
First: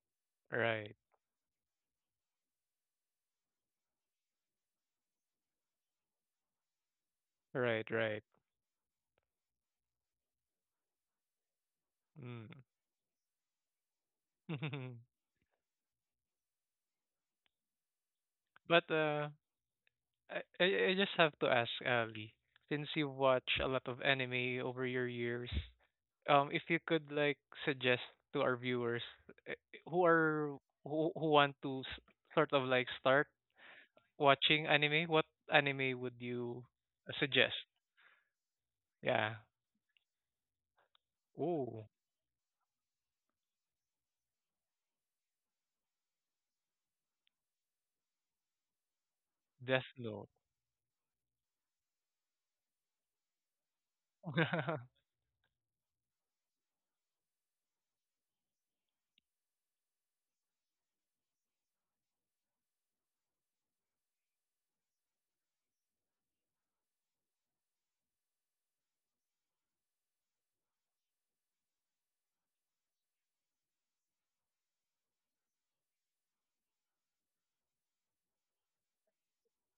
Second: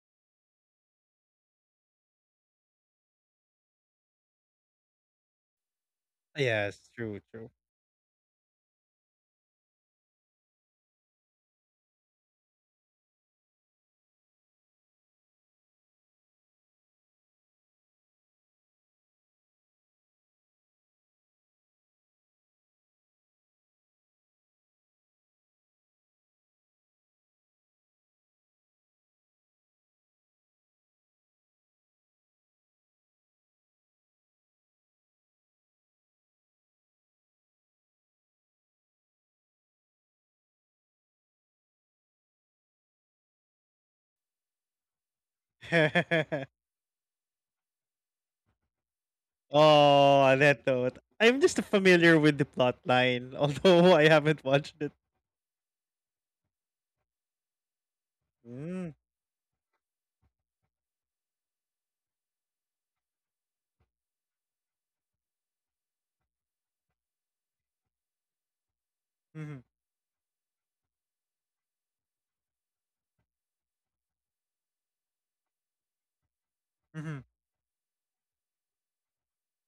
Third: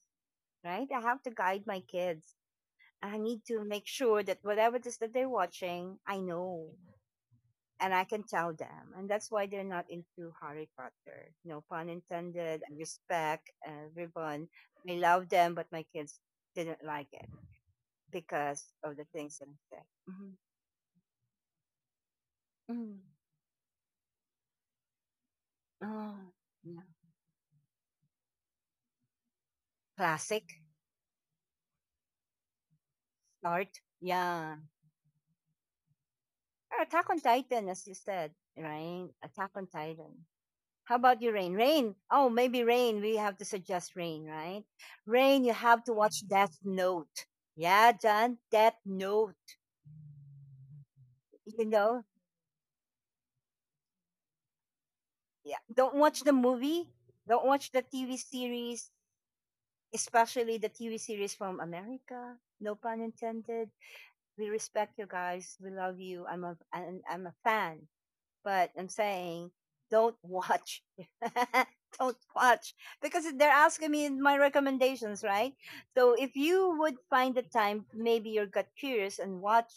S1: right?
S3: right,
S1: I have to guide my kids. I need to make sure that whatever it is that they're watching, I
S2: Ah,
S1: know
S2: yes, true, true.
S3: right,
S1: and I can
S3: right.
S1: tell them. And that's why they're not into Harry Potter. No pun intended. I respect everyone. I
S3: Mm.
S1: love them, but my kids didn't like it because
S3: But
S1: of the
S3: uh,
S1: things that I said. Mm-hmm.
S3: I, I I just have to ask Ali, since
S1: Mm.
S3: you watch a lot of anime over your years,
S1: Oh,
S3: um, if you
S1: yeah.
S3: could like suggest to our viewers, eh, who
S1: Classic
S3: are who who want to s- sort of like start
S1: start. Yeah.
S3: watching anime, what anime would you
S1: Attack on
S3: suggest?
S1: Titan, as you said, right?
S3: Yeah.
S1: Attack on Titan. How about you, Rain?
S3: Oh,
S1: Rain. Oh, maybe Rain. We have to suggest Rain, right? Rain, you have to watch Death Note. Yeah, John, Death Note.
S3: Death Note.
S2: Oh, that thought. I'm just
S1: You know,
S2: familiar with the plot line, although I haven't watched it.
S1: yeah. Don't watch the movie. Don't watch the T V
S2: Mm,
S1: series, especially the T V series from America. No pun intended. We respect you guys. We love you. I'm a, I'm, I'm a fan. But I'm saying
S2: mhm,
S1: don't watch. Don't watch because they're asking me my recommendations, right? So if you would
S2: mhm.
S1: find the time, maybe you got curious and watch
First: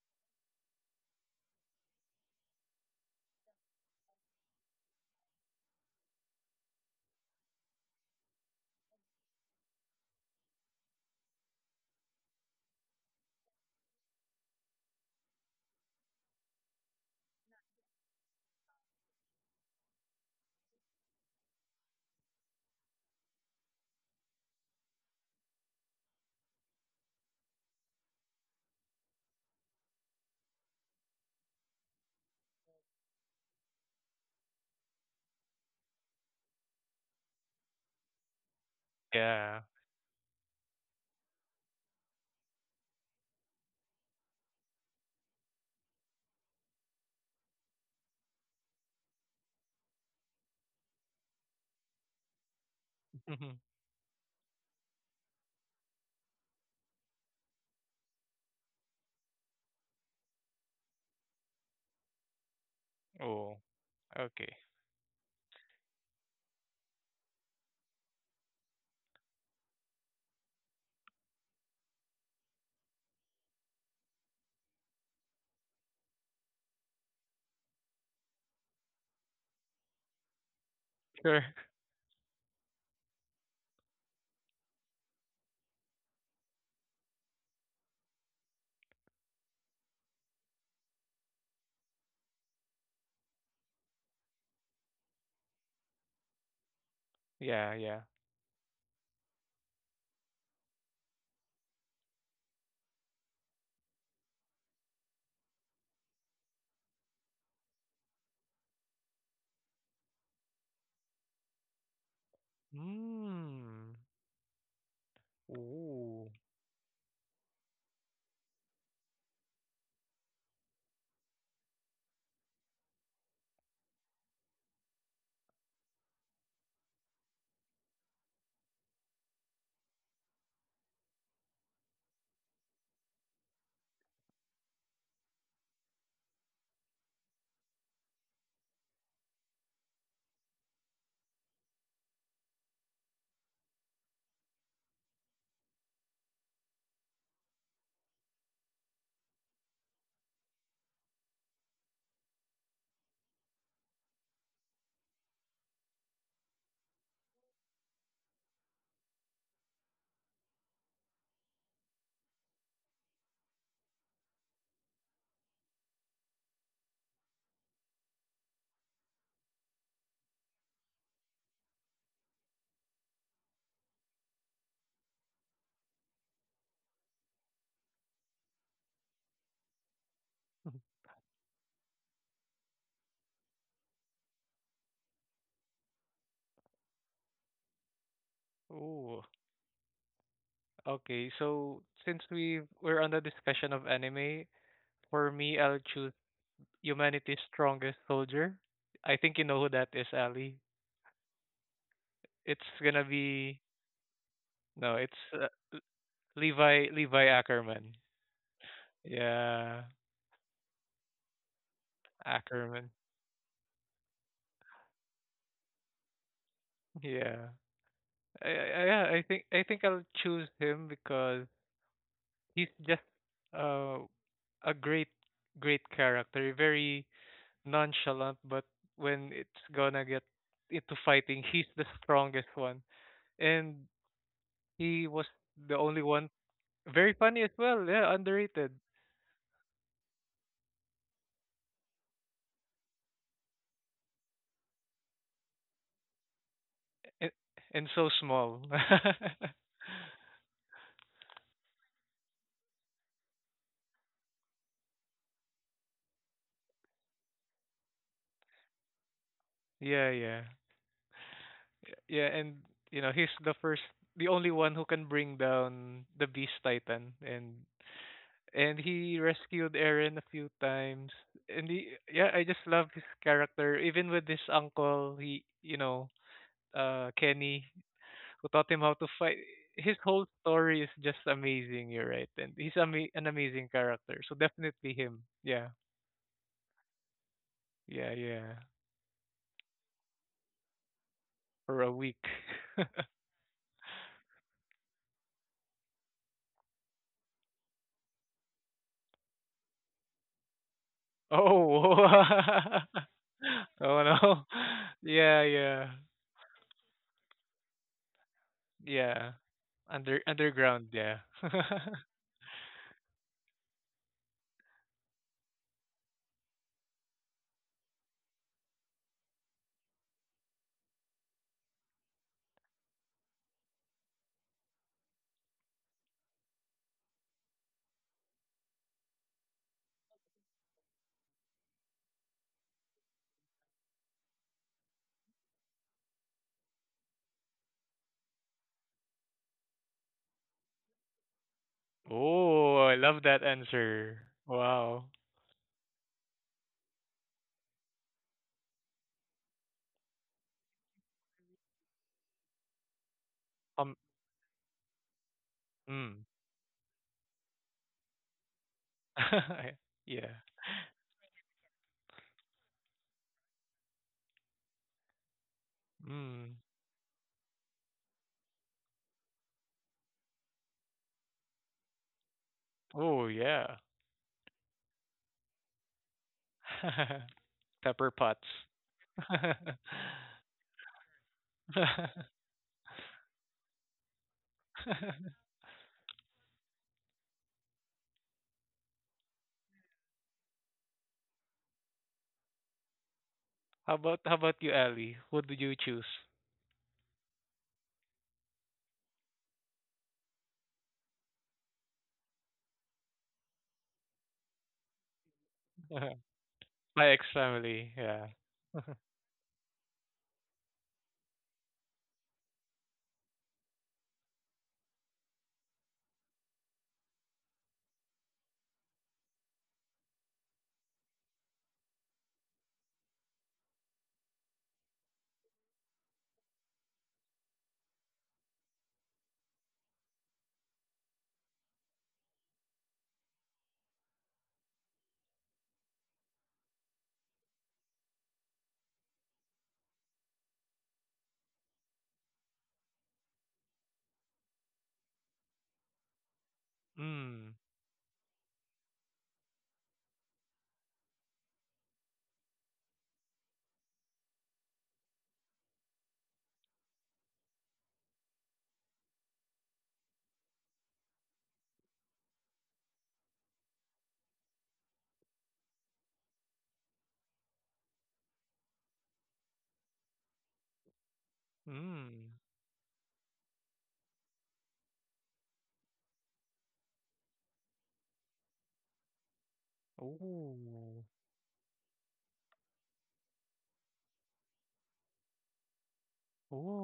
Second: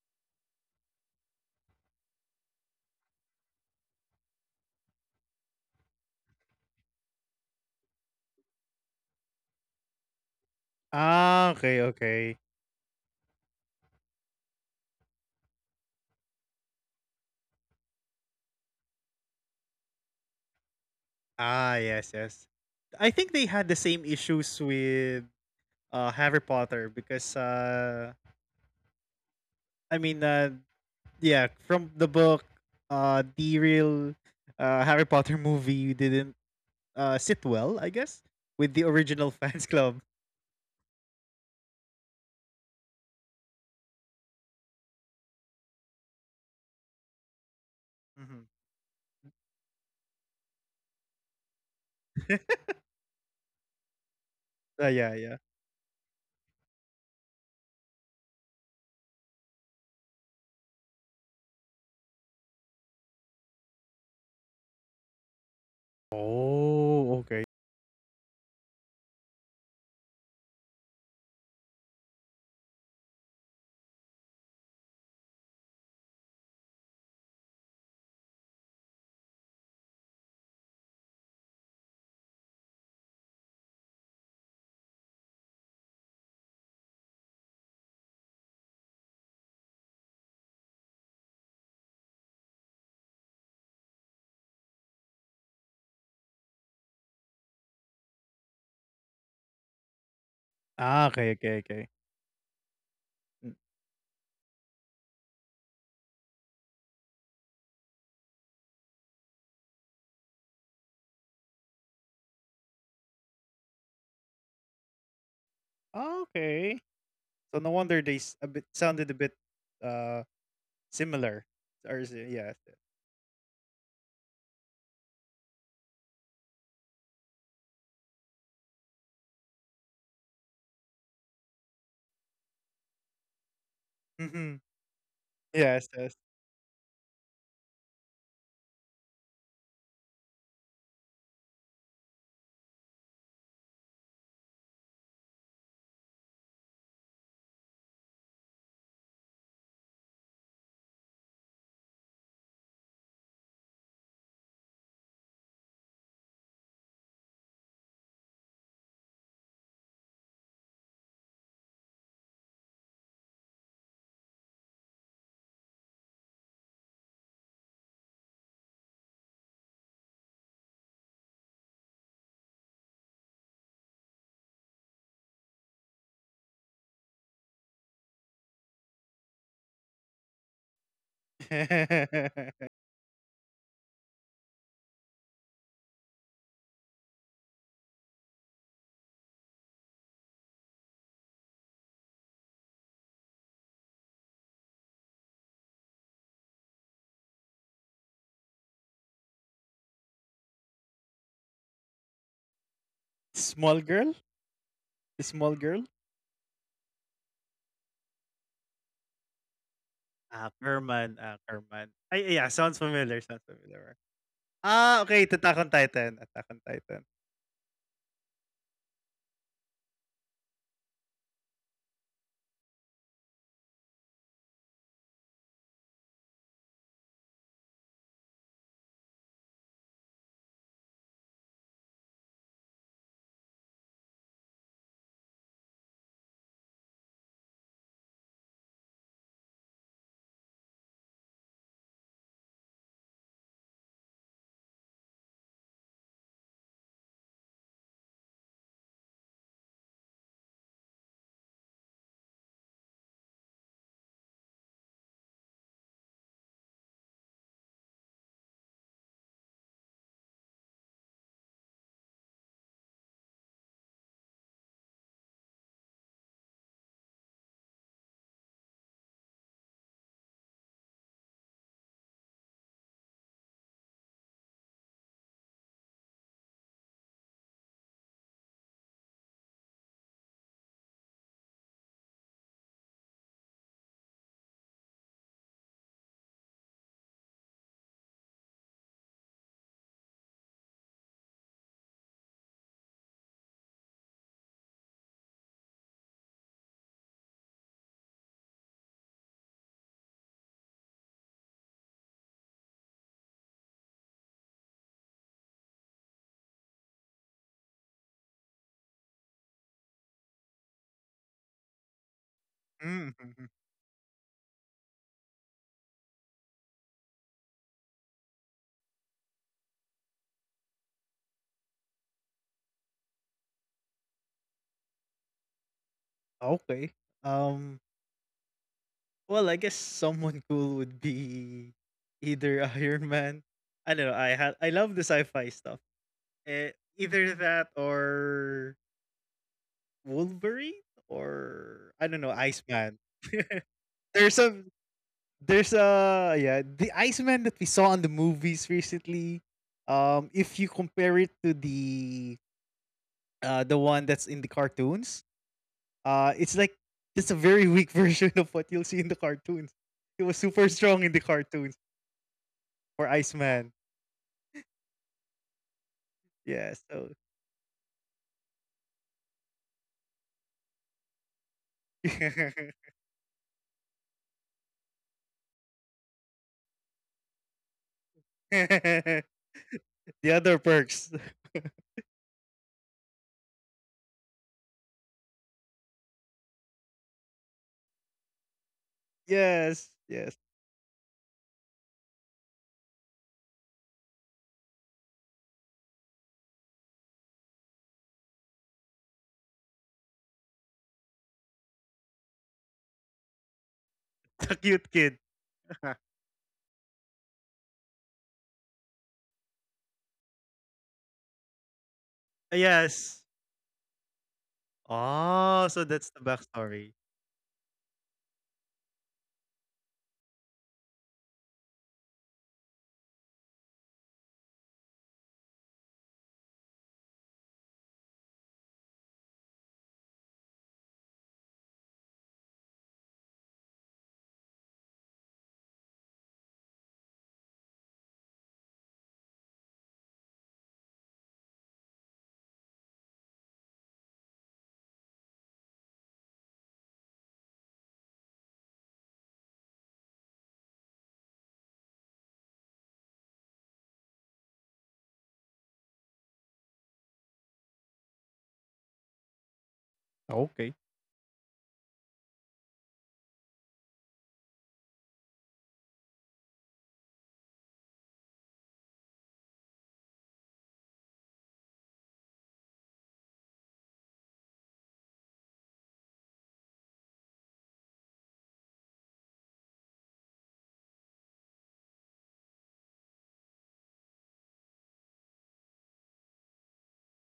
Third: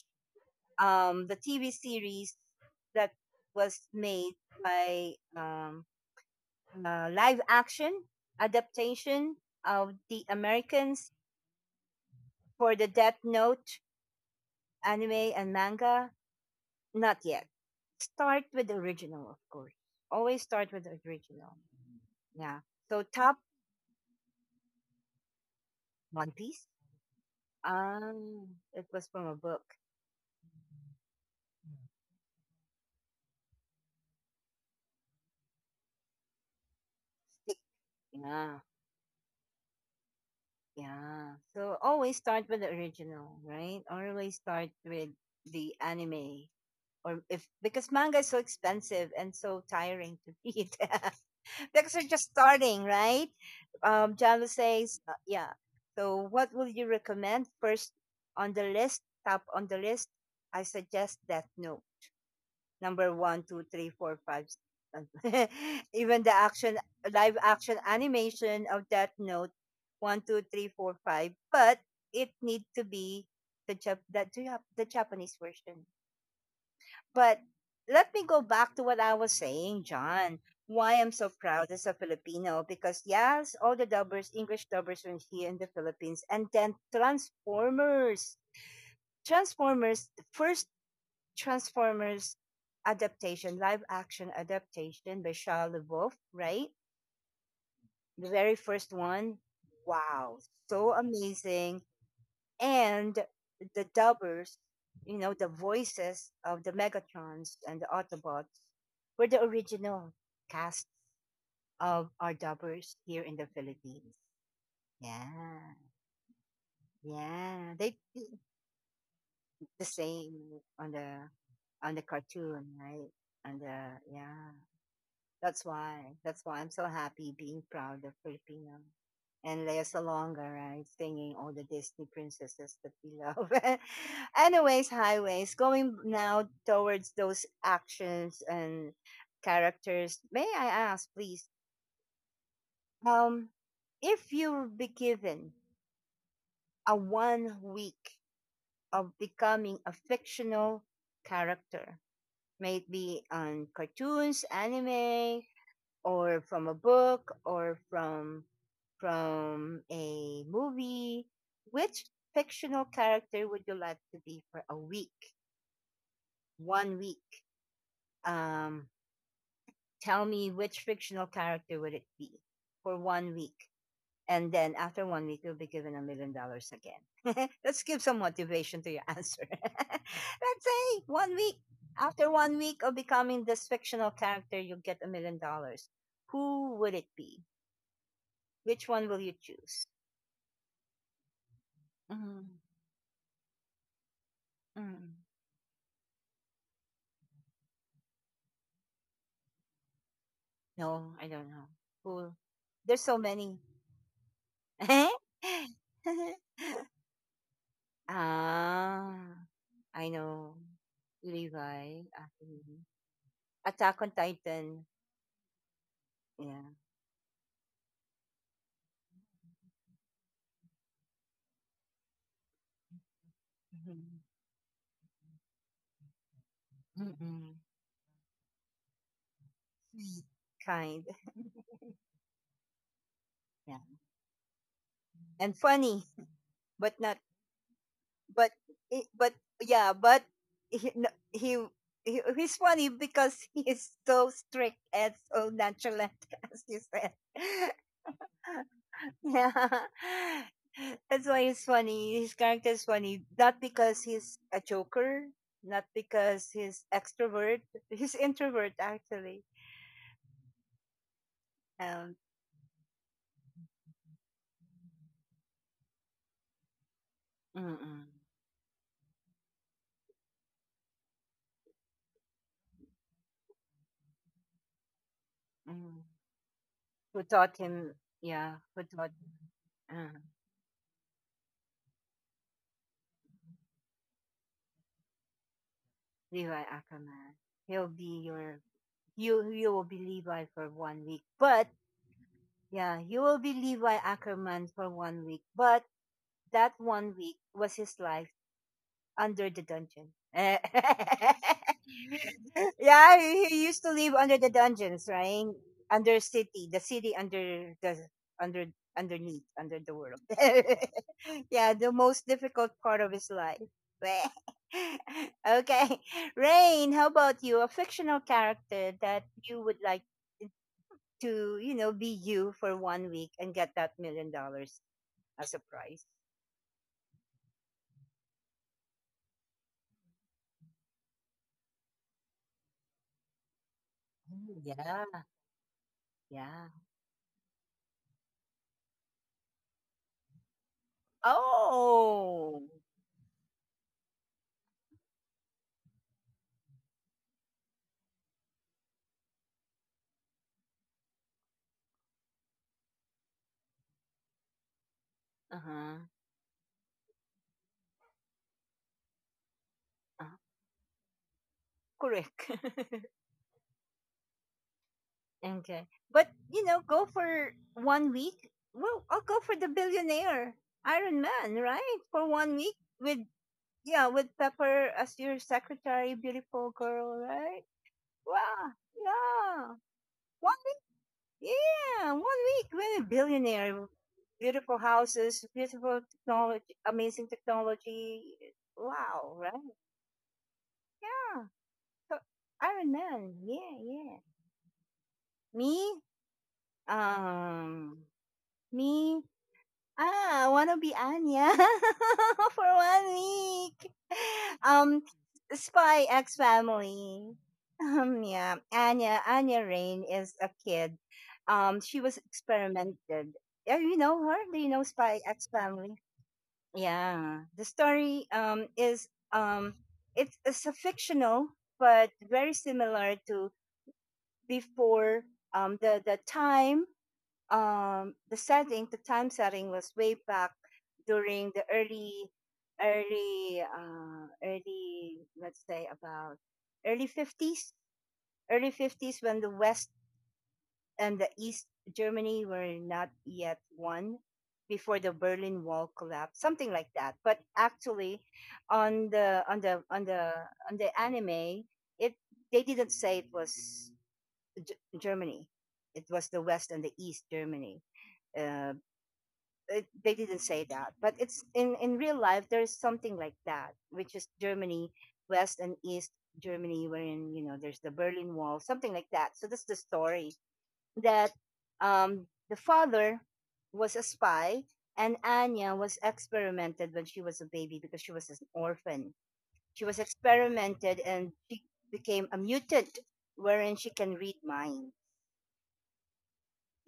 S1: um, the T V series that was made by um, uh, live action adaptation of the Americans
S2: Ah, okay, okay.
S1: for the Death Note anime and manga. Not yet. Start with the original, of course. Always start with the original.
S2: Ah, yes, yes.
S1: Yeah.
S2: I
S1: So
S2: think they
S1: top
S2: had the same issues with uh, Harry
S1: One Piece.
S2: Potter because uh,
S1: Um, it was from a book.
S2: I mean, uh, yeah, from the book, uh, the real uh, Harry Potter movie didn't uh, sit well, I guess,
S1: Yeah,
S2: with the original fans
S3: Yeah.
S2: club.
S1: yeah. So always start with the original, right? Always start with the anime, or if because manga is
S2: Hmm
S1: so expensive and so tiring to read, because you're just starting, right? Um, Jalo
S2: Uh, yeah,
S1: says, uh,
S2: yeah.
S1: yeah. So what will you recommend first on the list? Top on the list, I suggest Death Note. Number one,
S3: Oh,
S1: two, three, four, five,
S3: okay.
S1: six, seven. Even the action,
S2: Oh, okay.
S1: live action animation of Death Note, one, two, three, four, five. But it need to be the Jap- that do you have the Japanese version. But let me go back to what I was saying, John. Why I'm so
S3: Sure.
S1: proud as a Filipino because yes, all the dubbers, English dubbers were here in the Philippines, and then Transformers. Transformers, the first Transformers adaptation, live action adaptation by Shia LaBeouf, right?
S3: Yeah, yeah.
S1: The very first one. Wow, so
S2: Ah, okay, okay,
S1: amazing.
S2: okay.
S1: And
S2: Mm.
S1: the dubbers, you know, the voices of the Megatrons and the Autobots were the original cast of our dubbers here in the
S3: Hmm.
S1: Philippines. Yeah,
S3: Ooh.
S2: Okay. So no
S1: yeah. They
S2: wonder they
S1: do
S2: s- a bit sounded a bit
S1: the
S2: uh
S1: same on the
S2: similar. Or
S1: on the
S2: is it- yes.
S1: cartoon, right? On the yeah. That's why. That's why I'm so happy being proud of Filipino. And Lea Salonga, right? Singing all the Disney princesses that we love.
S2: Mm-hmm.
S1: Anyways, highways.
S2: Yes.
S1: Going
S2: Yes.
S1: now towards those actions and characters. May I ask, please, um, if you would be given a one week of becoming a fictional character, may it be on cartoons, anime, or from a book or from from a movie, which fictional character would you like to be for a week? One week. Um, Tell me which fictional character would it be for one week? And then after one week, you'll be given a million dollars again. Let's give some motivation to your answer. Let's say one week. After one week of becoming this fictional character, you'll get a million dollars. Who would it be? Which one will
S3: Ooh.
S1: you choose?
S3: Okay, so since
S1: Mm,
S3: we we're on the discussion of anime,
S1: mm.
S3: for me, I'll choose Humanity's Strongest Soldier. I think you know who that is, Ali.
S1: No, I don't know. Cool.
S3: It's
S1: There's
S3: gonna
S1: so many.
S3: be
S2: Small girl?
S3: no, it's uh,
S2: Small girl?
S3: L- Levi, Levi Ackerman.
S1: ah,
S3: Yeah,
S1: I
S2: Ah,
S1: know.
S2: Kerman, ah, Kerman.
S1: Levi,
S2: Ay, yeah,
S1: actually.
S2: sounds
S3: Ackerman.
S2: familiar, sounds familiar.
S1: Attack on Titan.
S2: Ah, okay, to Attack on Titan, Attack on
S1: Yeah.
S2: Titan.
S3: Yeah, I, I, yeah. I think I think I'll choose him because he's just uh
S1: Mhm.
S3: a great great character, very
S1: Mm-mm.
S3: nonchalant, but when it's gonna get
S1: Sweet,
S3: into
S1: kind.
S3: fighting, he's the strongest one.
S1: Yeah.
S3: And he was
S1: And
S3: the only
S1: funny,
S3: one
S1: but
S3: very
S1: not,
S3: funny as well, yeah,
S1: but,
S3: underrated.
S1: i- but, yeah, but he, no, he, he, he's funny because he is so strict and so nonchalant, as you said.
S3: And, and so small.
S1: Yeah, that's why he's funny. His character is funny. Not because he's a joker, not because he's extrovert. He's introvert actually.
S3: Yeah, yeah.
S1: Um,
S3: Yeah, and you know, he's the first, the only one who can bring down the beast titan, and
S1: mm-mm,
S3: and he rescued Eren a few times. And he, yeah, I just love his character. Even with his uncle, he you
S1: mm.
S3: know, uh,
S1: Who taught
S3: Kenny,
S1: him?
S3: who
S1: Yeah,
S3: taught him
S1: who
S3: how to
S1: taught
S3: fight. His
S1: him? Uh,
S3: whole story is just amazing. You're right, and he's ama- an amazing character. So definitely him. Yeah,
S1: Levi Ackerman. He'll
S3: yeah,
S1: be
S3: yeah.
S1: your you. You will be Levi for one week, but
S3: For a week.
S1: yeah, you will be Levi Ackerman for one week, but that one week was his life under the dungeon. Eh.
S3: Oh.
S1: Yeah, he he used to
S3: Oh
S1: live under
S3: no.
S1: the dungeons,
S3: Yeah,
S1: right?
S3: yeah,
S1: Under city, the city under the under
S3: yeah.
S1: underneath under the
S3: Under
S1: world.
S3: underground. Yeah.
S1: Yeah, the most difficult part of his
S2: Mm,
S1: life.
S2: mhm.
S1: Okay, Rain, how about you? A fictional character that you would like to, you know, be you for one week and get that million dollars as a prize.
S2: Okay. Um, well, I guess someone cool would be either Iron Man. I don't know. I
S1: Mm,
S2: had I love the
S1: yeah.
S2: sci-fi stuff.
S1: Yeah.
S2: Eh, either that or Wolverine or I don't know
S1: Oh.
S3: Oh,
S2: Iceman.
S3: I love that
S2: There's
S3: answer.
S2: some
S3: Wow.
S2: there's a yeah, the Iceman that we saw in the movies recently. Um, if you compare it to the uh the one
S3: Um.
S2: that's in the cartoons,
S1: Uh-huh.
S2: uh,
S3: Mm.
S2: it's like just a very weak version of what you'll see in the cartoons. He was
S1: Uh,
S3: Yeah.
S2: super strong in the cartoons
S1: Correct.
S2: for Iceman.
S1: Okay. But,
S2: Yeah,
S3: Mm.
S1: you know,
S2: so
S1: go for one week. Well, I'll go for the billionaire Iron Man, right? For one week with,
S3: Oh yeah.
S1: yeah, with Pepper as your secretary, beautiful girl, right?
S3: Pepper pots.
S1: Wow.
S2: the
S1: Yeah.
S2: other
S1: One
S2: perks.
S1: week. Yeah. One week with a billionaire. Beautiful houses, beautiful technology, amazing technology. Wow, right?
S2: Yes, yes.
S1: Yeah. So Iron Man. Yeah,
S3: How
S1: yeah.
S3: about how about you, Ellie? What do
S1: Me?
S3: you choose?
S1: Um, Me? Ah, I wanna be Anya for one week.
S2: The cute kid.
S1: Um, Spy X
S3: My ex
S1: Family.
S3: family,
S1: Um,
S3: yeah.
S1: yeah, Anya. Anya Rain is a kid. Um, she was
S2: yes.
S1: experimented. Yeah, you know her. Do you know Spy X
S2: Oh, so that's
S1: Family?
S2: the backstory.
S1: Yeah, the story um is um it's, it's a fictional but very similar to before um the the time um, the setting, the time setting was way back during the early, early, uh, early, let's say about early fifties, early fifties when the West and the East Germany were not yet one before the Berlin Wall collapsed, something like that. But
S3: Mm.
S1: actually, on the on the on the on the anime, it they didn't say it was G- Germany. It was the West and the East Germany uh, it, they didn't
S2: Okay.
S1: say that but it's in in real life there's something like that which is Germany, West and East Germany, wherein you know there's the Berlin Wall, something like that. So that's the story that um
S3: Mm.
S1: the father was a spy and Anya was experimented when she was a baby because she was an orphan. She was experimented
S3: Oh.
S1: and she became a mutant wherein she can read minds,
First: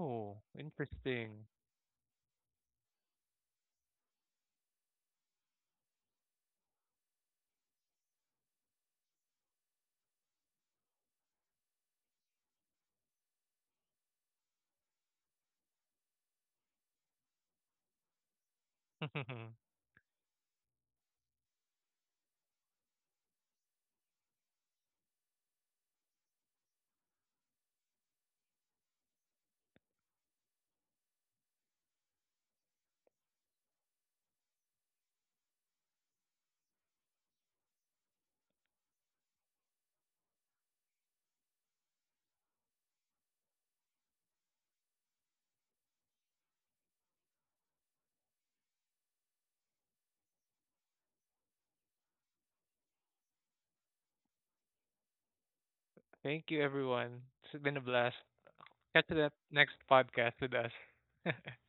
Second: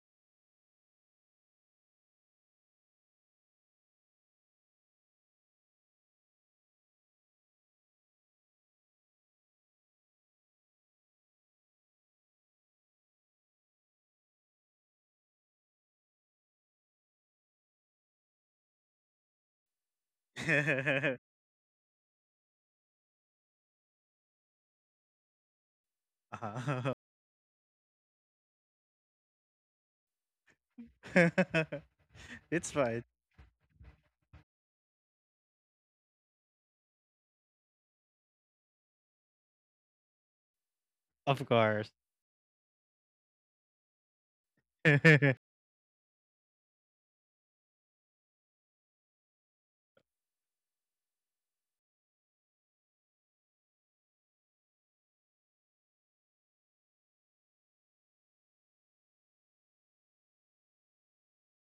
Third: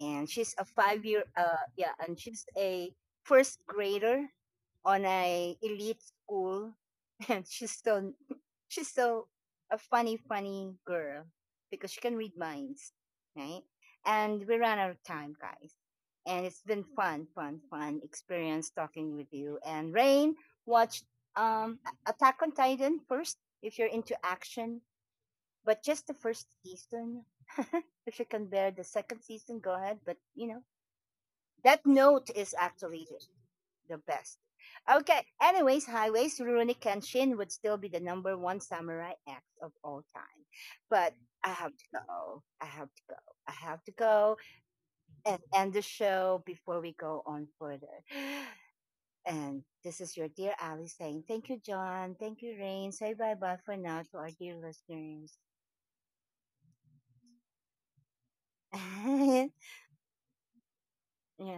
S1: and she's a five year
S3: Interesting.
S1: uh yeah, and she's a first grader on a elite school, and she's so she's so a funny, funny girl because she can read minds, right? And we ran out of time, guys. And it's been fun, fun, fun experience talking with you. And Rain, watch um, Attack on Titan first if you're into action, but just the first season. If you can bear the second season, go ahead. But you know, that note is
S2: It's fine.
S1: actually the best. Okay. Anyways, highways, Rurouni Kenshin would still be the number one samurai act of all time. But
S2: Of
S1: I have
S2: course.
S1: to go. I have to go. I have to go and end the show before we go on further. And this is your dear Ali saying, thank you, John. Thank you, Rain. Say bye bye for now to our dear listeners.
S3: Thank you, everyone. It's been a blast. Catch you at next podcast with us.
S1: Yeah.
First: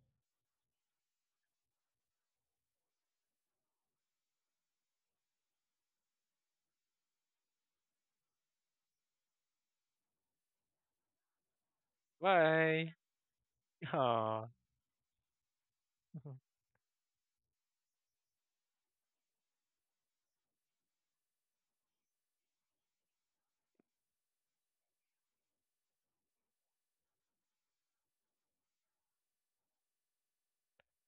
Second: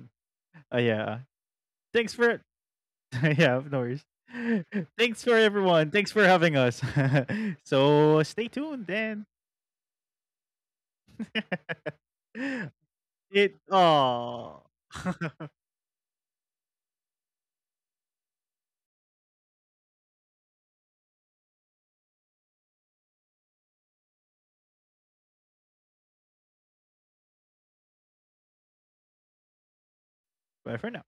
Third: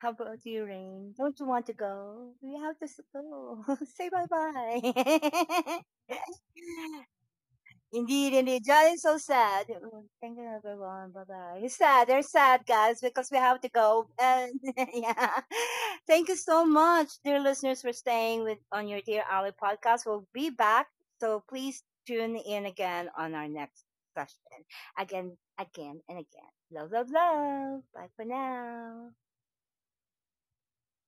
S1: How about you,
S2: Uh,
S1: Rain?
S2: yeah.
S1: Don't you want to
S2: Thanks
S1: go?
S2: for
S1: We have to s-
S2: yeah,
S1: go.
S2: of worries.
S1: Say bye bye.
S2: Thanks for everyone. Thanks for having us. So
S1: Indeed,
S2: stay
S1: indeed.
S2: tuned
S1: John is so
S2: then.
S1: sad. Oh, thank you, everyone. Bye bye. He's sad. They're sad,
S3: Bye.
S1: guys, because we
S2: it
S1: have to go.
S3: Aw.
S1: And
S2: oh
S1: yeah. Thank you so much, dear listeners, for staying with on your Dear Ali podcast. We'll be back. So please tune in again on our next session. Again, again, and again. Love, love, love. Bye for now.
S2: bye for now.